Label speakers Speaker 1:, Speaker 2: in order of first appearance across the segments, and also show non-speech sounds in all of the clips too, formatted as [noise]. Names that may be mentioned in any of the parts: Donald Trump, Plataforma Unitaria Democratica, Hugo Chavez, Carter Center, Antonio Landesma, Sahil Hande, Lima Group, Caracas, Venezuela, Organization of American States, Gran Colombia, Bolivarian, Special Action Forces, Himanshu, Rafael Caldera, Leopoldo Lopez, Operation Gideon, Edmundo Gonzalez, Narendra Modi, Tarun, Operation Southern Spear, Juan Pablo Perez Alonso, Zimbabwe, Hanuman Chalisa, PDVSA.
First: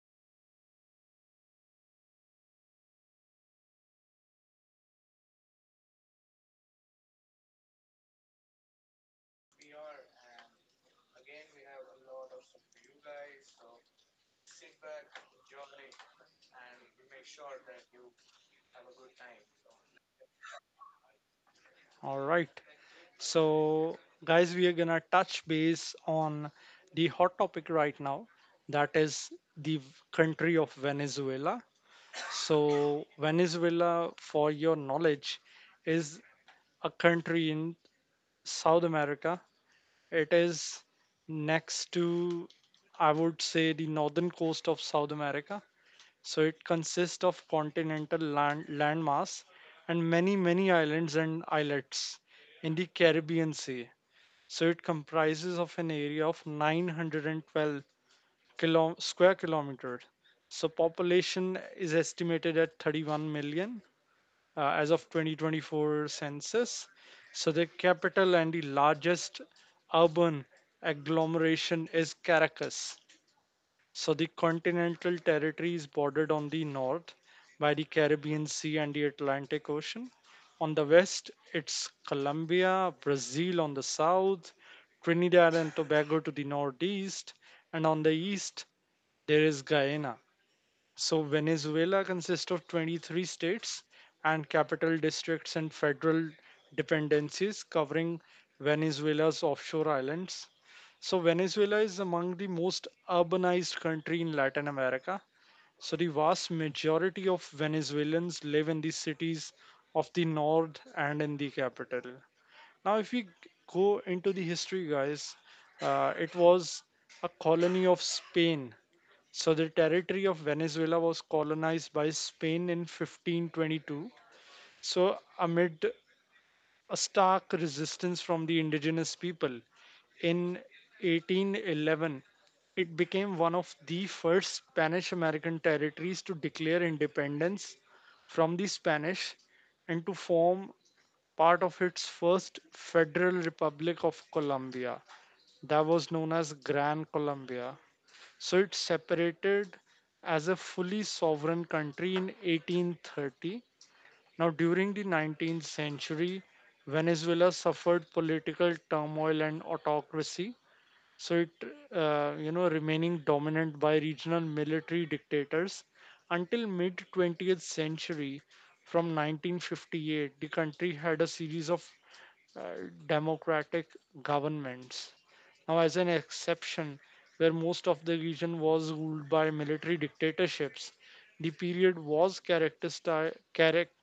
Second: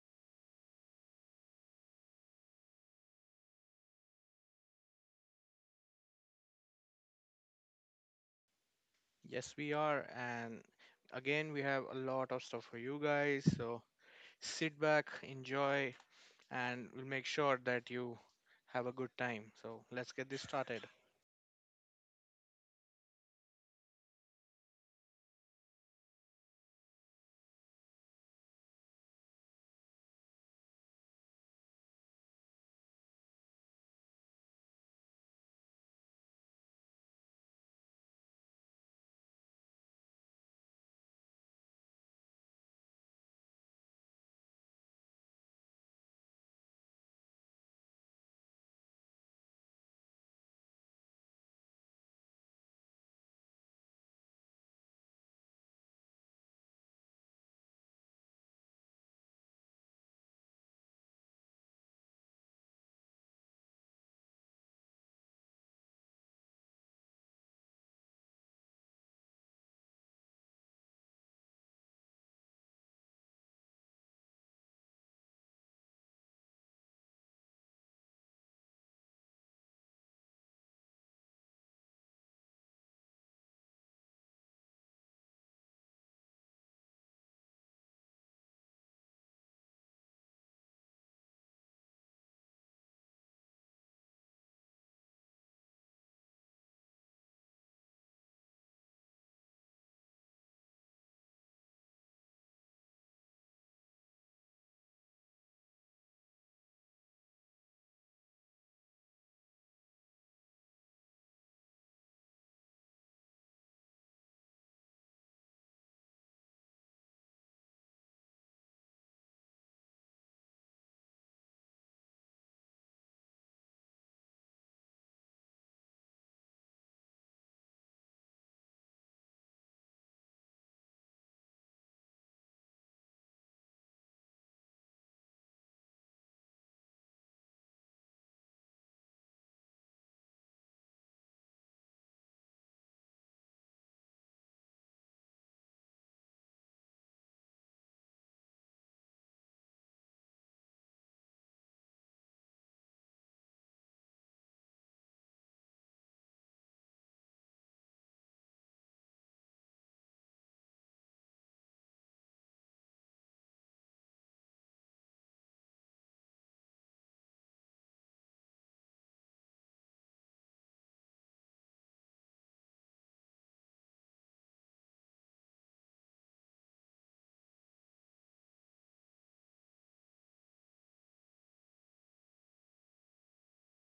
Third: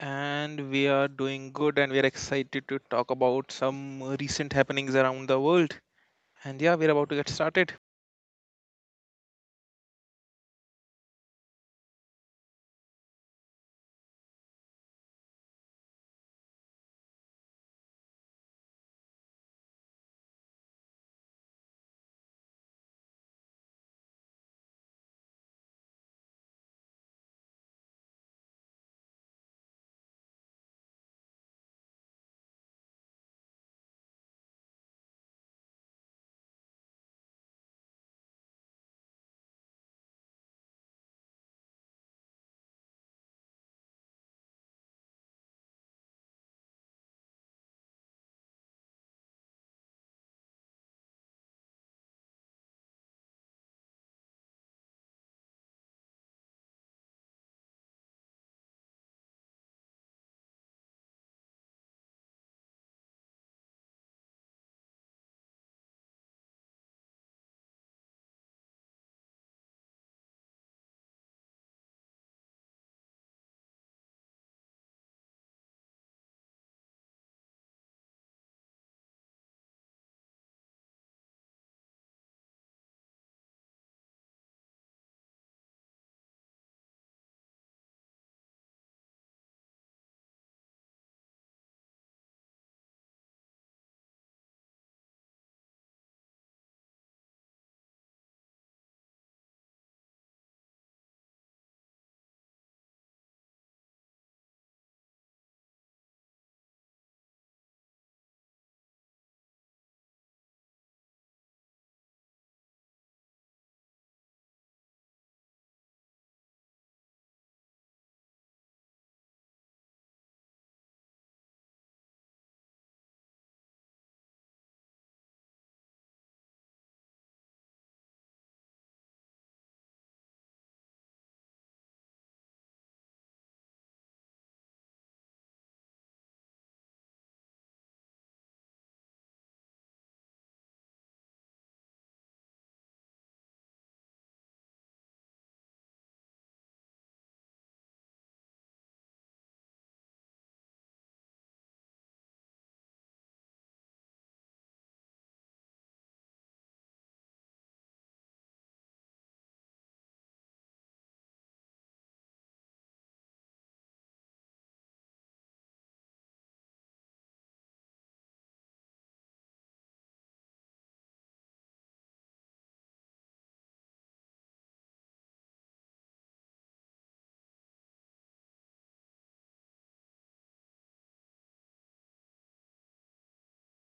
Speaker 1: And we are doing good, and we are excited to talk about some recent happenings around the world. And yeah, we're about to get started.
Speaker 2: Yes, we are. And again, we have a lot of stuff for you guys. So sit back, enjoy, and we'll make sure that you have a good time. So let's get this started.
Speaker 3: All right. So, guys, we are going to touch base on the hot topic right now, that is the country of Venezuela. So, Venezuela, for your knowledge, is a country in South America. It is next to, I would say, the northern coast of South America. So it consists of continental landmass and many, many islands and islets in the Caribbean Sea. So it comprises of an area of 912 square kilometers. So population is estimated at 31 million as of 2024 census. So the capital and the largest urban agglomeration is Caracas. So the continental territory is bordered on the north by the Caribbean Sea and the Atlantic Ocean. On the west, it's Colombia, Brazil on the south, Trinidad and Tobago to the northeast, and on the east, there is Guyana. So Venezuela consists of 23 states and capital districts and federal dependencies covering Venezuela's offshore islands. So Venezuela is among the most urbanized country in Latin America. So the vast majority of Venezuelans live in the cities of the north and in the capital. Now, if we go into the history, guys, it was a colony of Spain. So the territory of Venezuela was colonized by Spain in 1522, so amid a stark resistance from the indigenous people. In 1811, it became one of the first Spanish American territories to declare independence from the Spanish and to form part of its first Federal Republic of Colombia. That was known as Gran Colombia. So it separated as a fully sovereign country in 1830. Now, during the 19th century, Venezuela suffered political turmoil and autocracy, so it you know remaining dominant by regional military dictators until mid 20th century. From 1958 the country had a series of uh, democratic governments, now as an exception where most of the region was ruled by military dictatorships. The period was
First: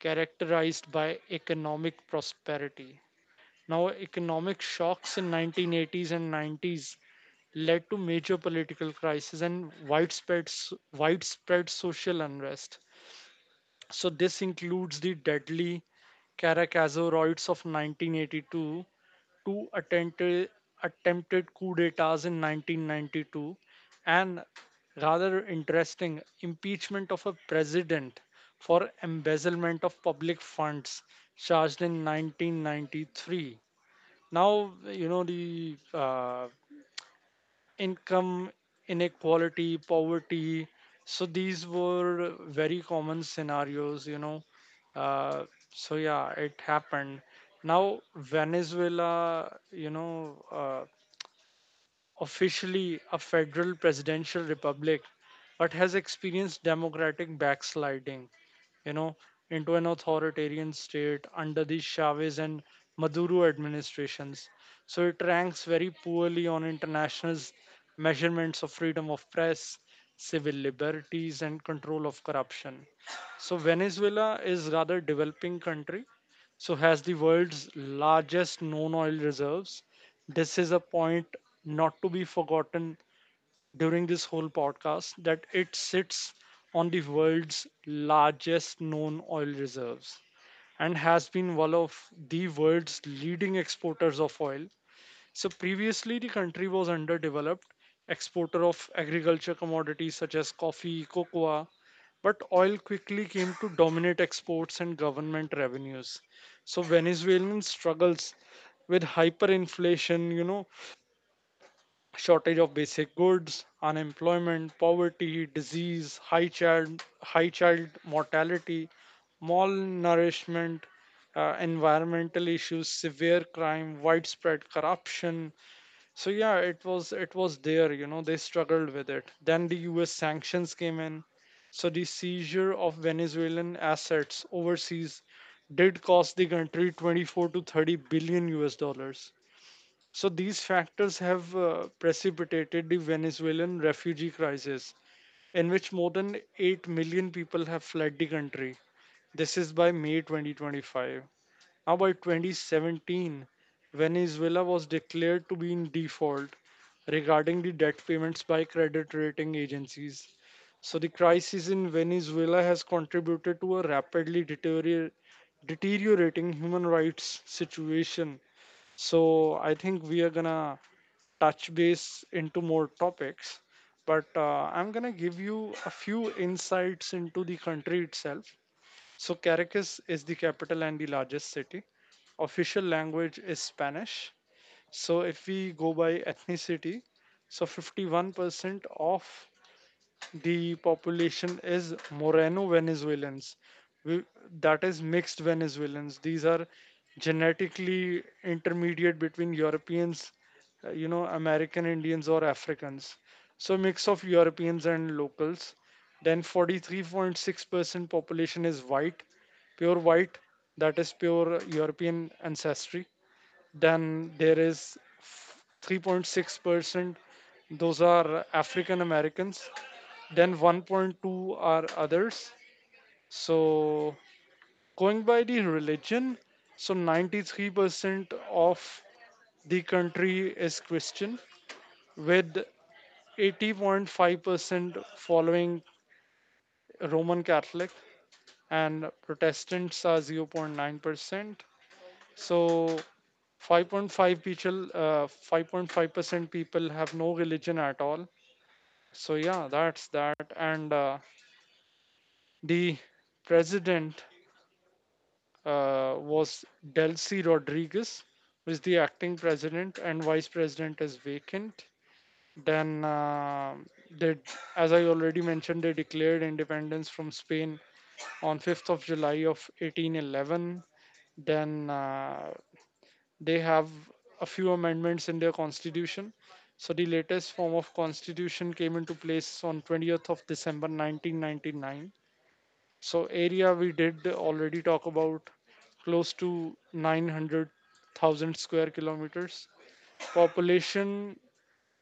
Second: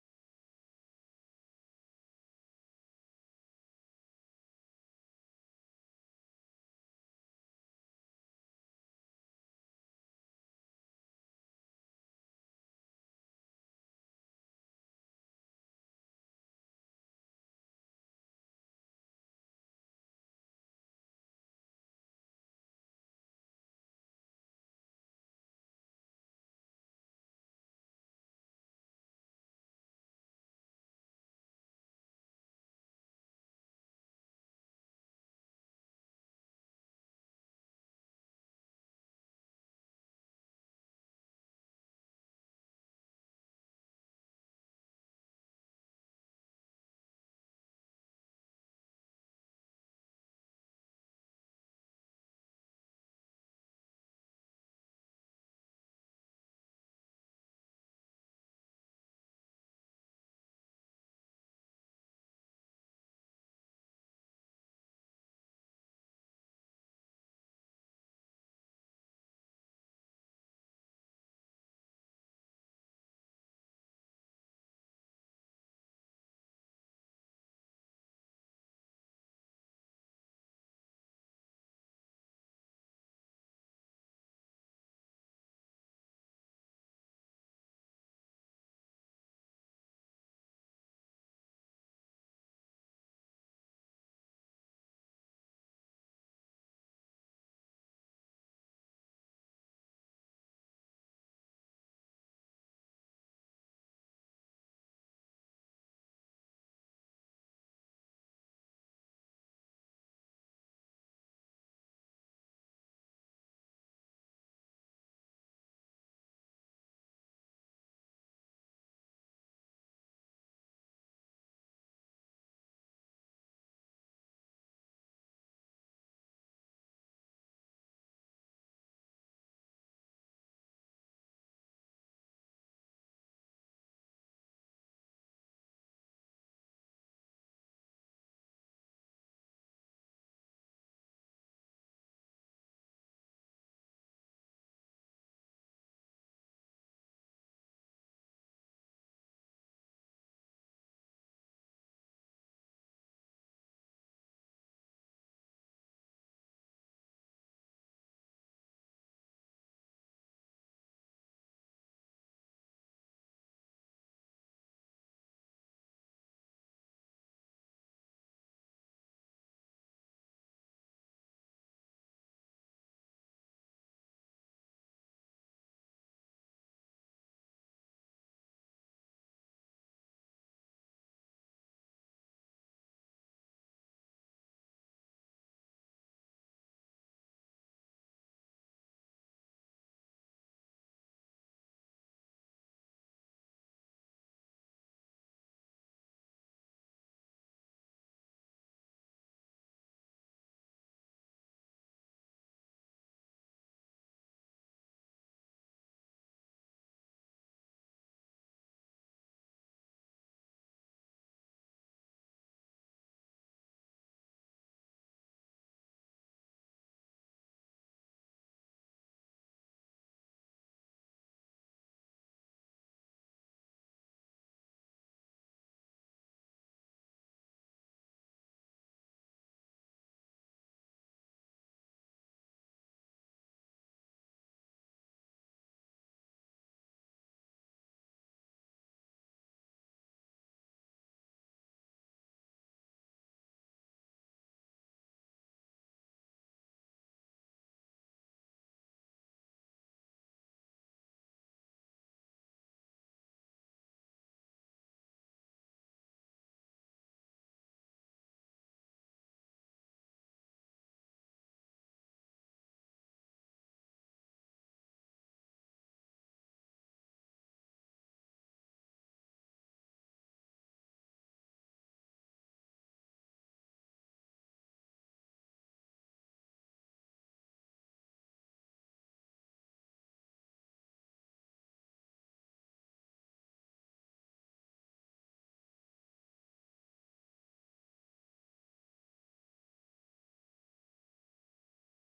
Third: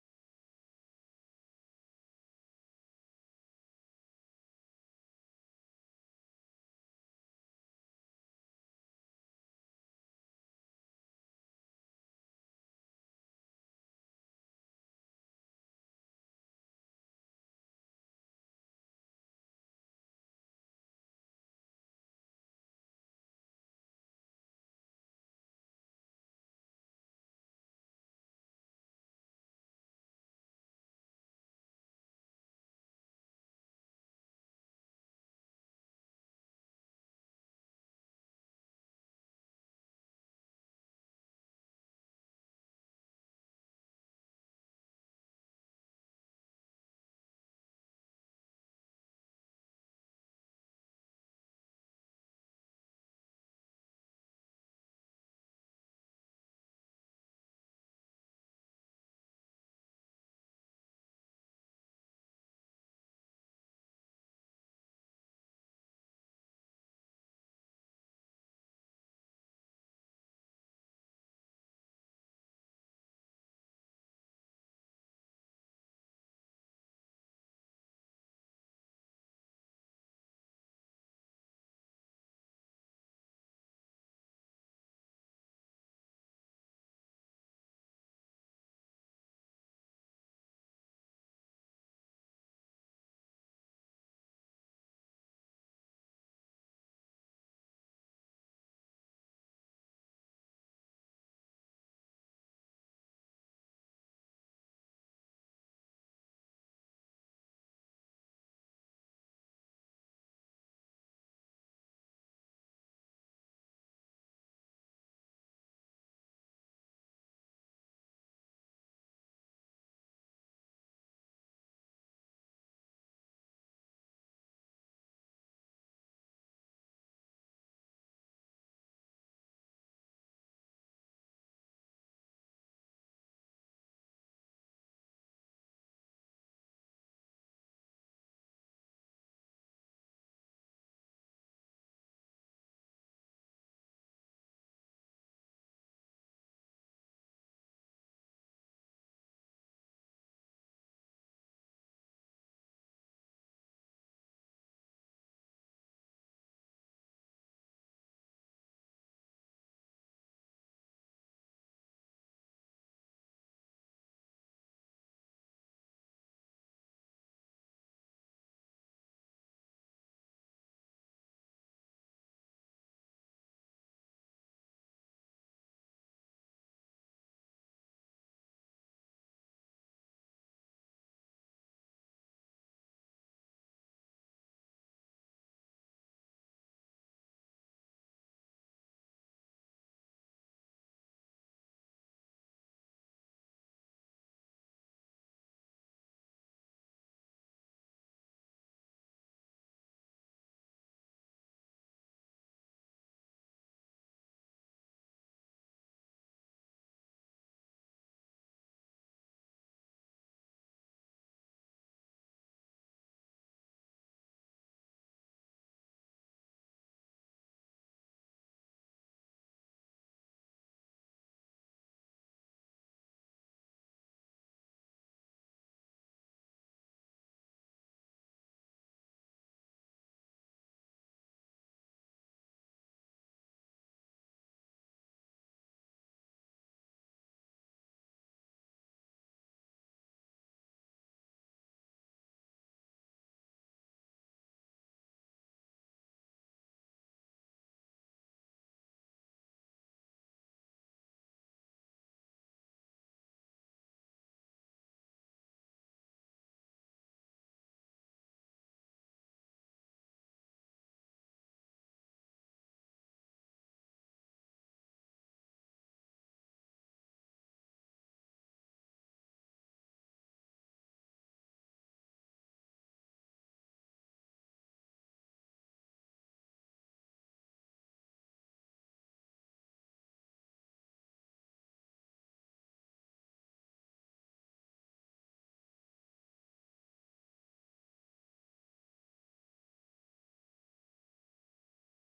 Speaker 3: characterized by economic prosperity. Now, economic shocks in 1980s and 90s led to major political crises and widespread social unrest. So this includes the deadly Caracazo riots of 1982, two attempted coup d'etats in 1992, and rather interesting impeachment of a president for embezzlement of public funds charged in 1993. Now, you know, the income inequality poverty, so these were very common scenarios, you know, uh, so yeah it happened. Now, Venezuela, you know, officially a federal presidential republic but has experienced democratic backsliding, you know, into an authoritarian state under the Chavez and Maduro administrations. So it ranks very poorly on international measurements of freedom of press, civil liberties and control of corruption. So Venezuela is rather developing country, so has the world's largest known oil reserves. This is a point not to be forgotten during this whole podcast, that it sits on the world's largest known oil reserves and has been one of the world's leading exporters of oil. So previously, the country was underdeveloped exporter of agriculture commodities such as coffee, cocoa, but oil quickly came to dominate exports and government revenues. So Venezuelan struggles with hyperinflation, you know, shortage of basic goods, unemployment, poverty, disease, high child mortality, malnourishment, environmental issues, severe crime, widespread corruption. So yeah, it was there. You know, they struggled with it. Then the U.S. sanctions came in. So the seizure of Venezuelan assets overseas did cost the country 24 to 30 billion US dollars. So these factors have precipitated the Venezuelan refugee crisis, in which more than 8 million people have fled the country. This is by May 2025. Now, by 2017, Venezuela was declared to be in default regarding the debt payments by credit rating agencies. So the crisis in Venezuela has contributed to a rapidly deteriorating human rights situation. So I think we are gonna touch base into more topics. But I'm going to give you a few insights into the country itself. So, Caracas is the capital and the largest city. Official language is Spanish. So, if we go by ethnicity, so 51% of the population is Moreno Venezuelans. We, that is mixed Venezuelans. These are genetically intermediate between Europeans, you know, American Indians or Africans. So mix of Europeans and locals. Then 43.6% population is white, pure white, that is pure European ancestry. Then there is 3.6%, those are African Americans. Then 1.2 are others. So going by the religion, so 93% of the country is Christian, with 80.5% following Roman Catholic, and Protestants are 0.9%. So 5.5% people have no religion at all. So yeah, that's that. And the president was Delcy Rodriguez, who is the acting president, and vice president is vacant. Then they, as I already mentioned, they declared independence from Spain on 5th of July of 1811. Then they have a few amendments in their constitution. So the latest form of constitution came into place on 20th of December 1999. So area we did already talk about, close to 900,000 square kilometers. Population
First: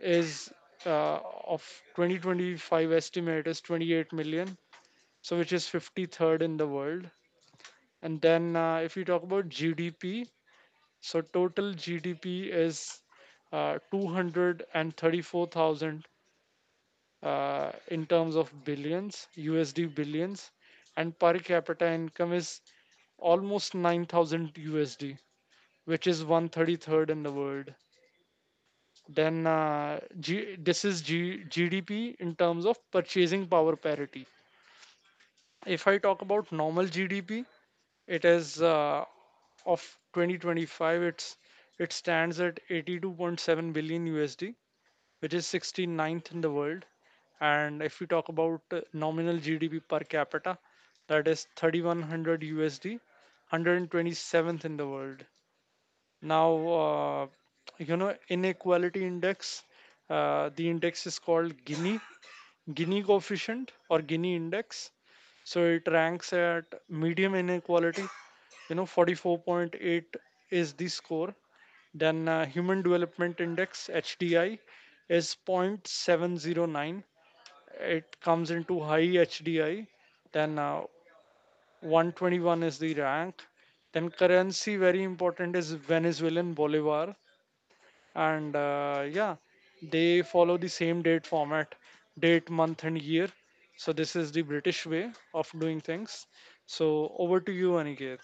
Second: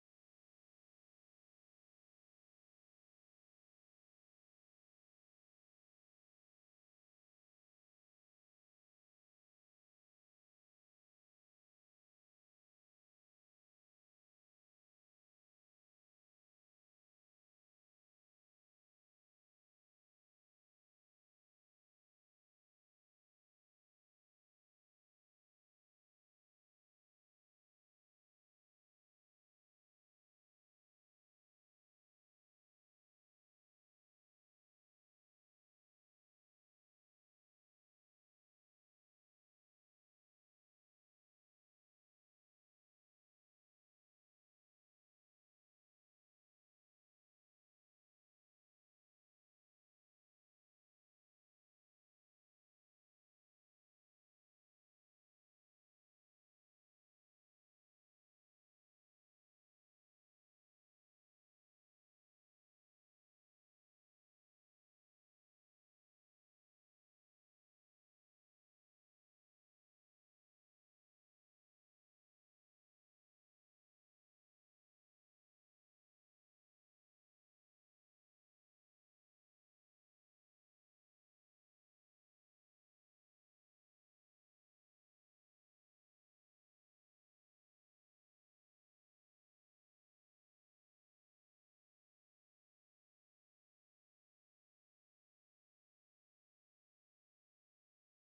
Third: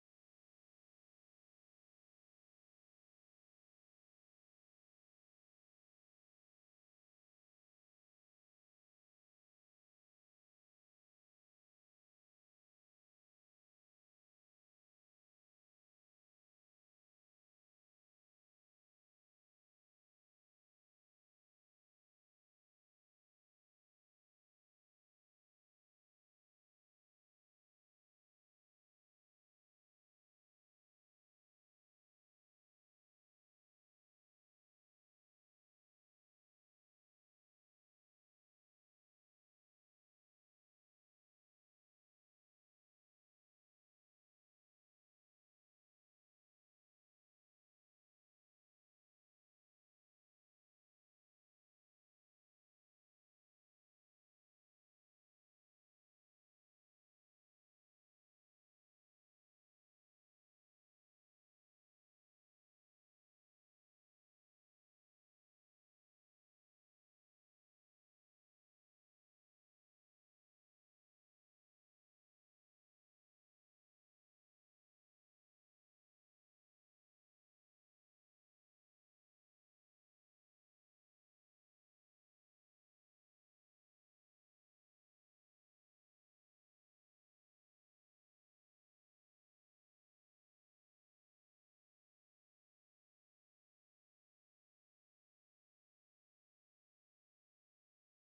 Speaker 3: is, uh, of 2025 estimate is 28 million, so which is 53rd in the world. And then if you talk about GDP, so total GDP is 234,000 in terms of billions, USD billions, and per capita income is almost 9,000 USD, which is 133rd in the world. Then GDP in terms of purchasing power parity. If I talk about normal GDP, it is, of 2025, it stands at 82.7 billion USD which is 69th in the world. And if we talk about nominal GDP per capita, that is 3100 USD, 127th in the world. Now, you know, inequality index, the index is called Gini, Gini coefficient or Gini index. So it ranks at medium inequality, you know, 44.8 is the score. Then Human Development Index (HDI) is 0.709. It comes into high HDI. Then 121 is the rank. Then currency, very important, is Venezuelan bolivar, and yeah, they follow the same date format, date, month, and year. So this is the British way of doing things. So over to you, Aniket.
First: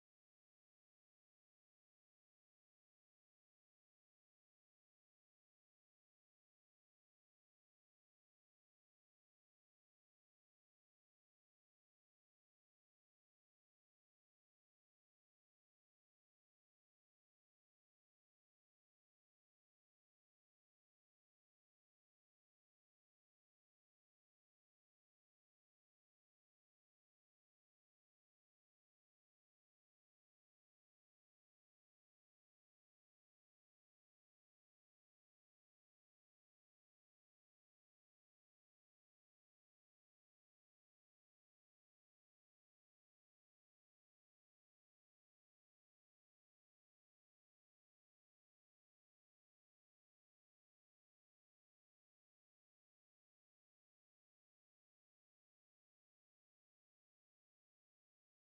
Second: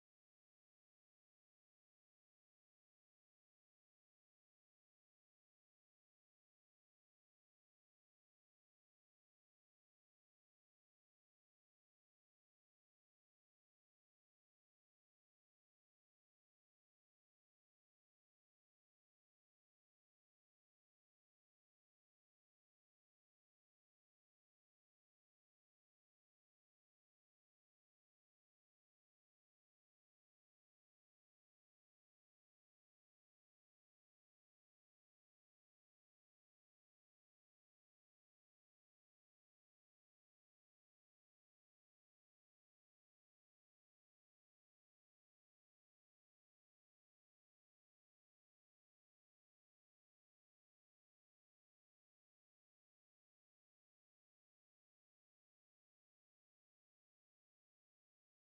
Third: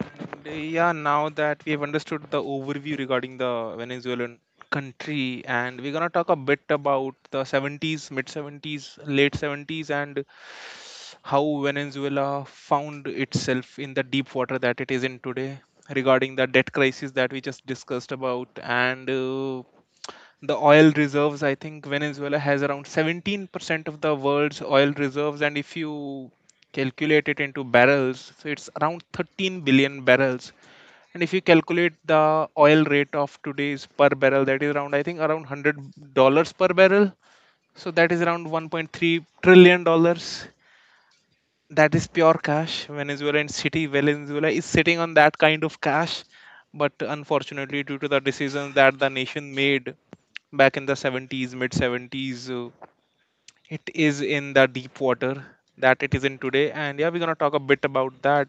Speaker 1: And Yeah, now that we have understood the overview regarding the Venezuelan country, and we're gonna talk a bit about the '70s, mid '70s, late '70s, and how Venezuela found itself in the deep water that it is in today regarding the debt crisis that we just discussed about. And The oil reserves, I think Venezuela has around 17% of the world's oil reserves. And if you calculate it into barrels, so it's around 13 billion barrels. And if you calculate the oil rate of today's per barrel, that is around, I think around $100 per barrel. So that is around 1.3 trillion dollars. That is pure cash Venezuela, and city Venezuela is sitting on that kind of cash. But unfortunately, due to the decisions that the nation made back in the '70s, mid '70s, it is in the deep water that it is in today. And yeah, we're going to talk a bit about that.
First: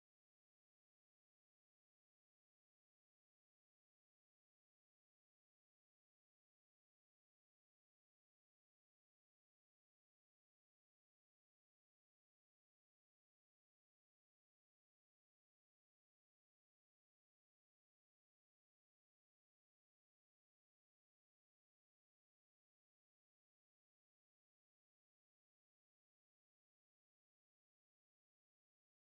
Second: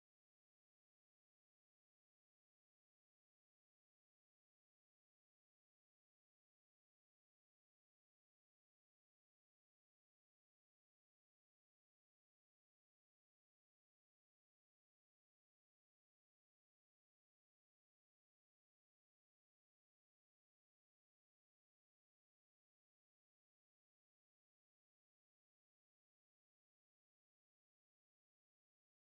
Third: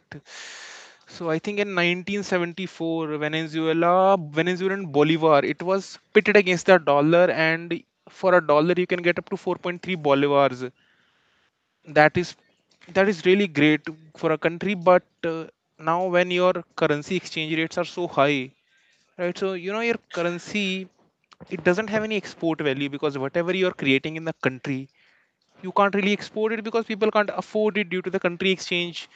Speaker 1: So I think in 1974, Venezuela, Venezuelan Bolivar, it was pitted against the dollar, and for a dollar you can get up to 4.3 bolivars. That is that is really great for a country, but now when your currency exchange rates are so high, right? So you know, your currency, it doesn't have any export value, because whatever you're creating in the country, you can't really export it because people can't afford it due to the country exchange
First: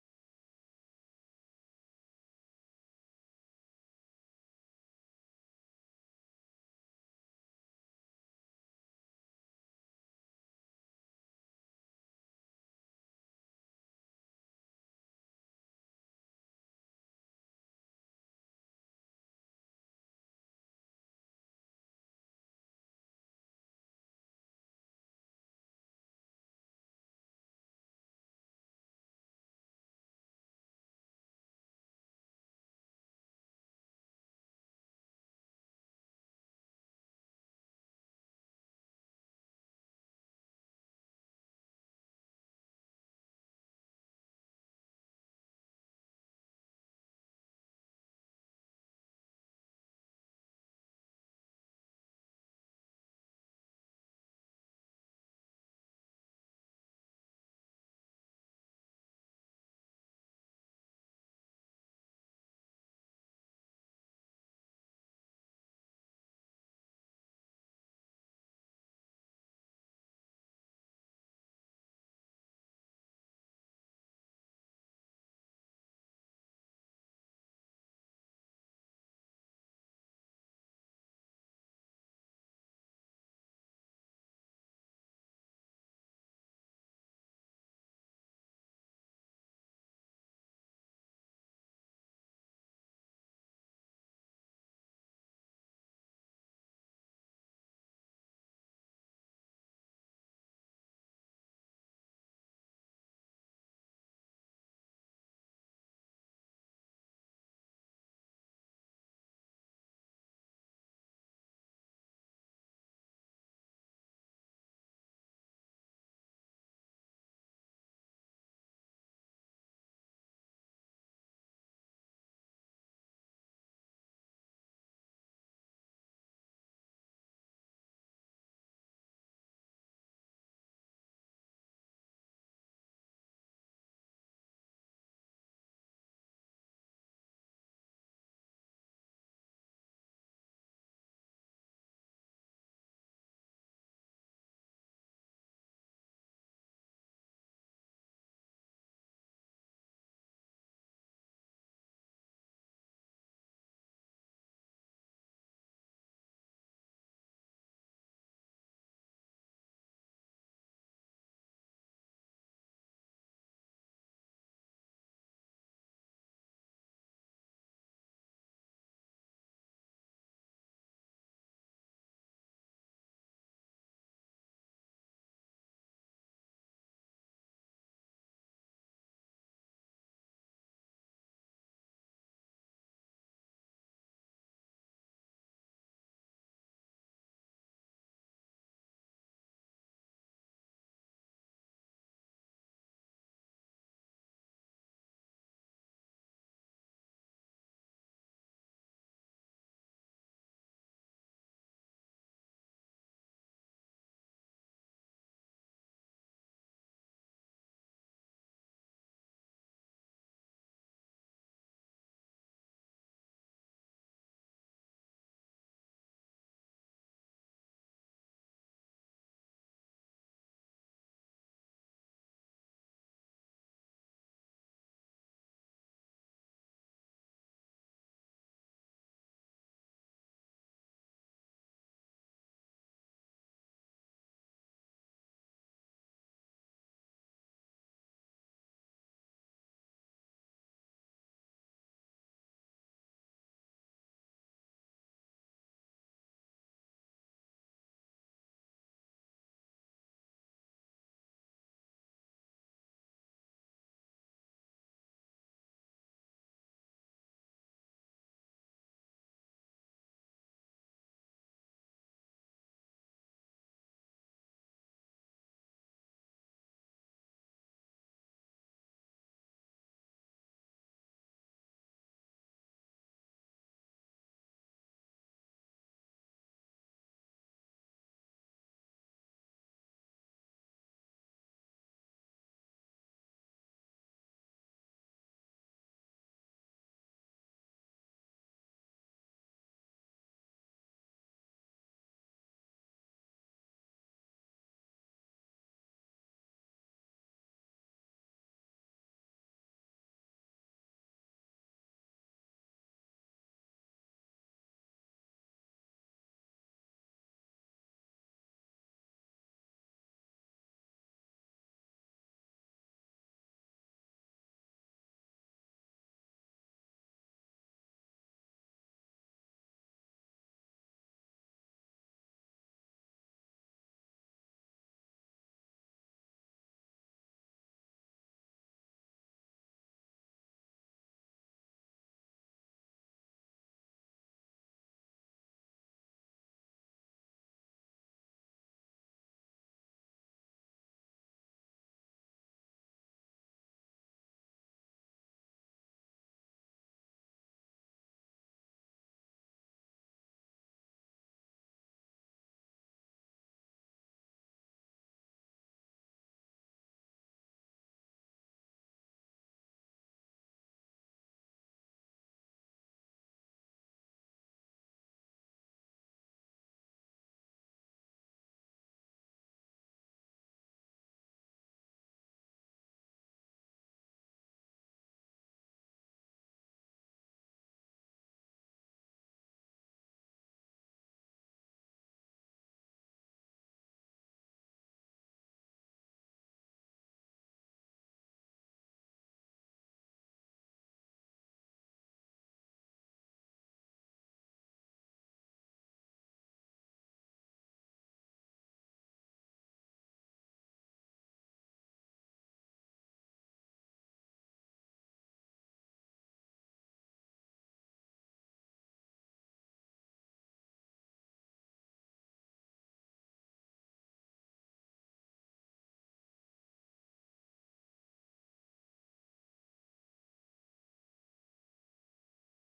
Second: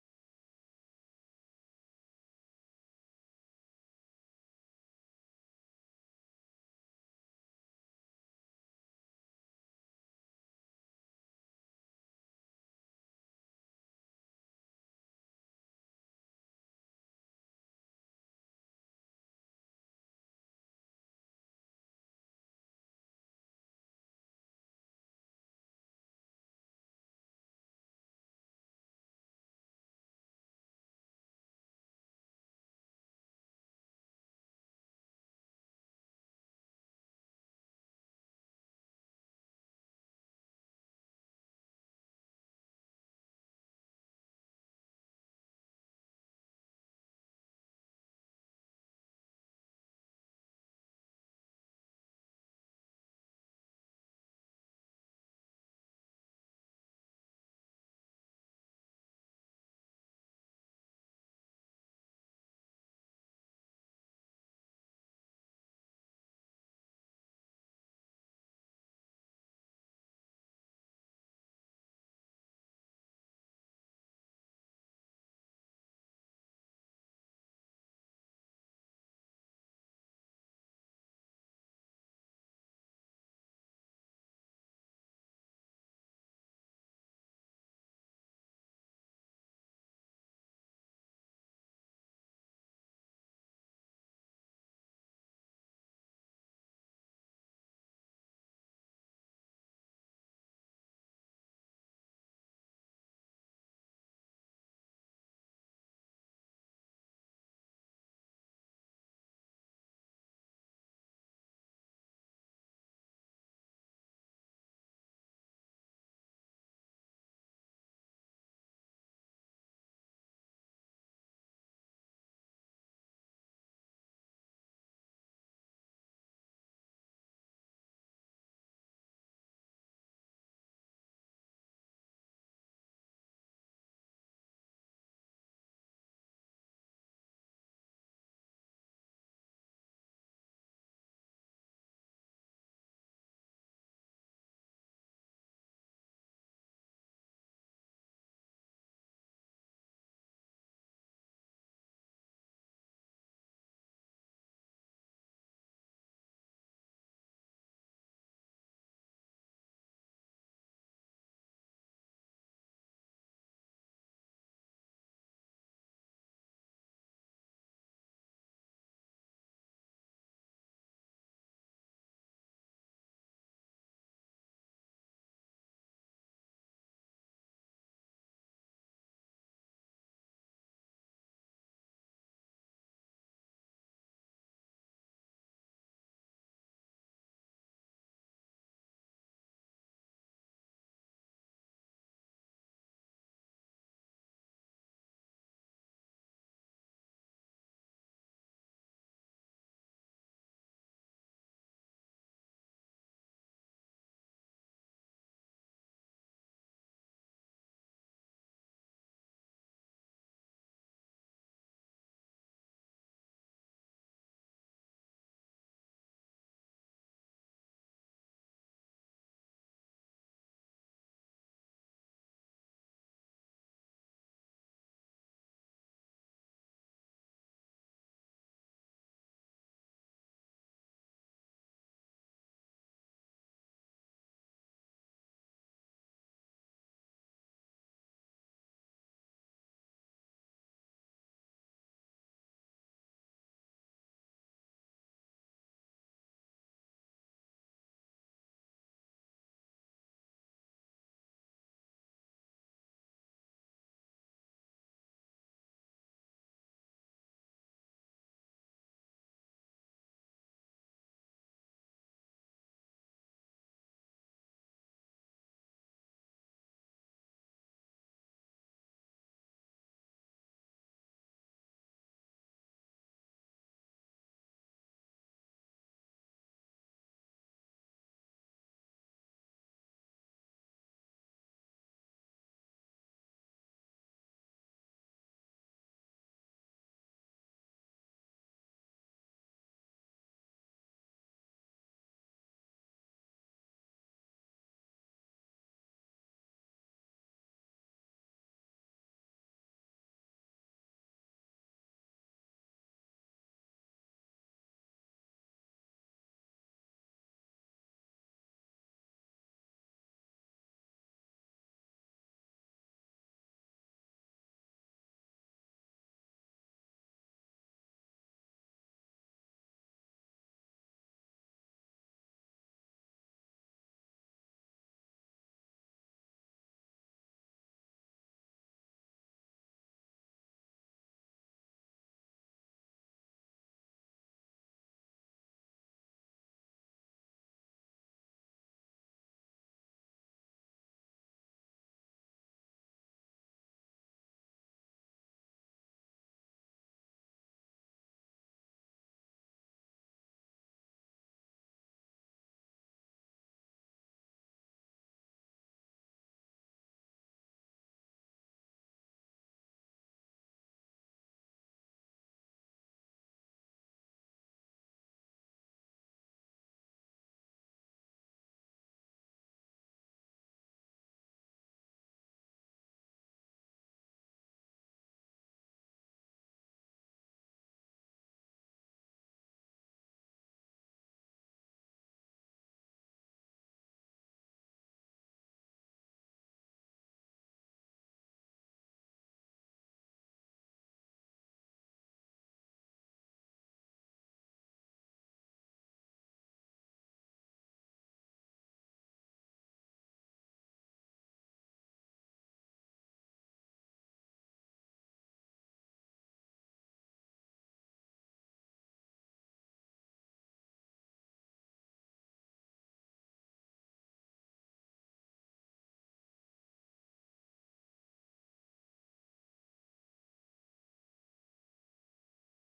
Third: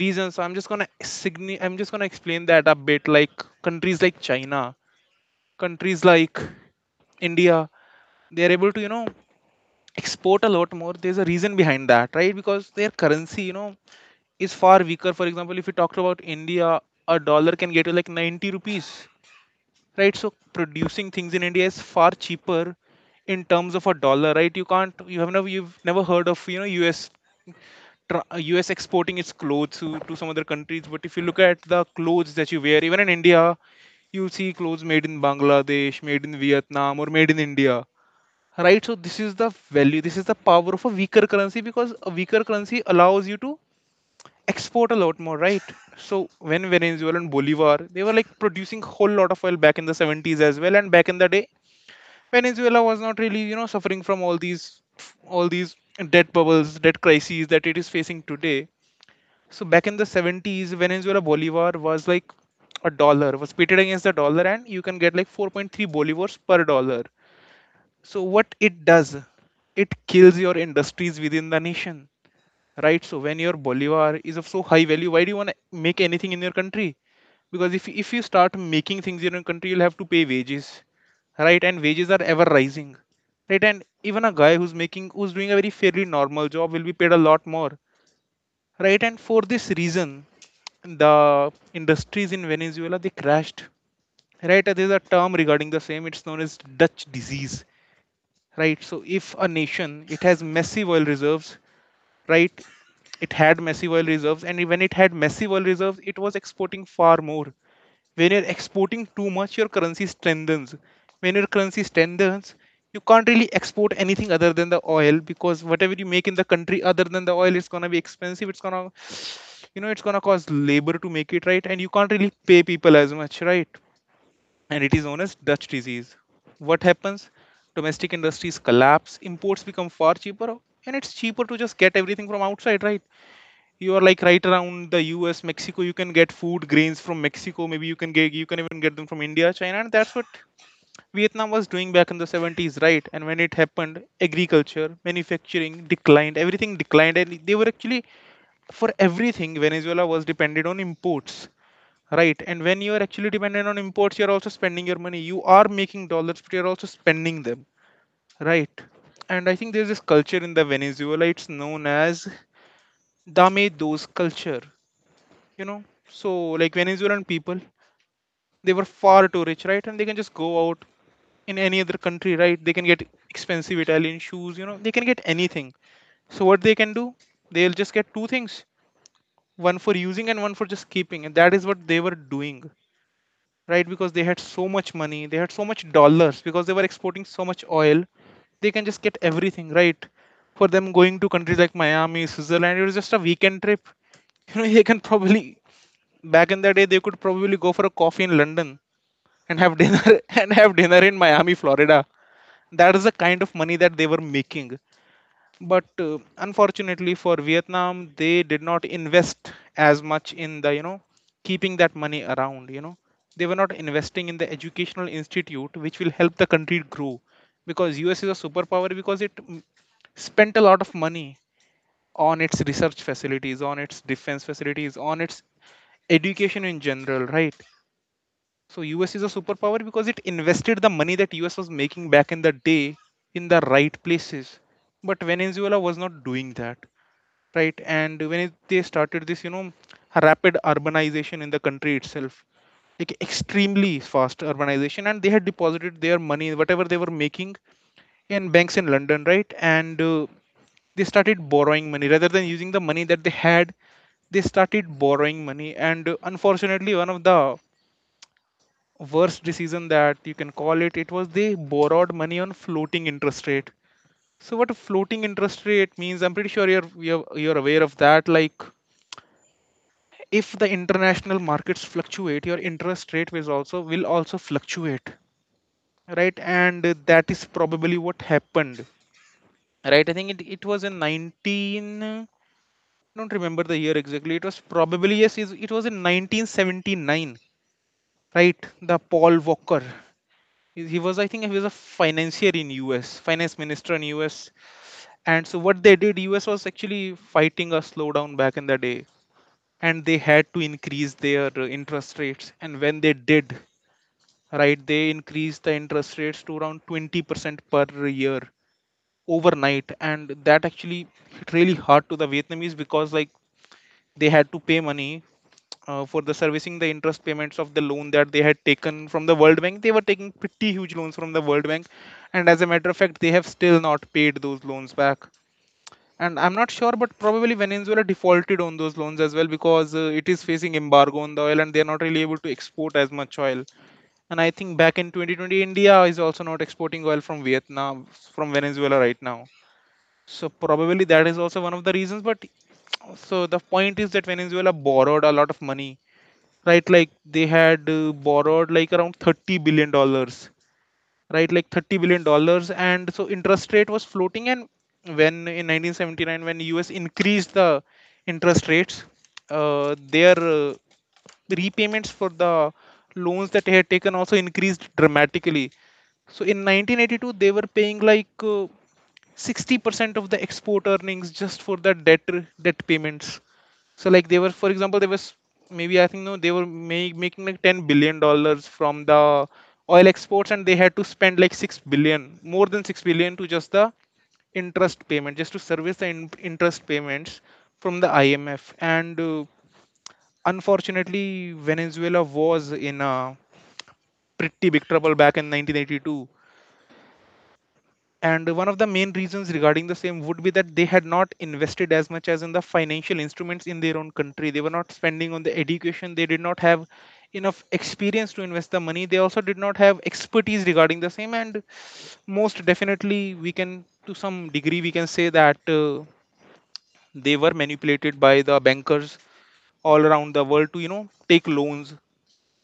Speaker 1: reasons. So I'm just gonna explain that a bit. Like countries like China, countries like India, they're able to, you know, export a lot more. There's a reason behind that, right? Because their currency, you know, is far weaker. For example, if you talk about India, a dollar can get you like 90 rupees, right? So producing things in India is far cheaper in terms of a dollar. Right, you can't, you have never, you've never heard of, you know, US exporting its clothes to some other countries. But if you look at the clothes that you wear, even in India, you see clothes made in Bangladesh, made in Vietnam, or made in India, right? So this is the value, this is the power of a weaker currency, because a weaker currency allows you to export a lot more, right? So when Venezuela and Bolivar, they were like producing whole lot of oil back in the '70s as well, and back in the day, Venezuela was not really, you know, suffering from all these debt bubbles, debt crises, that it is facing today. So back in the '70s, Venezuela Bolivar was like a dollar, was pitted against the dollar, and you can get like 4.3 bolivars per dollar. So what it does, it kills your industries within the nation, right? So when your Bolivar is of so high value, why do you want to make anything in your country? Because if you start making things in your country, you'll have to pay wages, right? And wages are ever rising, right? And even a guy who's making, who's doing a very fairly normal job, will be paid a lot more, right? And for this reason, the industries in Venezuela, they crashed, right? There's a term regarding the same, it's known as Dutch disease, right? So if a nation, it has massive oil reserves, right, it had massive oil reserves, and when it had massive oil reserves, it was exporting far more. When you're exporting too much, your currency strengthens. When your currency strengthens, you can't really export anything other than the oil, because whatever you make in the country other than the oil, it's going to be expensive, it's going to, you know, it's going to cause labor to make it, right? And you can't really pay people as much, right? And it is known as Dutch disease. What happens, domestic industries collapse, imports become far cheaper, and it's cheaper to just get everything from outside, right? You are like right around the US, Mexico. You can get food grains from Mexico. Maybe you can get, you can even get them from India, China, and that's what Vietnam was doing back in the '70s, right? And when it happened, agriculture, manufacturing declined, everything declined, and they were actually, for everything, Venezuela was dependent on imports. Right, and when you are actually dependent on imports, you're also spending your money. You are making dollars, but you're also spending them. Right, and I think there's this culture in the Venezuela, it's known as Dame Dos culture, you know. So like Venezuelan people, they were far too rich, right? And they can just go out in any other country, right? They can get expensive Italian shoes, you know, they can get anything. So what they can do, they'll just get two things, one for using and one for just keeping, and that is what they were doing, right? Because they had so much money, they had so much dollars, because they were exporting so much oil, they can just get everything, right? For them, going to countries like Miami, Switzerland, it was just a weekend trip. [laughs] You know, they can probably, back in the day, they could probably go for a coffee in London and have dinner [laughs] and have dinner in Miami, Florida. That is the kind of money that they were making. But Unfortunately for Vietnam, they did not invest as much in the, you know, keeping that money around. You know, they were not investing in the educational institute which will help the country grow, because US is a superpower because it spent a lot of money on its research facilities, on its defense facilities, on its education in general, right? So US is a superpower because it invested the money that US was making back in the day in the right places. But Venezuela was not doing that, right? And when it, they started this, you know, rapid urbanization in the country itself, like extremely fast urbanization, and they had deposited their money, whatever they were making, in banks in London, right? And They started borrowing money rather than using the money that they had. They started borrowing money, and unfortunately, one of the worst decision that you can call it, it was they borrowed money on floating interest rate. So what a floating interest rate means, I'm pretty sure you're aware of that. Like if the international markets fluctuate, your interest rate will also fluctuate, right? And that is probably what happened, right? I think it was in 19, I don't remember the year exactly, it was probably, yes, it was in 1979, right? The Paul Walker, he was, I think he was a financier in US, finance minister in US. And so what they did, US was actually fighting a slowdown back in the day, and they had to increase their interest rates. And when they did, right, they increased the interest rates to around 20% per year overnight, and that actually hit really hard to the Vietnamese, because like they had to pay money for the servicing the interest payments of the loan that they had taken from the World Bank. They were taking pretty huge loans from the World Bank, and as a matter of fact, they have still not paid those loans back. And I'm not sure, but probably Venezuela defaulted on those loans as well, because it is facing embargo on the oil, and they are not really able to export as much oil. And I think back in 2020, India is also not exporting oil from Vietnam, from Venezuela right now. So probably that is also one of the reasons. But so the point is that Venezuela borrowed a lot of money, right? Like they had borrowed like around 30 billion dollars, right? Like 30 billion dollars. And so interest rate was floating, and when in 1979, when US increased the interest rates, their repayments for the loans that they had taken also increased dramatically. So in 1982, they were paying like 60% of the export earnings just for the debt payments. So like they were, for example, they was maybe I think no, they were make, making like $10 billion from the oil exports, and they had to spend like 6 billion, more than 6 billion, to just the interest payment, just to service the interest payments from the IMF. And Unfortunately, Venezuela was in a pretty big trouble back in 1982, and one of the main reasons regarding the same would be that they had not invested as much as in the financial instruments in their own country. They were not spending on the education, they did not have enough experience to invest the money, they also did not have expertise regarding the same, and most definitely we can, to some degree we can say that they were manipulated by the bankers all around the world to, you know, take loans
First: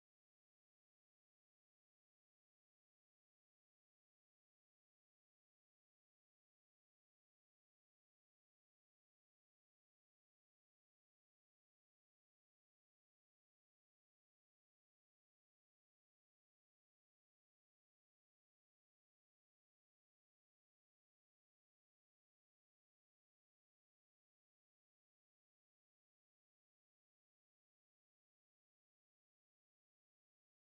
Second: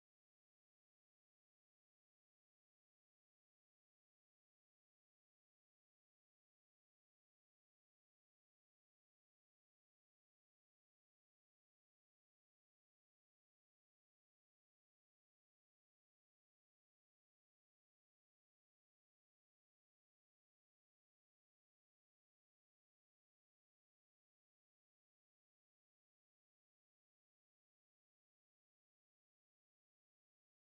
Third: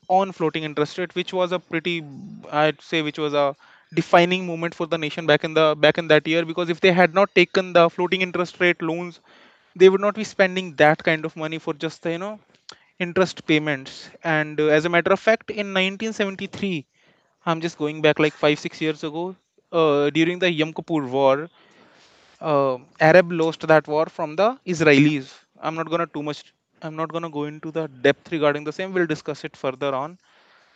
Speaker 1: on floating interest rate, which was a pretty, I'd say, which was a defining moment for the nation back in that year. Because if they had not taken the floating interest rate loans, they would not be spending that kind of money for just the, you know, interest payments. And As a matter of fact, in 1973, I'm just going back like 5 6 years ago. During the Yom Kippur War, Arab lost that war from the Israelis. I'm not gonna too much. I'm not gonna go into the depth regarding the same. We'll discuss it further on.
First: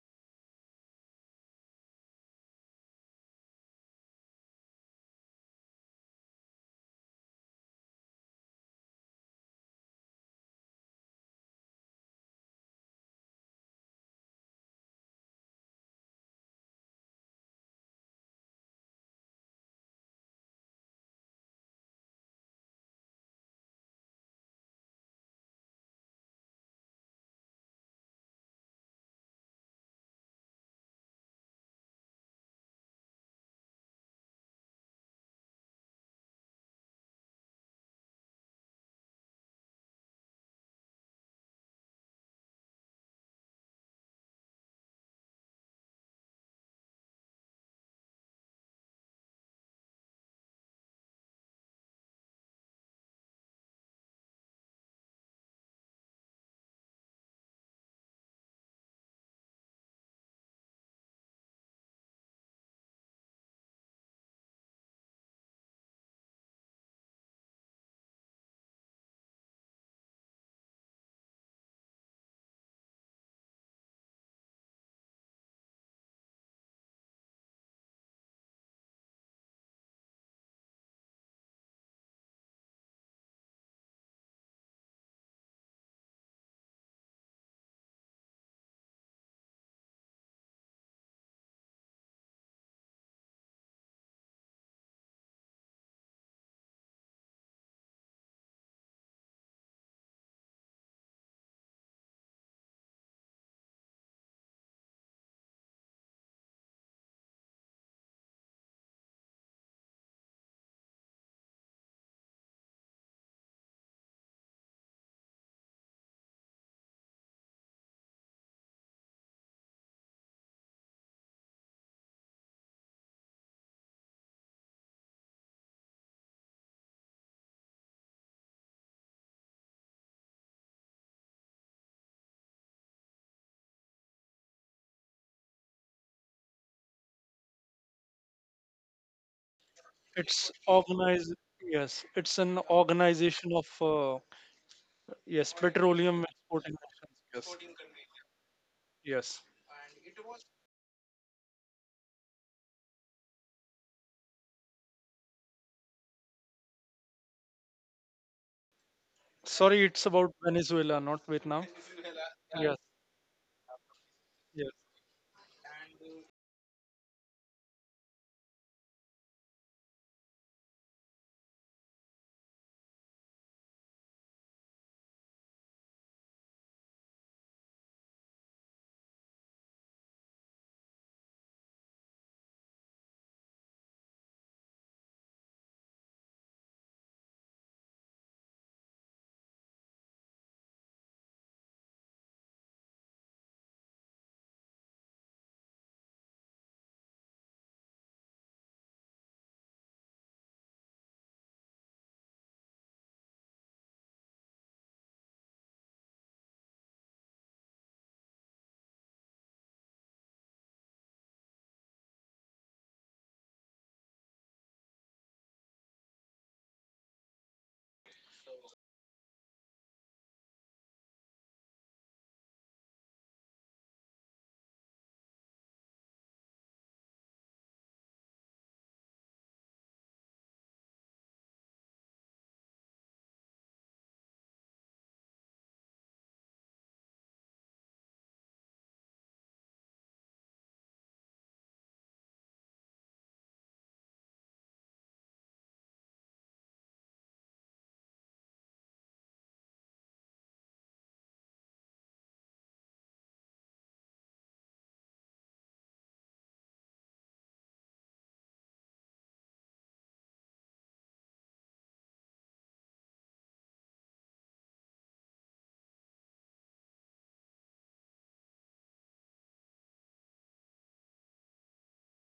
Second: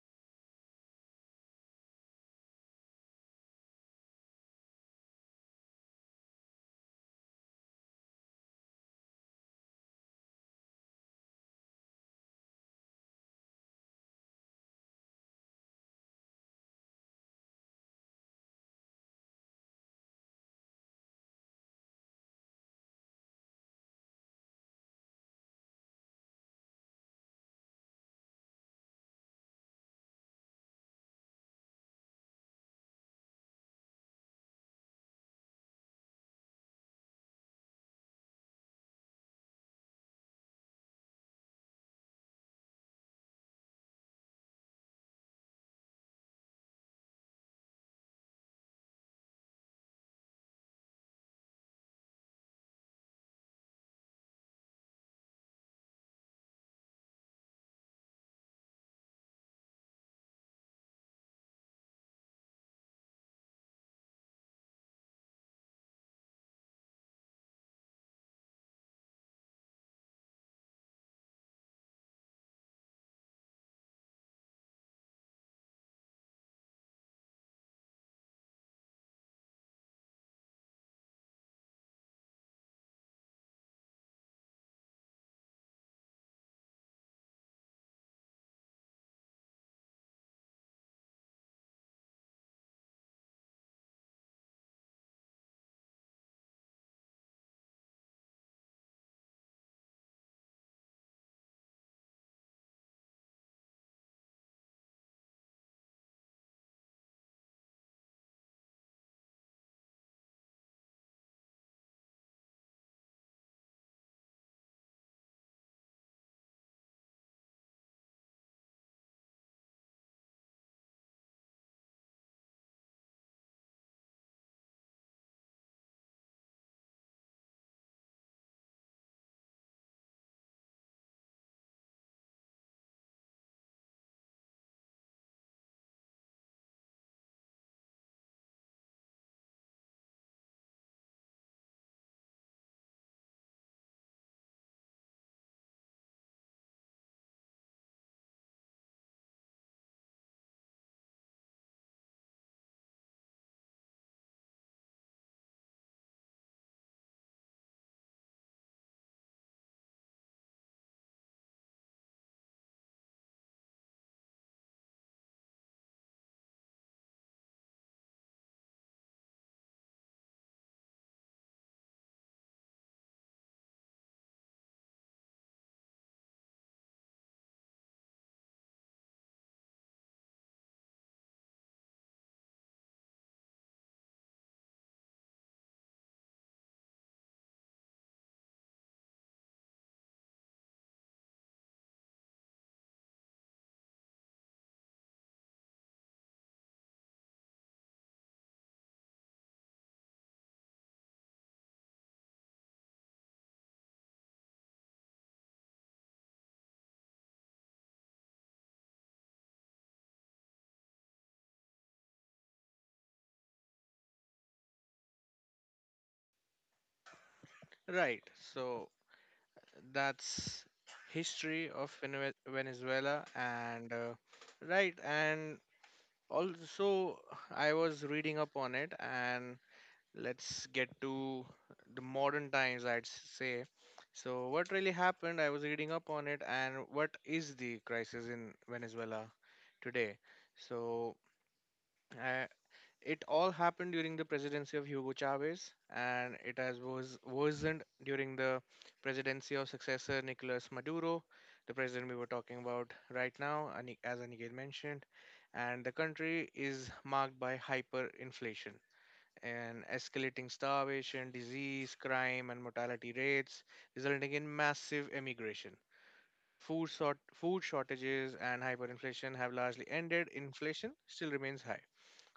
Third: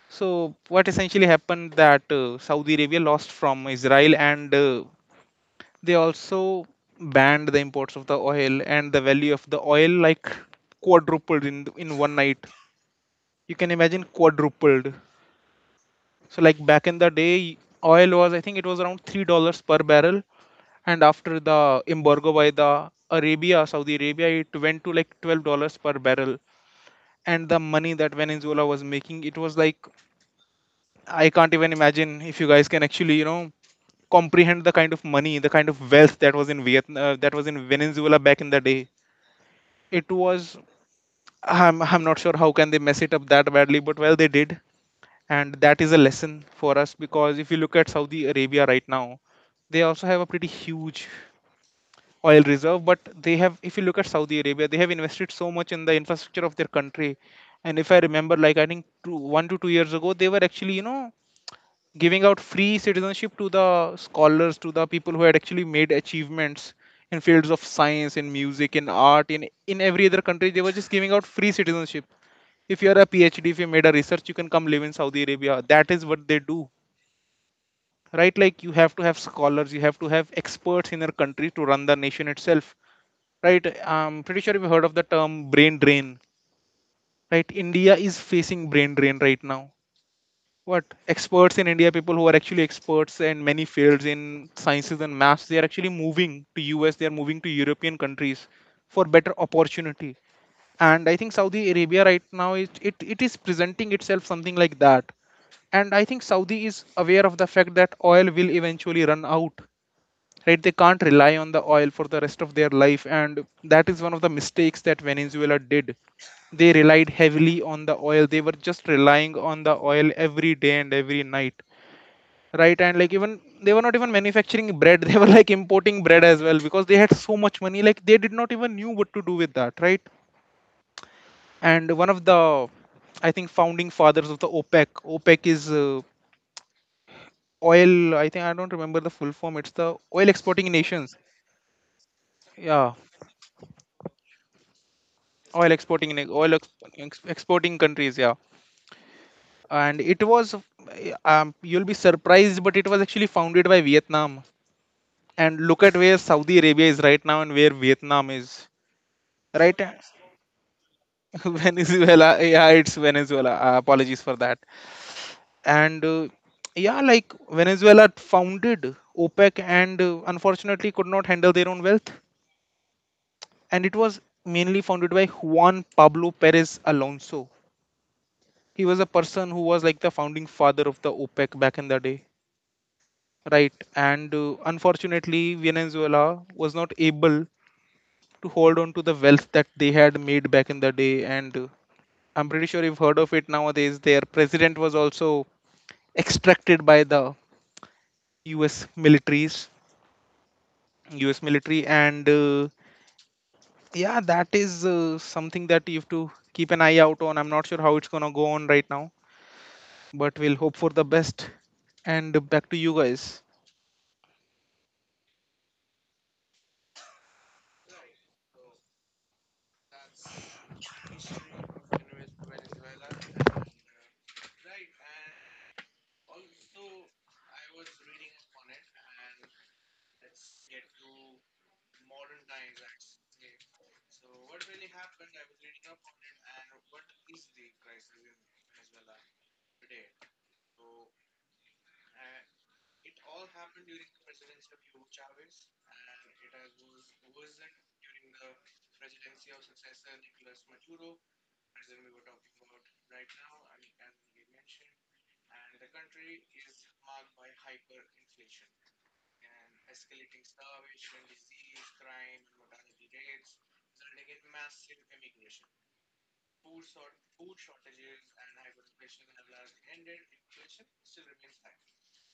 Speaker 1: So what essentially happened that Saudi Arabia lost from Israel, and they also banned the imports of the oil, and the value of the oil, like, quadrupled in one night. You can imagine, quadrupled. So, like, back in the day, oil was, I think it was around $3 per barrel, and after the embargo by the Arabia, Saudi Arabia, it went to like $12 per barrel. And the money that Venezuela was making, it was like, I can't even imagine if you guys can actually, you know, comprehend the kind of money, the kind of wealth that was in Vietnam, that was in Venezuela back in the day. It was, I'm not sure how can they mess it up that badly, but well they did, and that is a lesson for us. Because if you look at Saudi Arabia right now, they also have a pretty huge oil reserve, but they have, if you look at Saudi Arabia, they have invested so much in the infrastructure of their country. And if I remember, like I think two, 1 to 2 years ago, they were actually, you know, giving out free citizenship to the scholars, to the people who had actually made achievements in fields of science, in music, in art, in every other country. They were just giving out free citizenship. If you are a PhD, if you made a research, you can come live in Saudi Arabia. That is what they do, right? Like, you have to have scholars, you have to have experts in your country to run the nation itself, right? I'm pretty sure you've heard of the term brain drain, right? India is facing brain drain right now. What, experts in India, people who are actually experts in many fields in sciences and maths, they are actually moving to US, they are moving to European countries for better opportunity. And I think Saudi Arabia right now is, it is presenting itself something like that. And I think Saudi is aware of the fact that oil will eventually run out, right? They can't rely on the oil for the rest of their life, and that is one of the mistakes that Venezuela did. They relied heavily on the oil, they were just relying on the oil every day and every night, right? And, like, even they were not even manufacturing bread, [laughs] they were like importing bread as well because they had so much money, like they did not even knew what to do with that, right? And one of the, I think, founding fathers of the OPEC, OPEC is oil, I think I don't remember the full form, it's the oil
Speaker 3: It's
Speaker 1: exporting nations,
Speaker 3: organized. Yes, it's an
Speaker 1: yeah,
Speaker 3: organization of yes,
Speaker 1: oil exporting
Speaker 3: petroleum
Speaker 1: in oil ex-
Speaker 3: exporting
Speaker 1: ex-
Speaker 3: nations. Yes.
Speaker 1: exporting countries, yeah.
Speaker 3: Yes.
Speaker 1: And it was, you'll be surprised, but it was actually founded by Vietnam, and look at where Saudi Arabia is right now and where Vietnam is. Right.
Speaker 3: Sorry, it's about Venezuela, not
Speaker 1: [laughs]
Speaker 3: Vietnam.
Speaker 1: Venezuela, yeah,
Speaker 3: Yes.
Speaker 1: it's Venezuela, apologies for that.
Speaker 3: Yes.
Speaker 1: And Yeah, like Venezuela founded OPEC, and unfortunately could not handle their own wealth. And it was mainly founded by Juan Pablo Perez Alonso. He was a person who was like the founding father of the OPEC back in the day, right? And Unfortunately, Venezuela was not able to hold on to the wealth that they had made back in the day. And I'm pretty sure you've heard of it nowadays. Their president was also extracted by the U.S. militaries, U.S. military, and yeah, that is something that you have to keep an eye out on. I'm not sure how it's gonna go on right now, but we'll hope for the best. And back to you guys.
Speaker 2: Right. So that's Venezuela. And right. And also, I was reading up on it, and let's get to the modern times, I'd say. So what really happened? I was reading up on it. And what is the crisis in Venezuela today? So uh, it all happened during the presidency of Hugo Chavez, and it has was worsened during the presidency of successor Nicolas Maduro, the president we were talking about right now. As Aniket mentioned, and the country is marked by hyperinflation and escalating starvation, disease, crime, and mortality rates, resulting in massive emigration. Food shortages and hyperinflation have largely ended. Inflation still remains high.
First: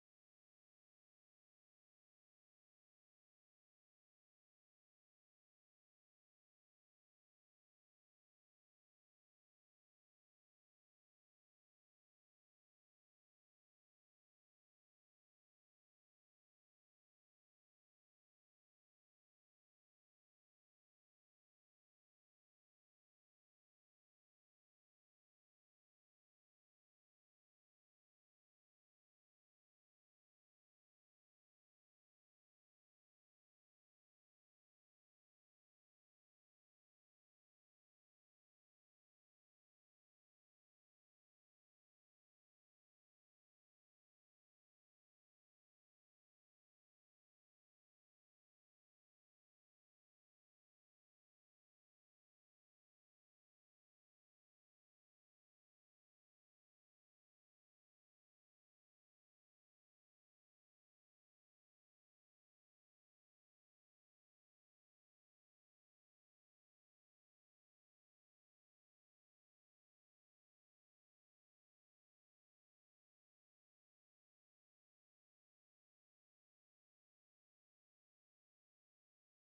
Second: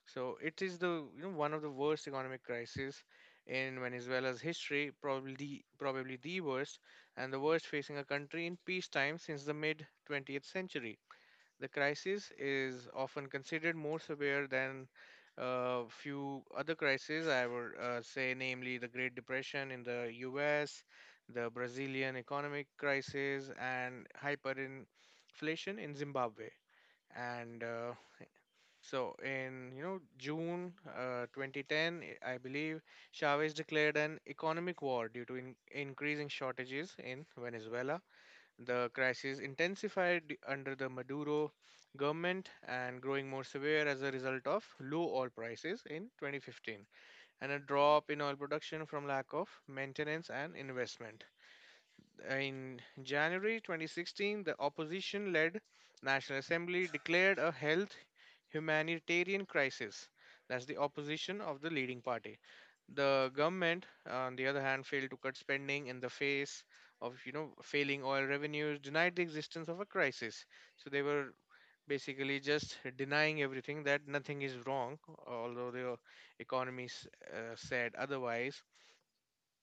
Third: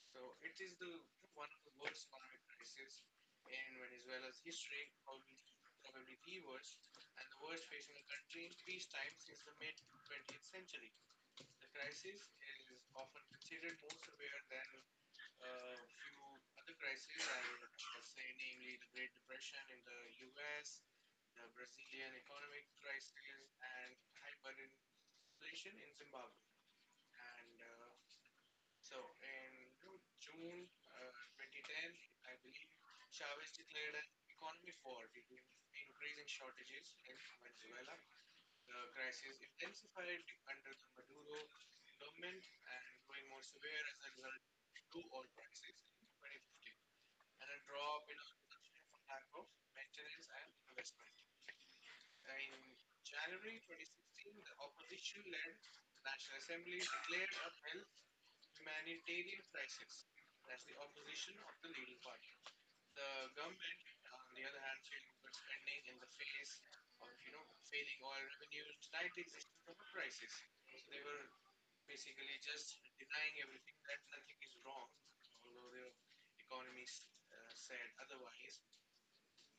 Speaker 2: So it is the, you know, one of the worst economic crises in Venezuela's history, probably probably the worst, and the worst facing a country in peacetime since the mid 20th century. The crisis is often considered more severe than a few other crises, I would say, namely the Great Depression in the US, the Brazilian economic crisis, and hyperinflation in Zimbabwe. And so, in, you know, June 2010, I believe Chavez declared an economic war due to increasing shortages in Venezuela. The crisis intensified under the Maduro government and growing more severe as a result of low oil prices in 2015 and a drop in oil production from lack of maintenance and investment. In January 2016, the opposition led National Assembly declared a health humanitarian crisis. That's the opposition of the leading party. The government, on the other hand, failed to cut spending in the face of, you know, failing oil revenues, denied the existence of a crisis. So they were basically just denying everything, that nothing is wrong, although the economies said otherwise,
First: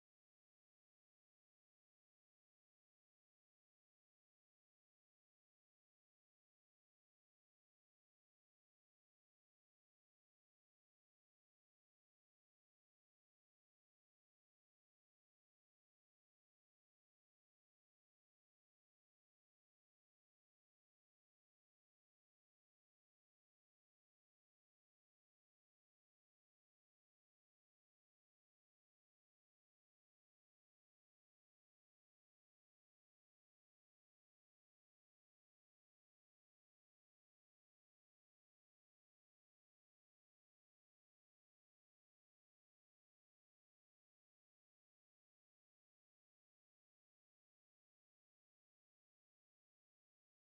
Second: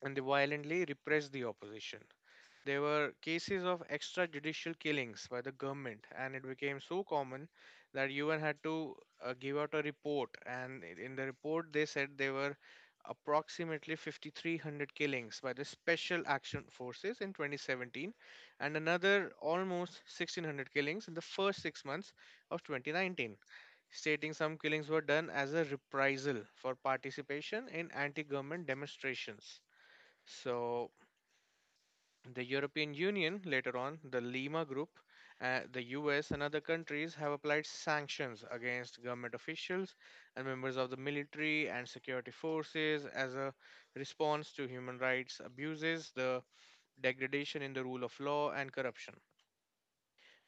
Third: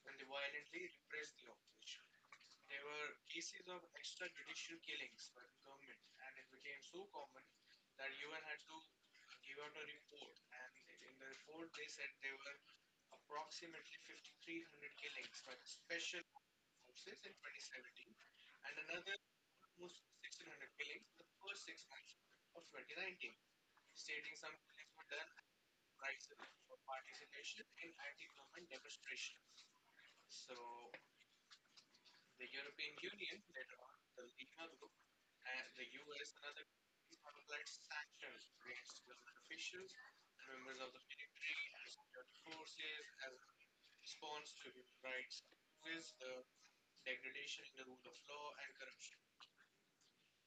Speaker 2: and they violently repressed the opposition. There were cases of extrajudicial killings by the government, and it became so common that UN had to give out a report. And in the report, they said there were approximately 5,300 killings by the Special Action Forces in 2017, and another almost 1,600 killings in the first 6 months of 2019, stating some killings were done as a reprisal for participation in anti government demonstrations. So the European Union, later on, the Lima Group, the US, and other countries have applied sanctions against government officials and members of the military and security forces as a response to human rights abuses, the degradation in the rule of law, and corruption.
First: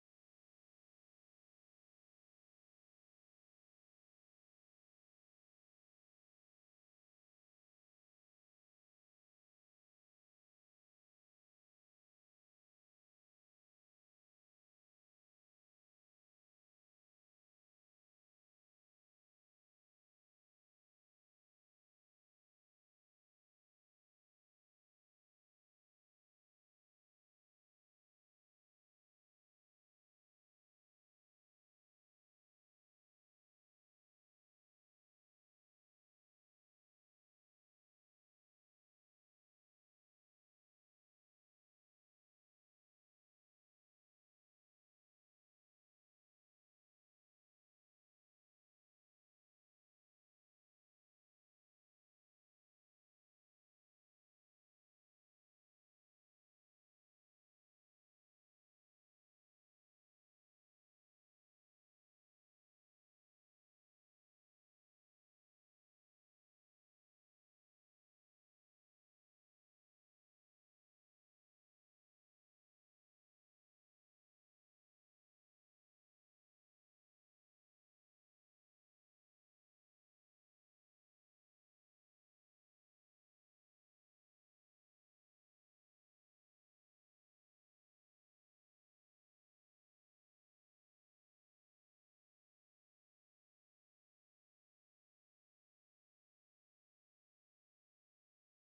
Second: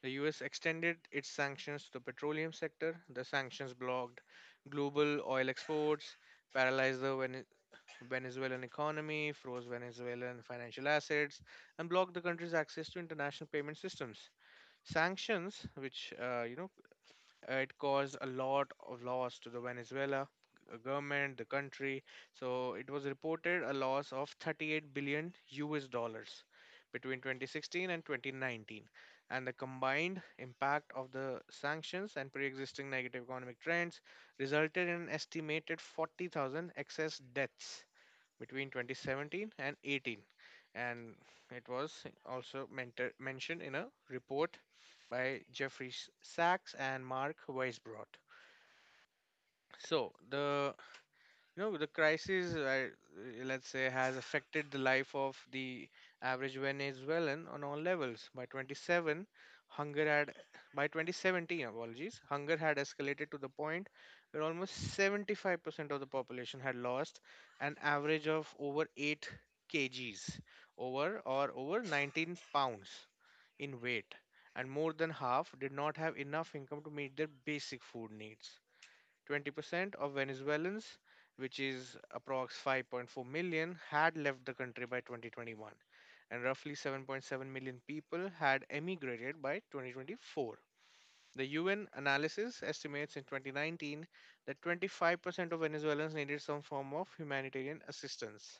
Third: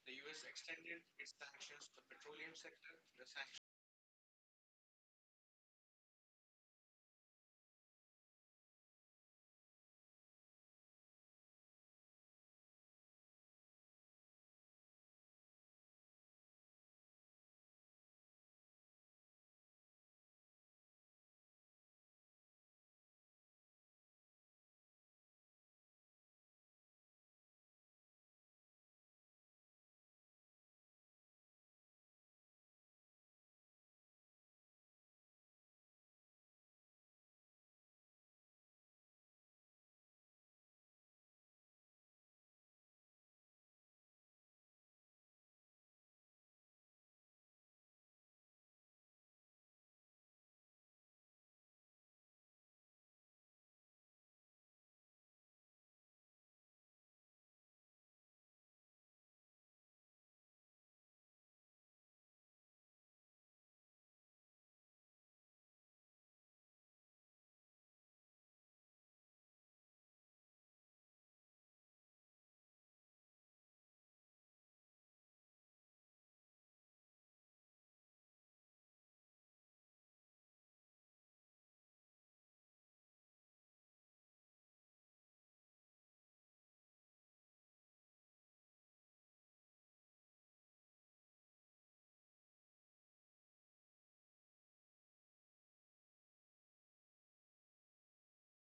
Speaker 2: The US extended its sanctions to the petroleum sector. The sanctions blocked global oil exports, paralyzed the Venezuelan economy, froze Venezuelan financial assets, and blocked the country's access to international payment systems. Sanctions, which, it caused a lot of loss to the Venezuela government, the country. So it was reported a loss of 38 billion US dollars between 2016 and 2019, and the combined impact of the sanctions and pre-existing negative economic trends resulted in an estimated 40,000 excess deaths between 2017 and 18, and it was also mentioned in a report by Jeffrey Sachs and Mark Weisbrot. So the, you know, the crisis, let's say, has affected the life of the average Venezuelan on all levels. By 27, hunger had, by 2017, apologies, hunger had escalated to the point where almost 75% of the population had lost an average of over 8 kgs, over or over 19 lbs in weight, and more than half did not have enough income to meet their basic food needs. 20% of Venezuelans, which is approx 5.4 million, had left the country by 2021, and roughly 7.7 million people had emigrated by 2024. The UN analysis estimates in 2019 that 25% of Venezuelans needed some form of humanitarian assistance.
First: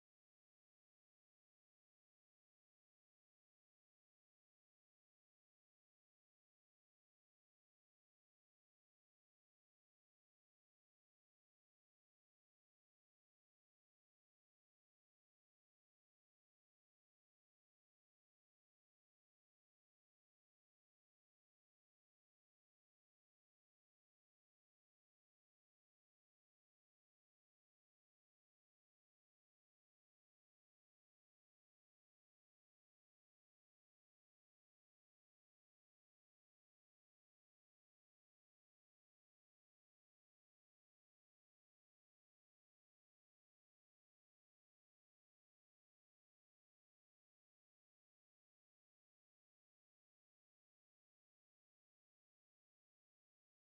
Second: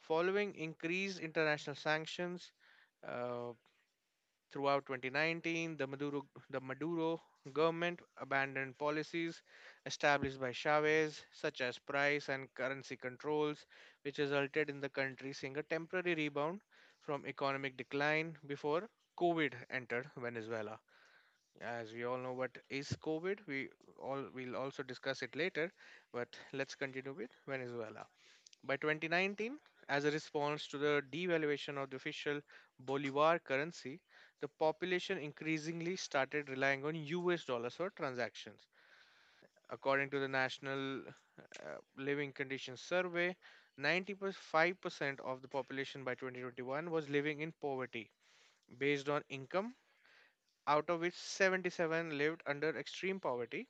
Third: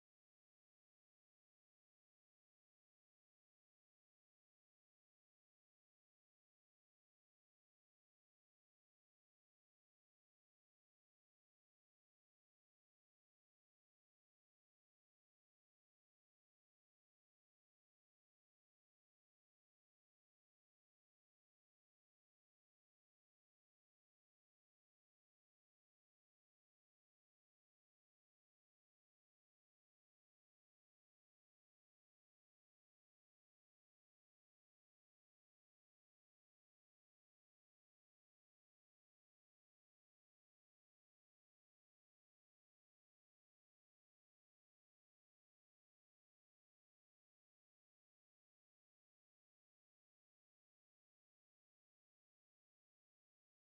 Speaker 2: Following increased international sanctions, uh, throughout 2019, the Maduro government abandoned policies established by Chavez, such as price and currency controls, which resulted in the country seeing a temporary rebound from economic decline before COVID entered Venezuela. As we all know, what is COVID? We all will also discuss it later, but let's continue with Venezuela. By 2019, as a response to the devaluation of the official Bolivar currency, the population increasingly started relying on US dollars for transactions. According to the National Living Conditions Survey, 95% of the population by 2021 was living in poverty based on income, out of which 77 lived under extreme poverty,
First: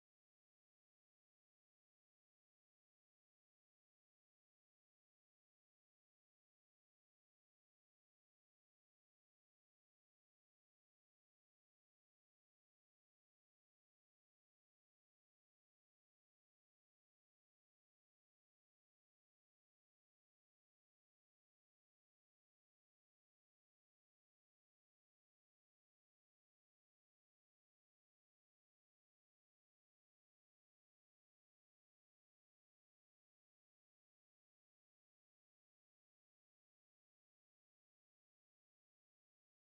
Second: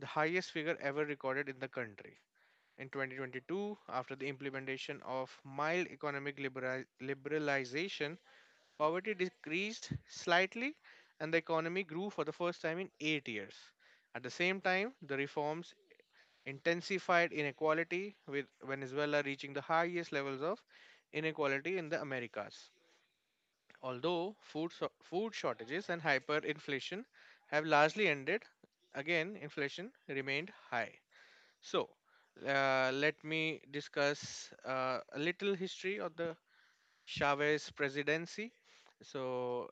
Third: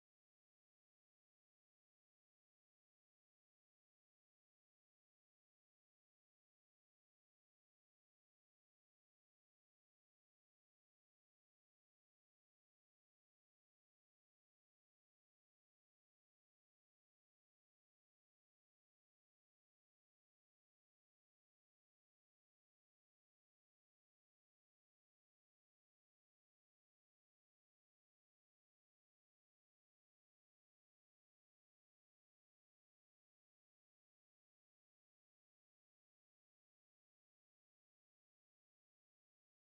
Speaker 2: the highest figure ever recorded in the country. In 2022, after the implementation of mild economic liberalization, poverty decreased slightly and the economy grew for the first time in 8 years. At the same time, the reforms intensified inequality, with Venezuela reaching the highest levels of inequality in the Americas. Although food shortages and hyperinflation have largely ended, again, inflation remained high. So, let me discuss a little history of the Chavez presidency. So,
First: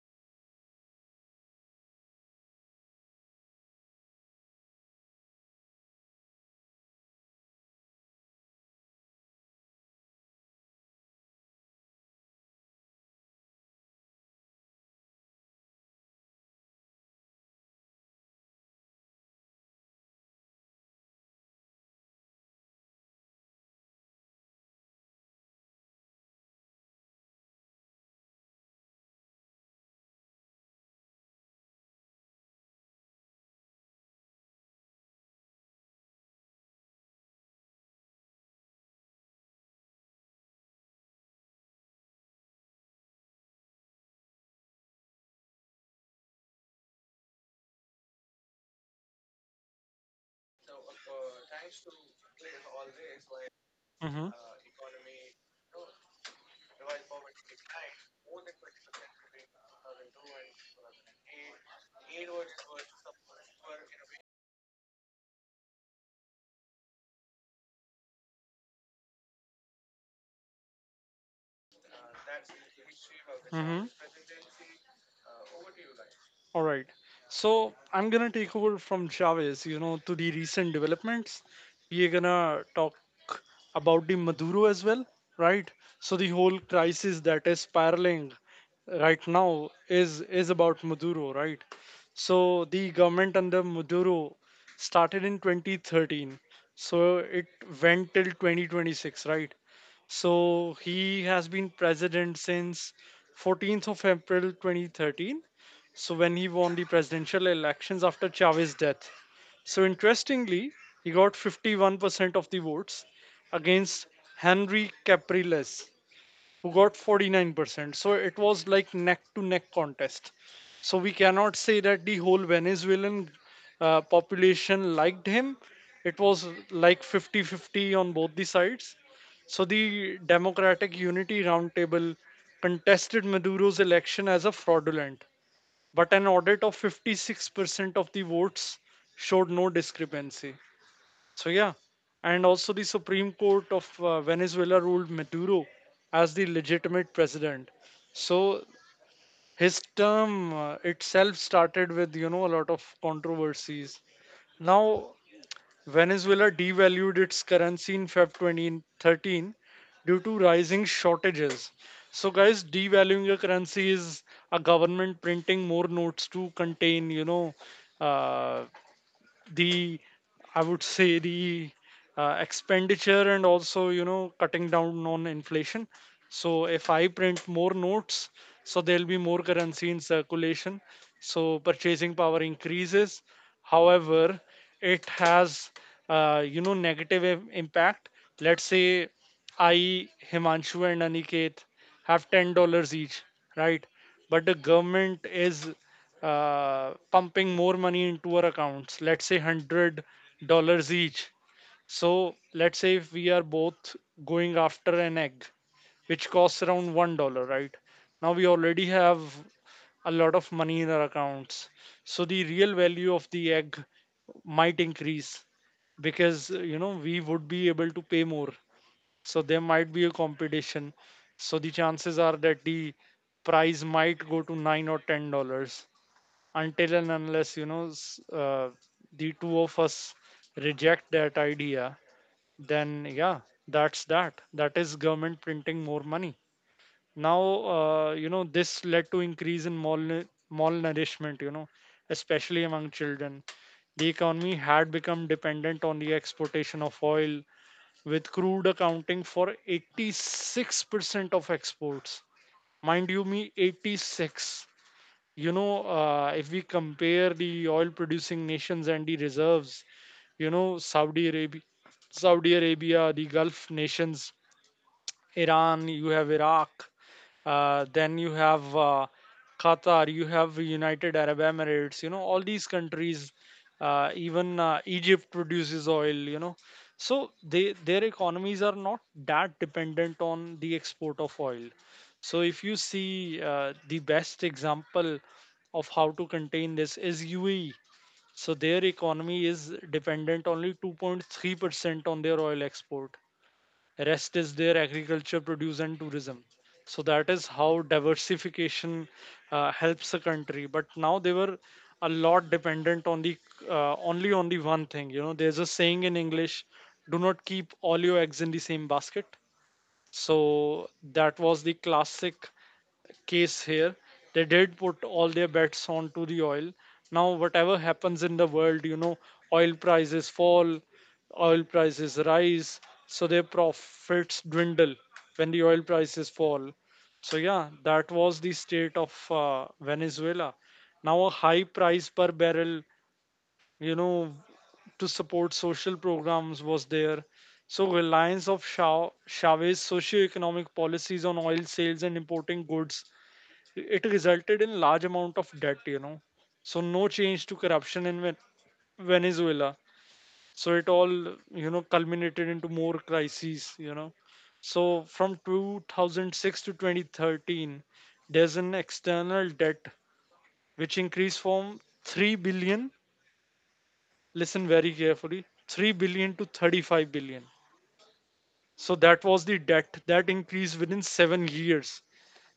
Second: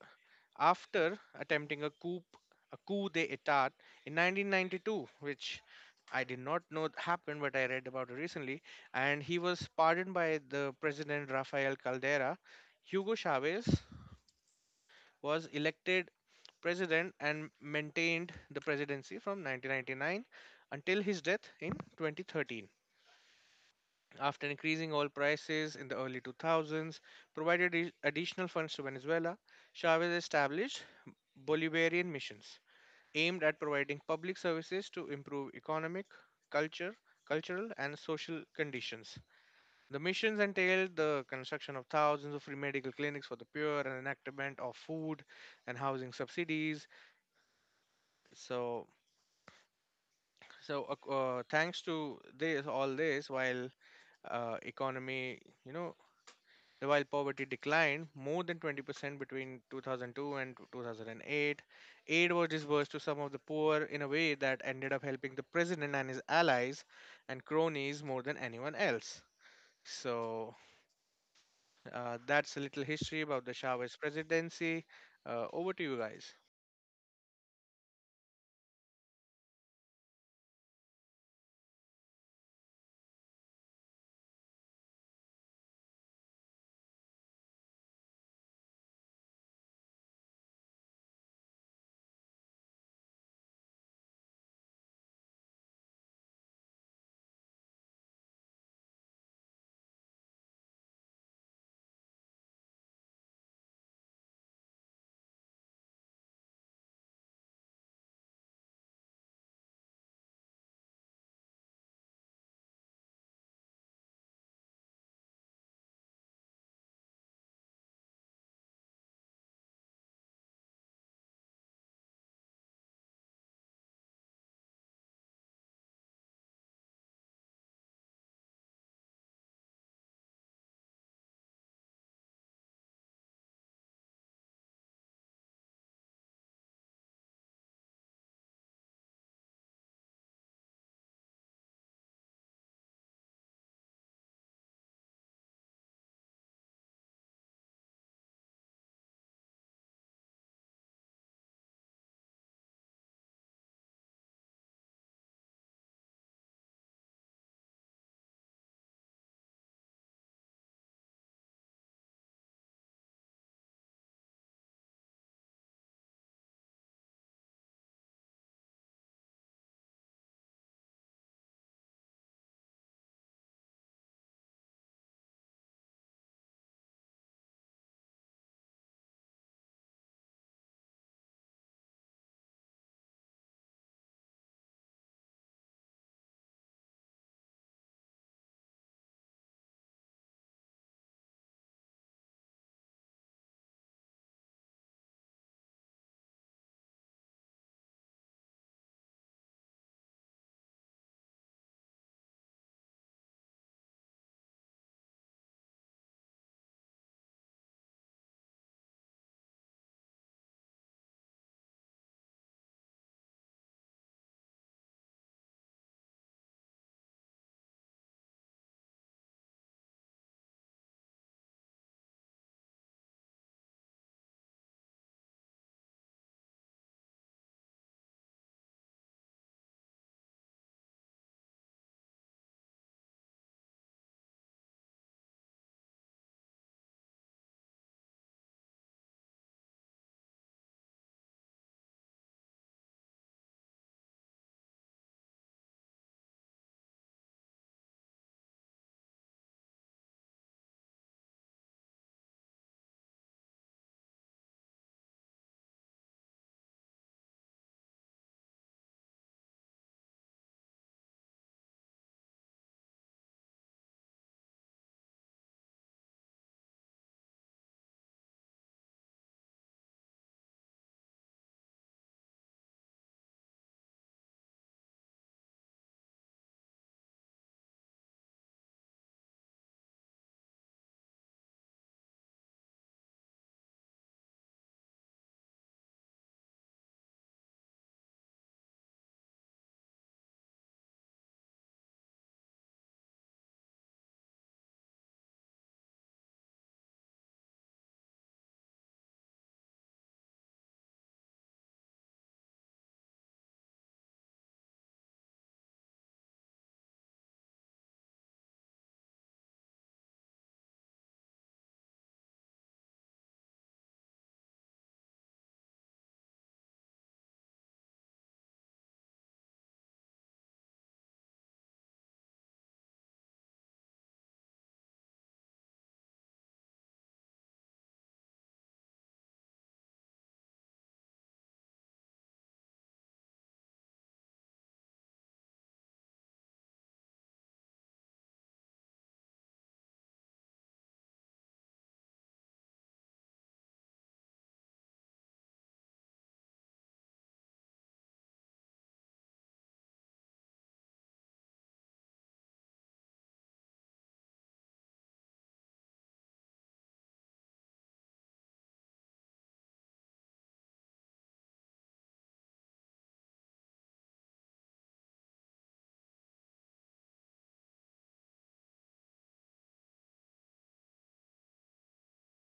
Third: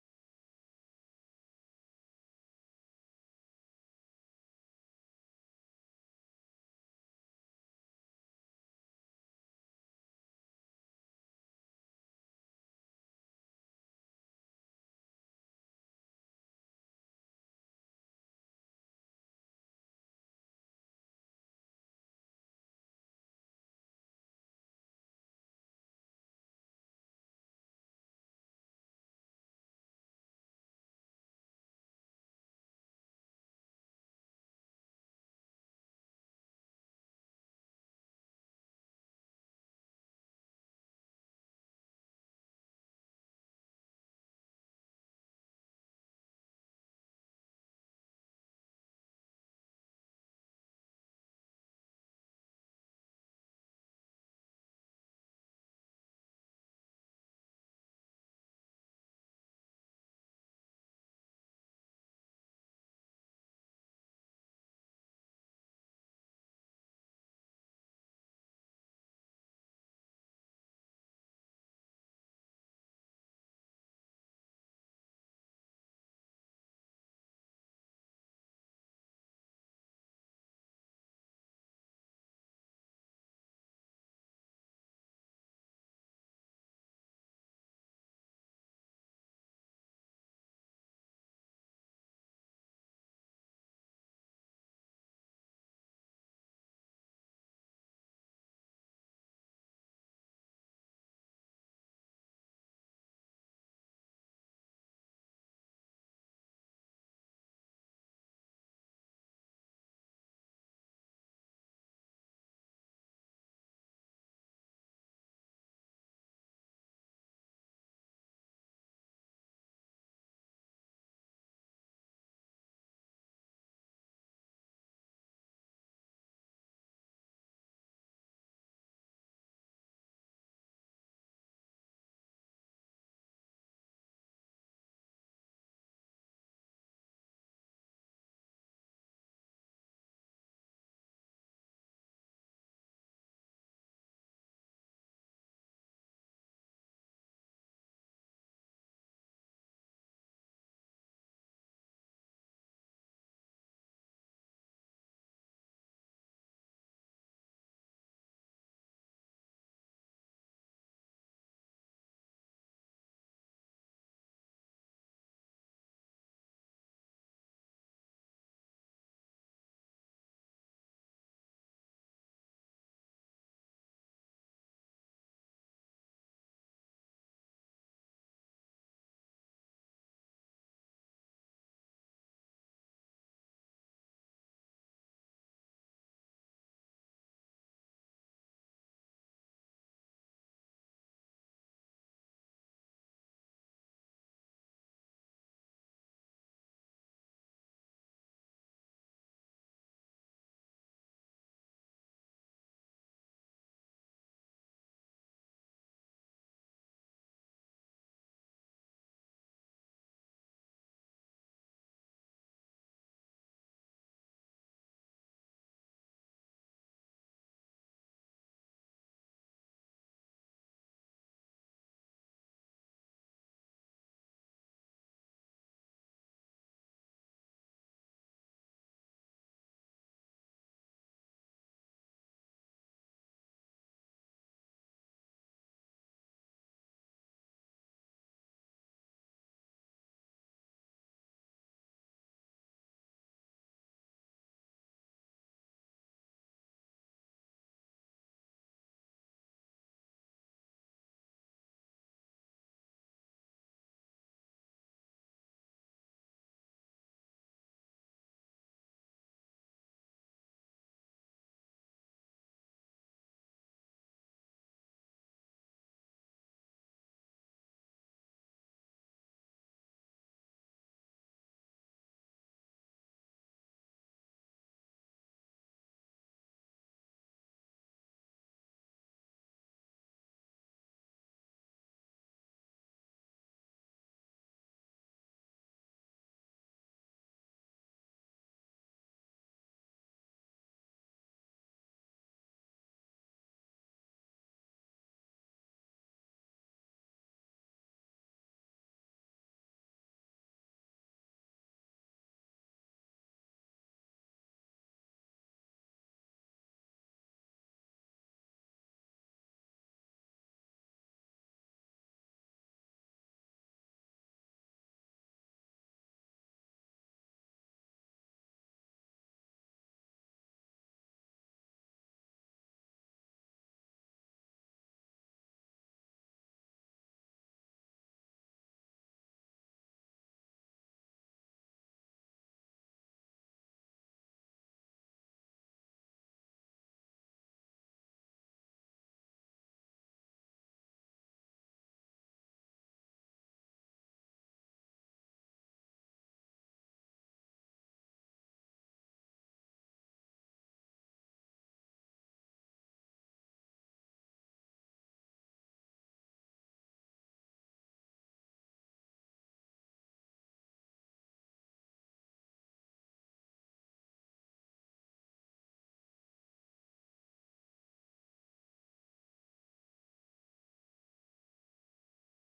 Speaker 2: after attempting a coup d'état in 1992, which I did not know it happened, but I read about it recently, and he was pardoned by the president Rafael Caldera. Hugo Chavez was elected president and maintained the presidency from 1999 until his death in 2013. After increasing oil prices in the early 2000s provided additional funds to Venezuela, Chavez established Bolivarian missions aimed at providing public services to improve economic, culture, cultural and social conditions. The missions entailed the construction of thousands of free medical clinics for the poor and enactment of food and housing subsidies. So, so, thanks to this, all this, while
Speaker 3: Mm-hmm.
Speaker 2: uh, economy, you know, while poverty declined more than 20% between 2002 and 2008, aid was disbursed to some of the poor in a way that ended up helping the president and his allies and cronies more than anyone else. So that's a little history about the
Speaker 3: Mm-hmm.
Speaker 2: Chavez presidency. Over to you guys.
Speaker 3: All right. So I'm gonna take over from Chavez, you know, to the recent developments. We're gonna talk about the Maduro as well, right? So the whole crisis that is spiraling right now is about Maduro, right? So the government under Maduro started in 2013. So it went till 2026, right? So he has been president since 14th of April 2013, so when he won the presidential elections after Chavez's death. So interestingly, he got 51% of the votes against Henry Capriles, who got 49%. So it was like neck to neck contest. So we cannot say that the whole Venezuelan population liked him. It was like 50-50 on both the sides. So the Democratic Unity Roundtable contested Maduro's election as a fraudulent, but an audit of 56% of the votes showed no discrepancy. So, yeah. And also, the Supreme Court of Venezuela ruled Maduro as the legitimate president. So, his term itself started with, you know, a lot of controversies. Now, Venezuela devalued its currency in Feb 2013 due to rising shortages. So, guys, devaluing a currency is a government printing more notes to contain, you know, uh, the, I would say, the expenditure and also you know cutting down on inflation. So if I print more notes, so there'll be more currency in circulation, so purchasing power increases. However, it has, you know, negative impact. Let's say I, Himanshu and Aniket have $10 each, right? But the government is, pumping more money into our accounts, let's say $100 each. So let's say if we are both going after an egg, which costs around $1, right? Now we already have a lot of money in our accounts, so the real value of the egg might increase because, you know, we would be able to pay more. So there might be a competition. So the chances are that the price might go to 9 or $10, until and unless, you know, the two of us reject that idea. Then yeah, that is government printing more money. Now, you know, this led to increase in malnourishment, you know, especially among children. The economy had become dependent on the exportation of oil with crude accounting for 86% of exports. Mind you, me 86. If we compare the oil-producing nations and the reserves, you know, Saudi Arabia, the Gulf nations, Iran, you have Iraq, then you have Qatar, you have United Arab Emirates, you know, all these countries, even Egypt produces oil, you know. So they their economies are not that dependent on the export of oil. So if you see the best example of how to contain this is UAE. So their economy is dependent only 2.3% on their oil export, rest is there agriculture produce and tourism. So that is how diversification helps a country, but now they were a lot dependent on the only on the one thing. You know, there's a saying in English, do not keep all your eggs in the same basket. So that was the classic case here. They did put all their bets onto the oil. Now, whatever happens in the world, you know, oil prices fall, oil prices rise, so their profits dwindle when the oil prices fall. So, yeah, that was the state of Venezuela. Now, a high price per barrel, you know, to support social programs was there. So, reliance of Chavez's socioeconomic policies on oil sales and importing goods, it resulted in large amount of debt, you know. So no change to corruption in Venezuela. So it all, you know, culminated into more crises, you know. So from 2006 to 2013, there's an external debt which increased from 3 billion, listen very carefully, 3 billion to 35 billion. So that was the debt that increased within 7 years.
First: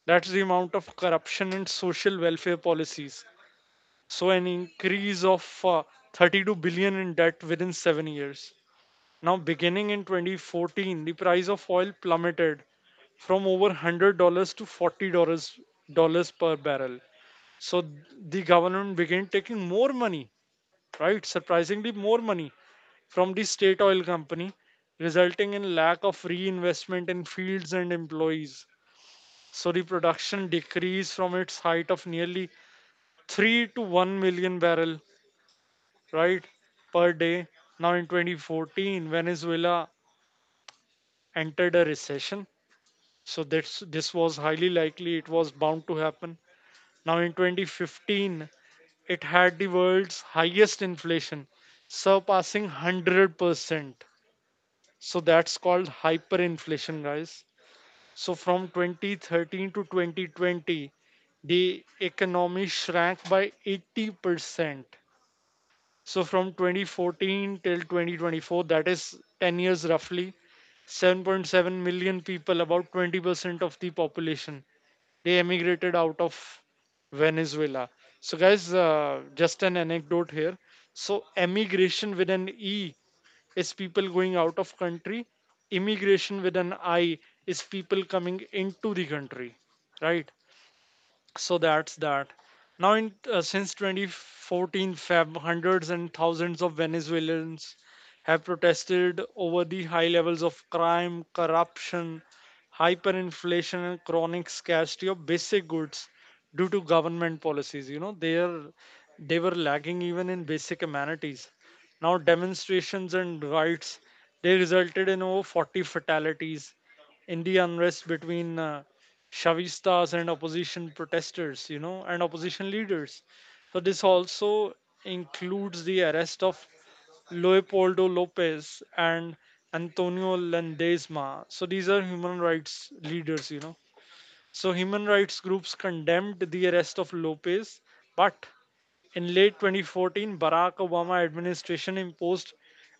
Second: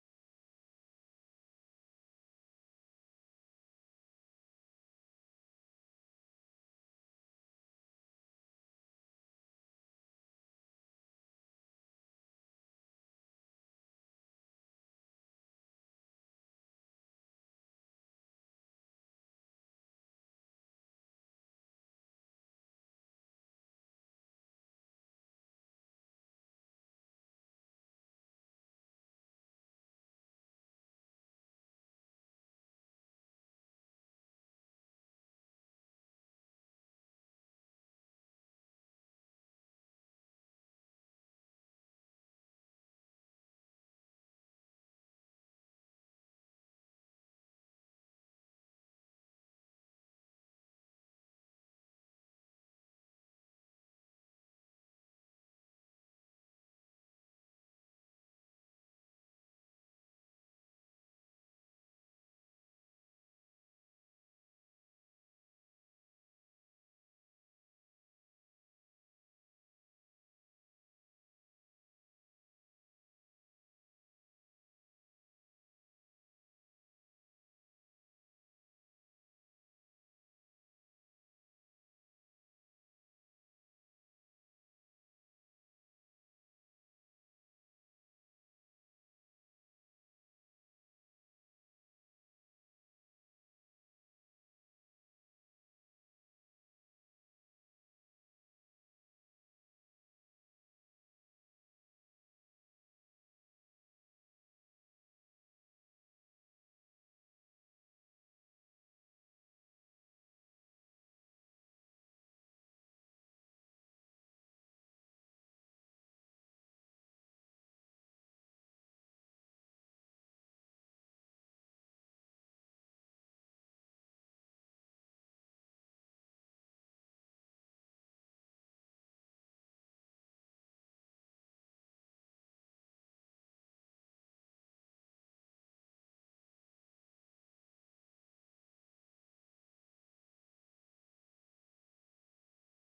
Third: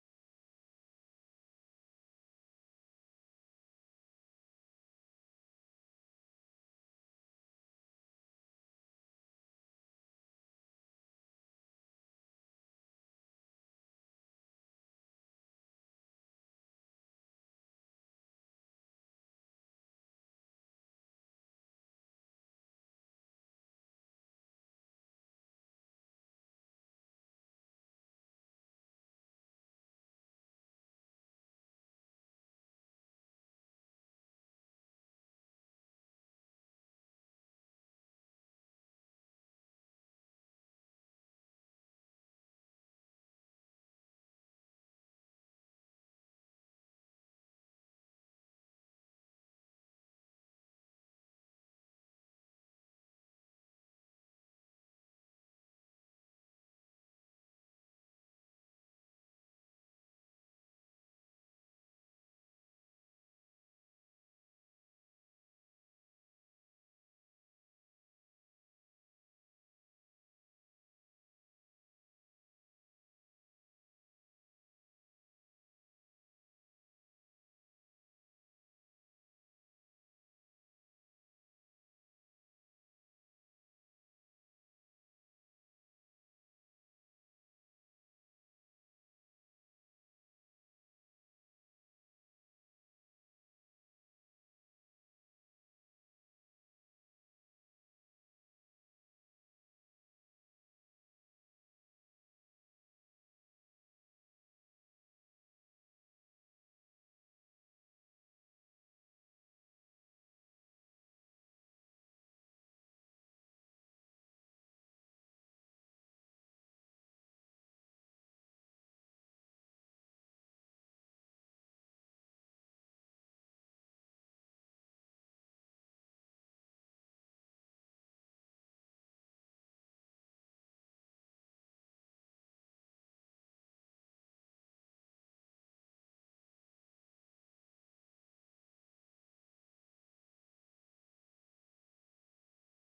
Speaker 3: That's the amount of corruption and social welfare policies. So an increase of 32 billion in debt within 7 years. Now, beginning in 2014, the price of oil plummeted from over $100 to $40 dollars per barrel. So the government began taking more money, right? Surprisingly, more money from the state oil company, resulting in lack of reinvestment in fields and employees. So the production decreased from its height of nearly 3 to 1 million barrel, right, per day. Now in 2014, Venezuela entered a recession. So that's, this was highly likely it was bound to happen. Now in 2015, it had the world's highest inflation, surpassing 100%. So that's called hyperinflation, guys. So from 2013 to 2020, the economy shrank by 80%. So from 2014 till 2024, that is 10 years roughly, 7.7 million people, about 20% of the population, they emigrated out of Venezuela. So, guys, just an anecdote here. So, emigration with an E is people going out of country. Immigration with an I is people coming into the country, right? So that's that. Now in since 2014 Feb, hundreds and thousands of Venezuelans have protested over the high levels of crime, corruption, hyperinflation and chronic scarcity of basic goods due to government policies. You know, they are, they were lagging even in basic amenities. Now demonstrations and riots, they resulted in over 40 fatalities in the unrest between Shavistas and opposition protesters, you know, and opposition leaders. So this also includes the arrest of Leopoldo Lopez and Antonio Landesma. So these are human rights leaders, you know. So human rights groups condemned the arrest of Lopez, but in late 2014, Barack Obama administration imposed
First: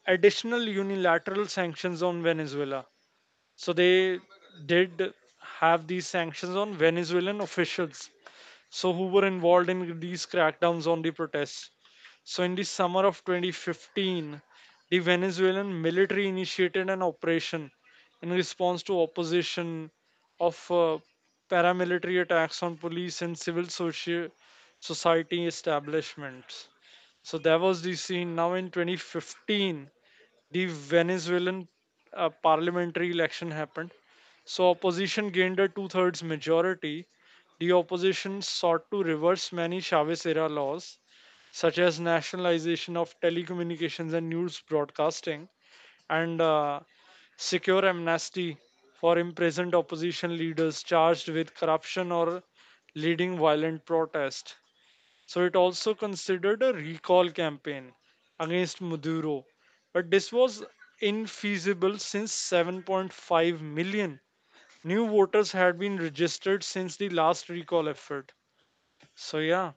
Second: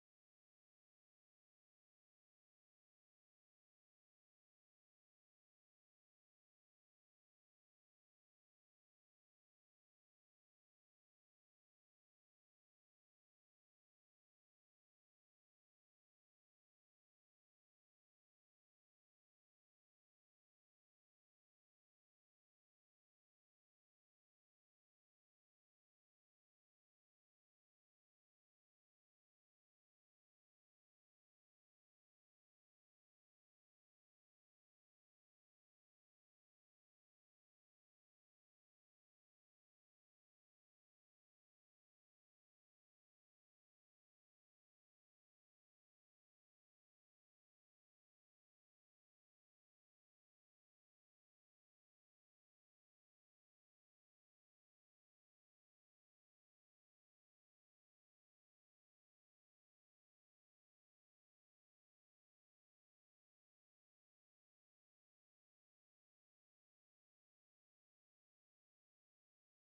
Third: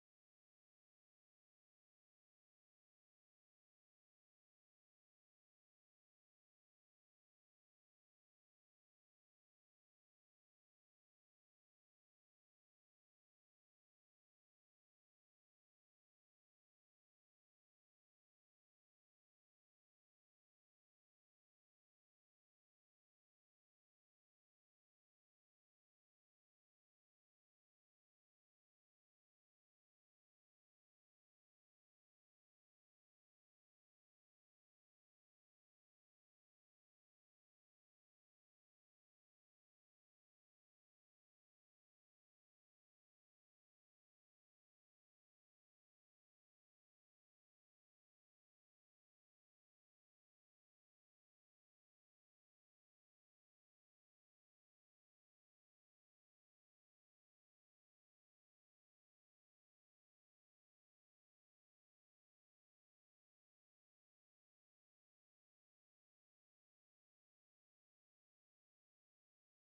Speaker 3: additional unilateral sanctions on Venezuela. So they did have these sanctions on Venezuelan officials, so who were involved in these crackdowns on the protests. So in the summer of 2015, the Venezuelan military initiated an operation in response to opposition of paramilitary attacks on police and civil society establishments. So that was the scene. Now in 2015, the Venezuelan parliamentary election happened. So opposition gained a two-thirds majority. The opposition sought to reverse many Chavez-era laws, such as nationalization of telecommunications and news broadcasting, and secure amnesty for imprisoned opposition leaders charged with corruption or leading violent protest. So it also considered a recall campaign against Maduro. But this was infeasible since 7.5 million new voters had been registered since the last recall effort. So, yeah,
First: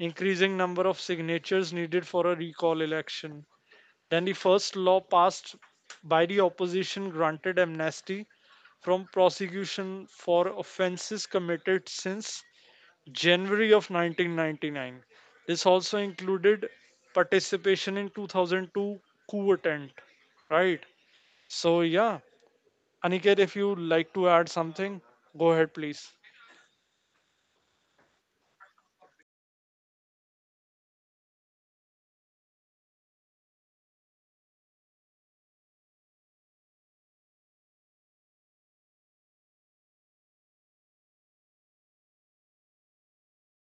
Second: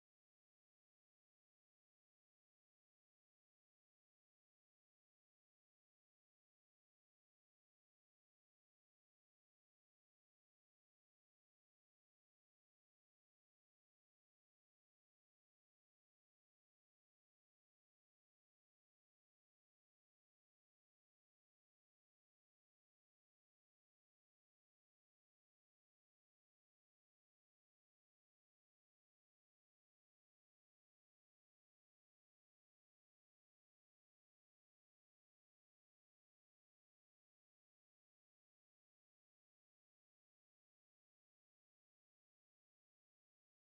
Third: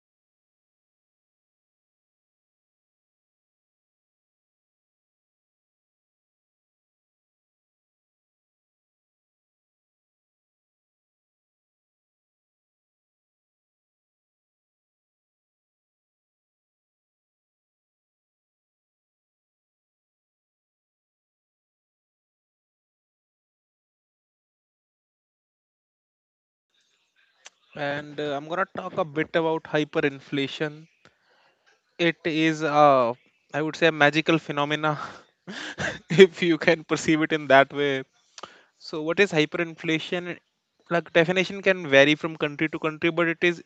Speaker 3: increasing number of signatures needed for a recall election. Then the first law passed by the opposition granted amnesty from prosecution for offenses committed since January of 1999. This also included participation in 2002 coup attempt, right? So yeah, Aniket, if you like to add something, go ahead, please.
Speaker 1: And I'm gonna talk a bit about hyperinflation. It is, I would say, a magical phenomena [laughs] if you can perceive it in that way. So, what is hyperinflation? Like, definition can vary from country to country, but it is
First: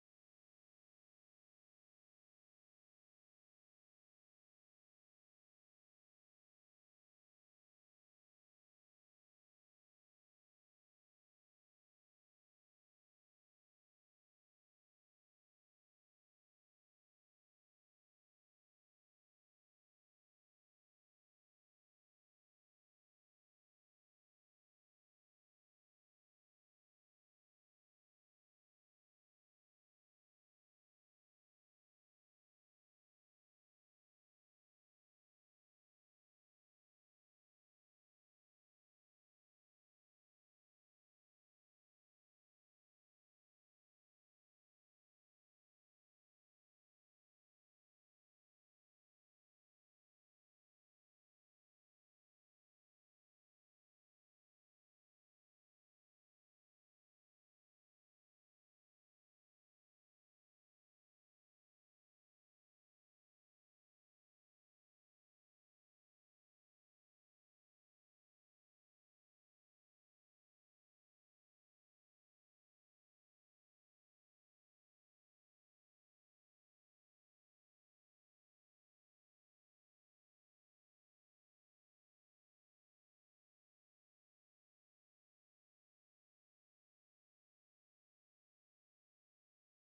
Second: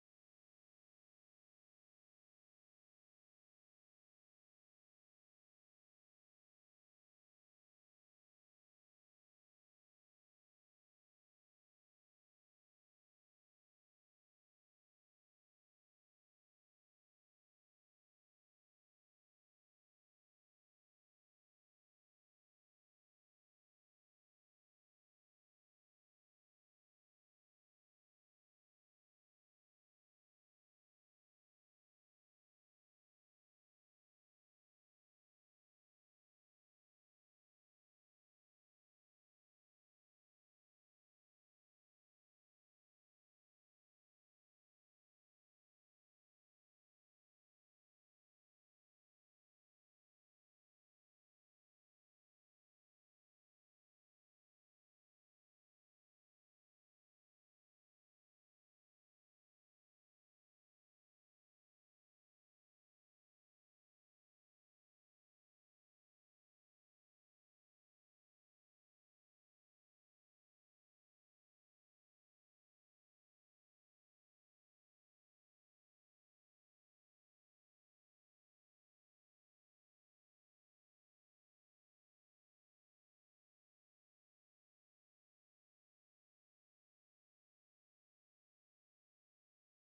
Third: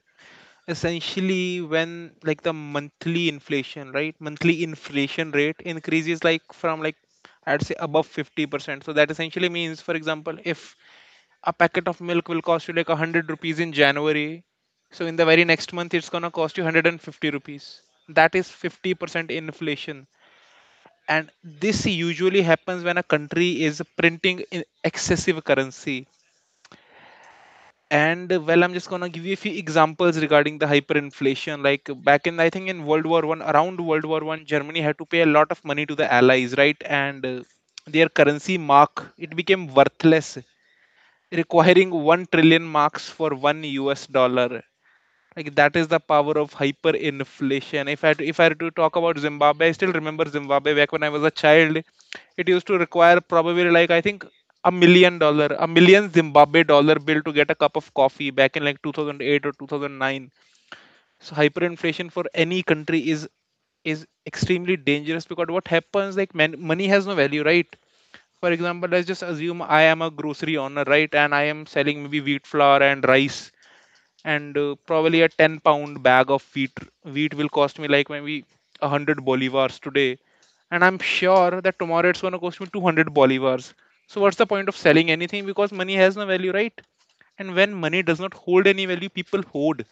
Speaker 1: essentially when, like, the monthly inflation, right? Monthly inflation rate increases like from like, I'd say, above 50%. So that essentially means, for example, if a packet of milk will cost you like 100 rupees in January. So in the very next month, it's going to cost you 150 rupees. That is 50% inflation. And this usually happens when a country is printing in excessive currency. And Well, I'm just going to give you a few examples regarding the hyperinflation. Like, back in, I think in World War One, around World War One, Germany had to pay a lot of money to the Allies, right? And Their currency mark, it became worthless, requiring 1 trillion marks for 1 US dollar. Like, that is the power of hyperinflation. If I were to talk about Zimbabwe, I still remember Zimbabwe back when I was a child. It used to require probably, like I think, $1 million, a million Zimbabwe dollar bill to get a cup of coffee back in like 2008 or 2009. So hyperinflation for any country is extremely dangerous because what happens, like, man, money has no value, right? For example, let's just assume I am a grocery owner, right? And I am selling maybe wheat flour and rice, and probably a 10 pound bag of wheat will cost me like maybe 100 bolivars today, and I'm sure that tomorrow it's going to cost me 200 bolivars. So what's the point of selling anything, because money has no value, right? And when money does not hold any value, people hoard.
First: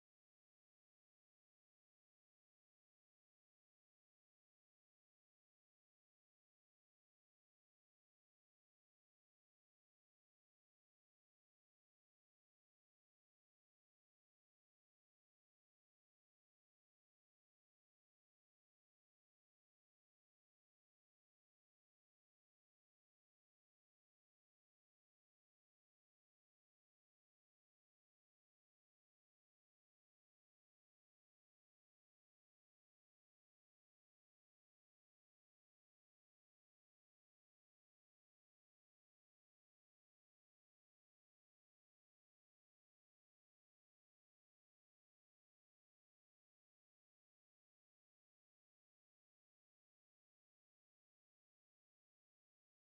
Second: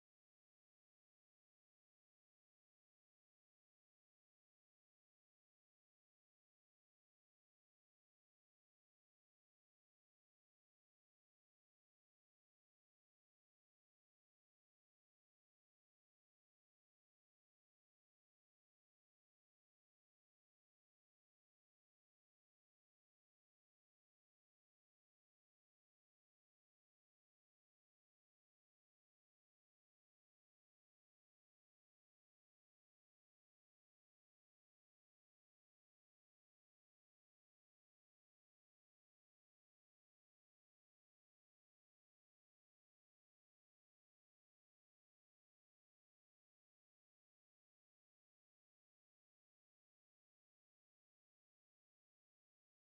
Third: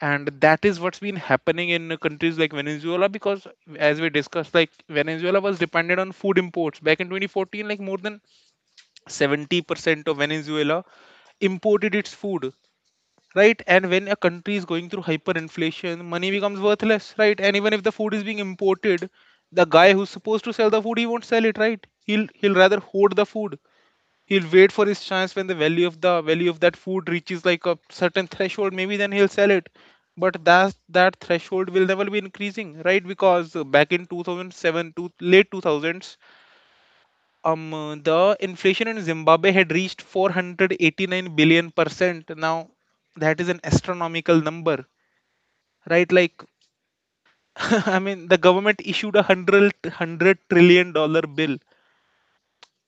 Speaker 1: And that is what's been happening in countries like Venezuela, because, as we discussed, like, Venezuela was dependent on food imports back in 2014. Like, more than 70% of Venezuela imported its food, right? And when a country is going through hyperinflation, money becomes worthless, right? And even if the food is being imported, the guy who's supposed to sell the food, he won't sell it, right? He'll rather hoard the food. He'll wait for his chance when the value of that food reaches like a certain threshold, maybe then he'll sell it. But that threshold will never be increasing, right? Because back in 2007 to late 2000s, the inflation in Zimbabwe had reached 489 billion%. Now, that is an astronomical number, right? Like, [laughs] I mean, the government issued a hundred trillion dollar bill.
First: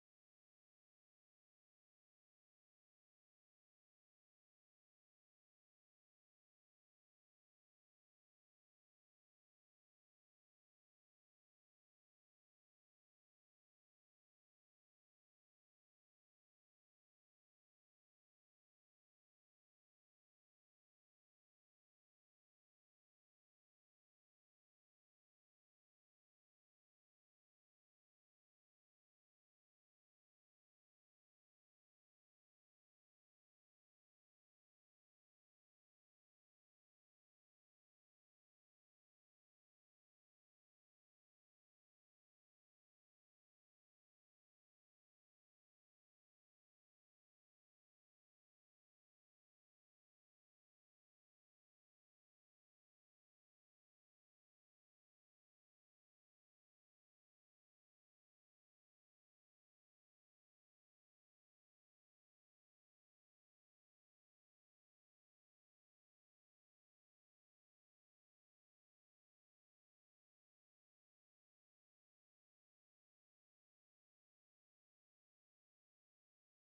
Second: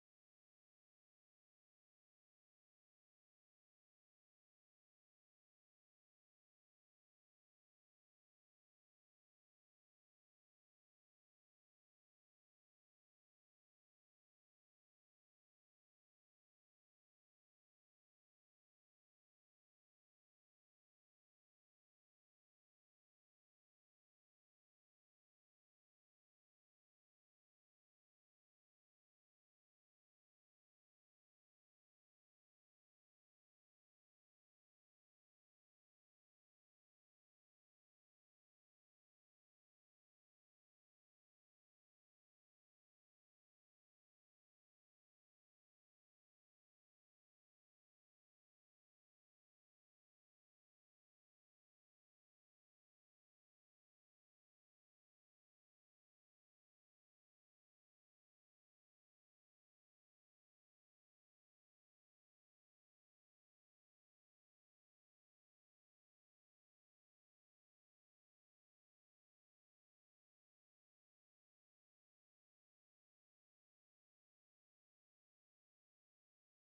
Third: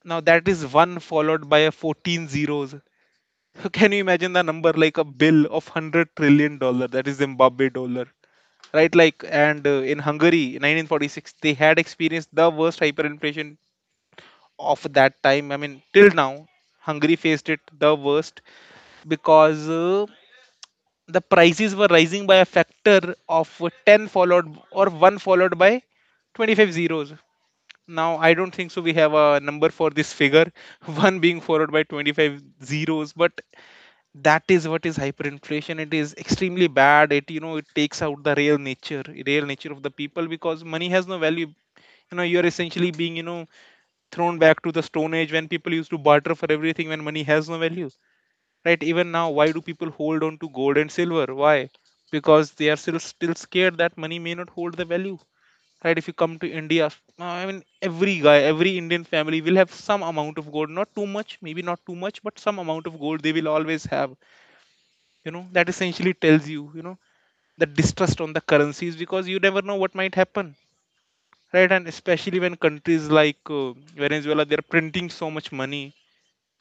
Speaker 1: Now, that is one followed by a 14 zeros. So can you imagine the number? Like, a bill of 100 trillion dollar, that is Zimbabwe dollar, right? Like, and in Hungary 1946, they had experienced the worst hyperinflation of that time. I mean, till now, Hungary faced it the worst. Because the prices were rising by a factor of 10 followed, or 1 followed by 25 zeros. Now, I don't think so. We have a number for this figure, [laughs] one being followed by 25 zeros, but that is what is hyperinflation. It is extremely bad. It, you know, it takes out the real nature of the people, because money has no value. You know, you're essentially being, thrown back to the stone age when people used to barter for everything when money has no value. Right, even now, why do people hold on to gold and silver? Why? Because they are still scared that money may not hold the value. Right, if you come to India, I mean, every Indian family will have some amount of gold, not too much, maybe not too much, but some amount of gold they will always have. That essentially tells you, you know the distrust on the currencies, because you never know what might happen. Right, and especially when countries like Venezuela, they're printing so much money,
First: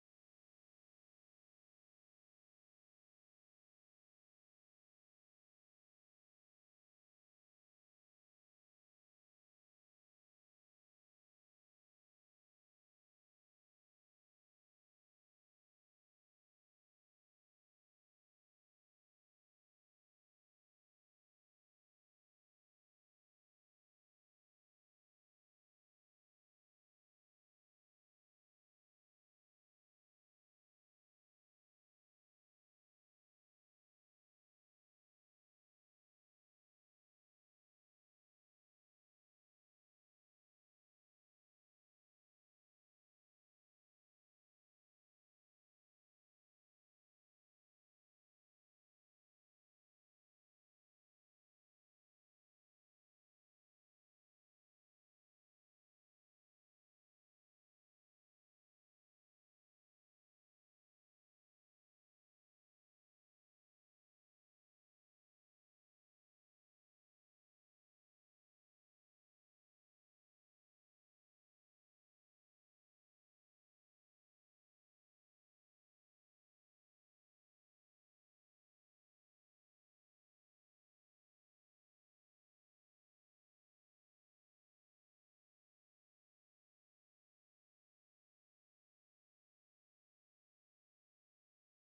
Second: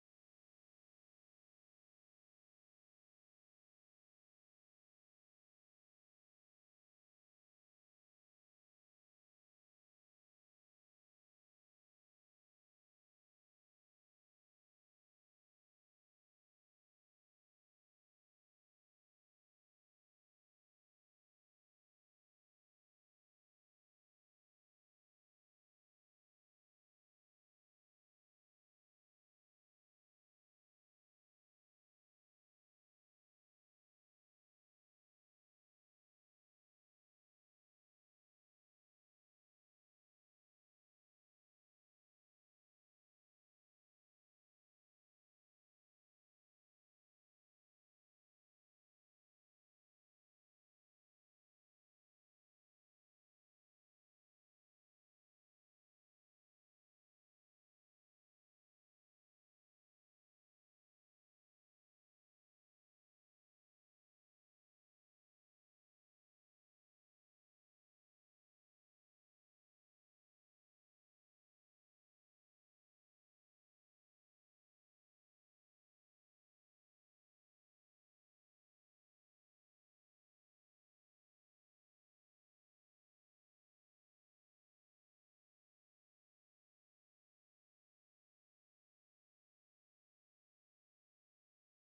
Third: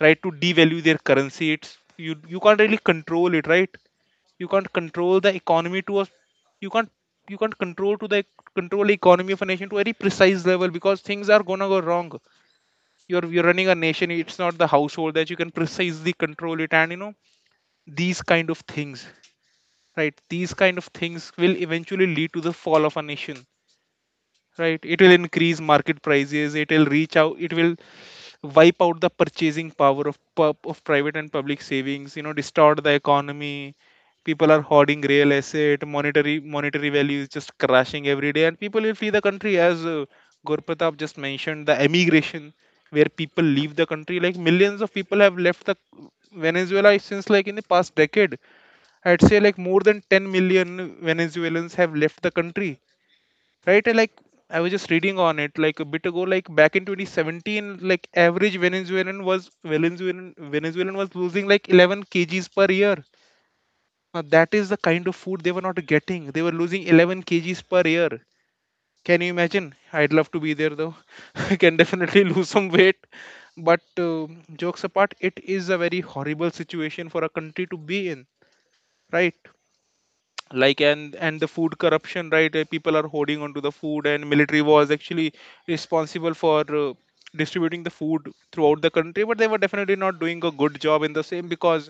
Speaker 1: right, to devalue their currency. It's, you can't really control it, right? You can't control the economy to a, you can't you can't control to the control economy of a nation to a very precise level because things are gonna go wrong. You're running a nation, it's not the household that you can precisely control it. And you know, these kind of things, right, these kind of things will eventually lead to the fall of a nation. Right, it will increase market prices, it will reach out, it will wipe out the purchasing power of private and public savings, you know, distort the economy. People are hoarding real estate, monetary value is just crashing every day and people will flee the country. As Gurpratap just mentioned, the emigration, where people leave the country. Like millions of people have left the Venezuela since, like, in the past decade. I'd say like more than 10 million Venezuelans have left the country, right? Like, I was just reading on it like a bit ago, like back in 2017, like average Venezuelan was losing like 11 kgs per year. Now that is the kind of food they were not getting, they were losing 11 kgs per year. Can you imagine? I'd love to be there though. [laughs] I can definitely [laughs] lose some weight. But uh, jokes apart, it is a very horrible situation for a country to be in, right? Like, and the food corruption, right? People are holding onto the food and military was actually responsible for distributing the food throughout the country, but they were definitely not doing a good job in the same, because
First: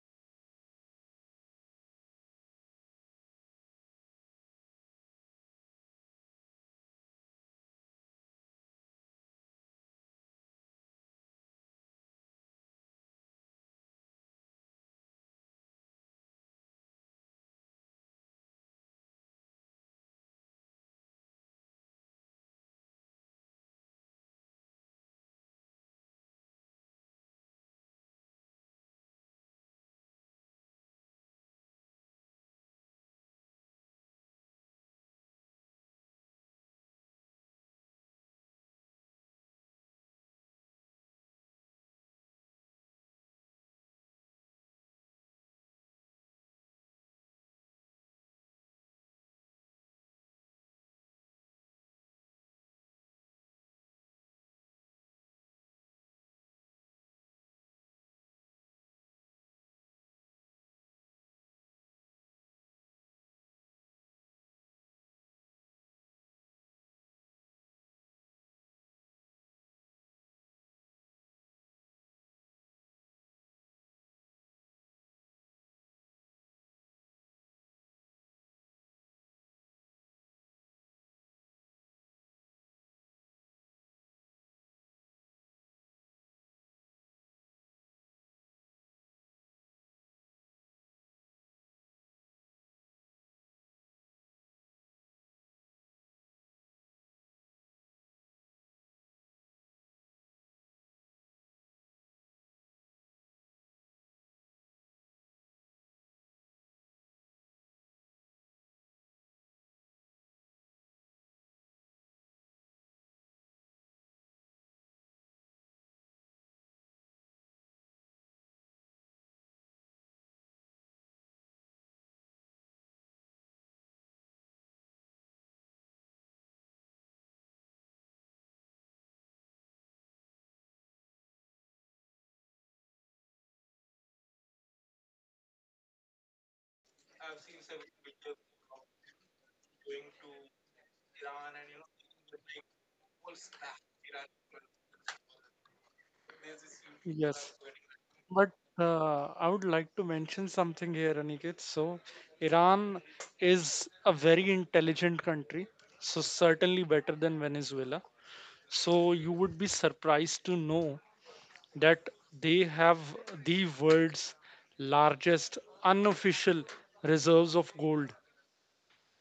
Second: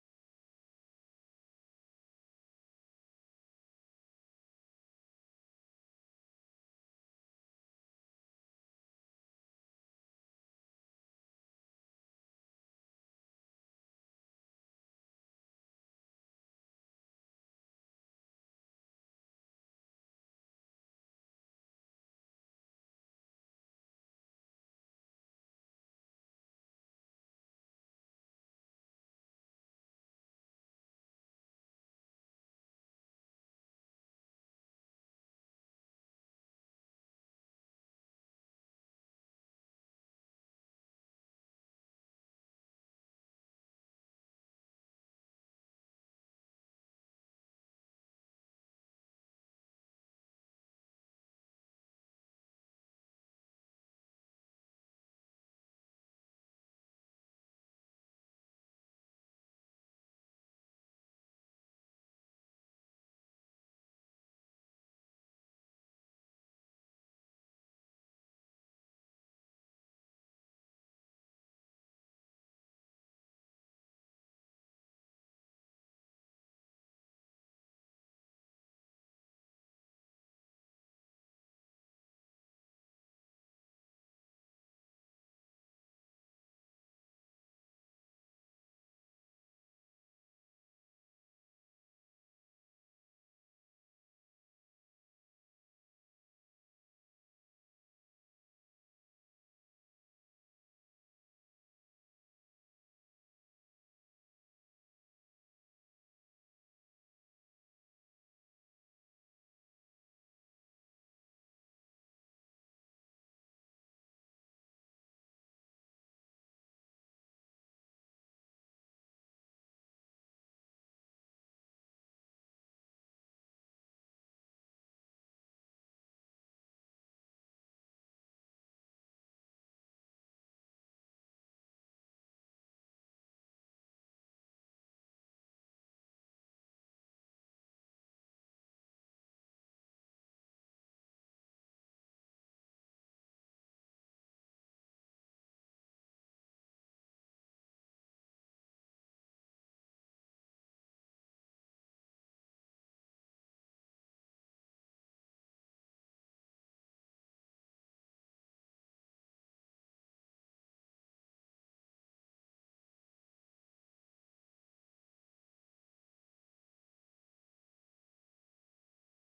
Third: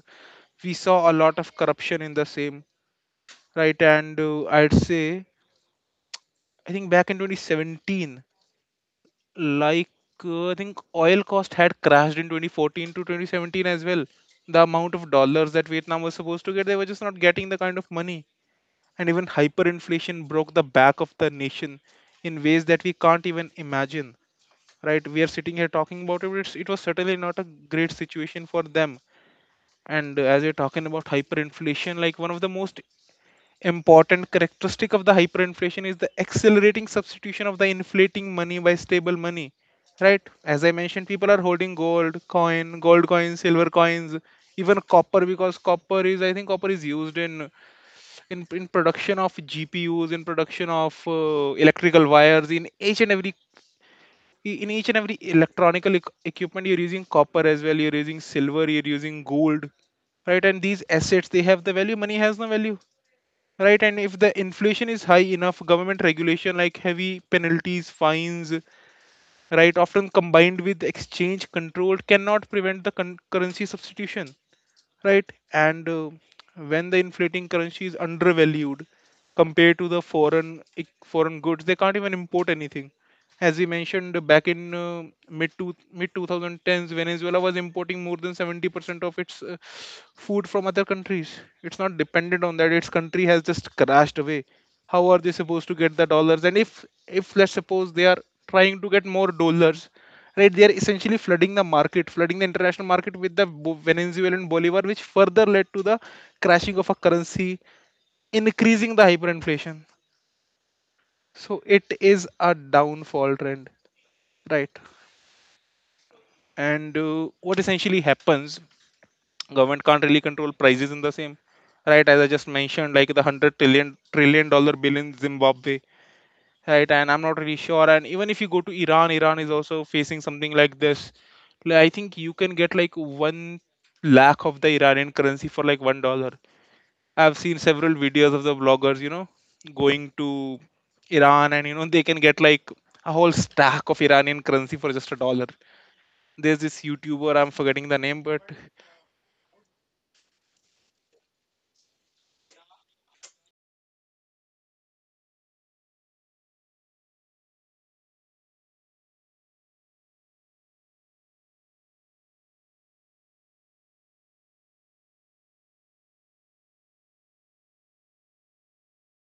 Speaker 1: we saw a lot of corruption in the same, right? And I'd say, I think back in 2017, like, I think oil cost had crashed in 2014 to 2017 as well. The amount of dollars that Vietnam was supposed to get, they were just not getting the kind of money. And even hyperinflation broke the back of the nation in ways that we can't even imagine. Right, we are sitting here talking about it, but it was certainly not a great situation for them. And as we are talking about hyperinflation, like one of the most important characteristic of the hyperinflation is the accelerating substitution of the inflating money by stable money. Right, as I mentioned, people are holding gold coins, silver coins, even copper, because copper is, I think copper is used in production of GPUs, in production of electrical wires, in each and every equipment. You're using copper as well, you're using silver, you're using gold, right? And these assets, they have the value, money has no value. Right, and if the inflation is high enough, government regulation like heavy penalties, fines, right, often combined with exchange control, cannot prevent the currency substitution, right? And when the inflating currency is undervalued compared to the foreign goods, they can't even import anything. As we mentioned, back in mid 2010s, Venezuela was importing more than 70% of its food from other countries. It's not dependent on that. Its country has just crashed away. How are they supposed to get the dollars? And if let's suppose they are trying to get more dollars, right, they are essentially flooding the market, flooding the international market with the Venezuelan bolivar, which further led to the crashing of a currency, increasing the hyperinflation. So it is a downfall trend, right? And what essentially happens, government can't really control prices in the same, right, as I just mentioned, like the 100 trillion dollar bill in Zimbabwe. Right, and I'm not really sure. And even if you go to Iran, Iran is also facing something like this. Like, I think you can get like one lakh of the Iranian currency for like $1. I've seen several videos of the vloggers, you know, going to Iran, and you know, they can get like a whole stack of Iranian currency for just a dollar. There's this YouTuber, I'm
Speaker 3: Yes,
Speaker 1: forgetting the name, but
Speaker 3: but I would like to mention something here, Aniket. So Iran is a very intelligent country, so certainly better than Venezuela. So you would be surprised to know that they have the world's largest unofficial reserves of gold,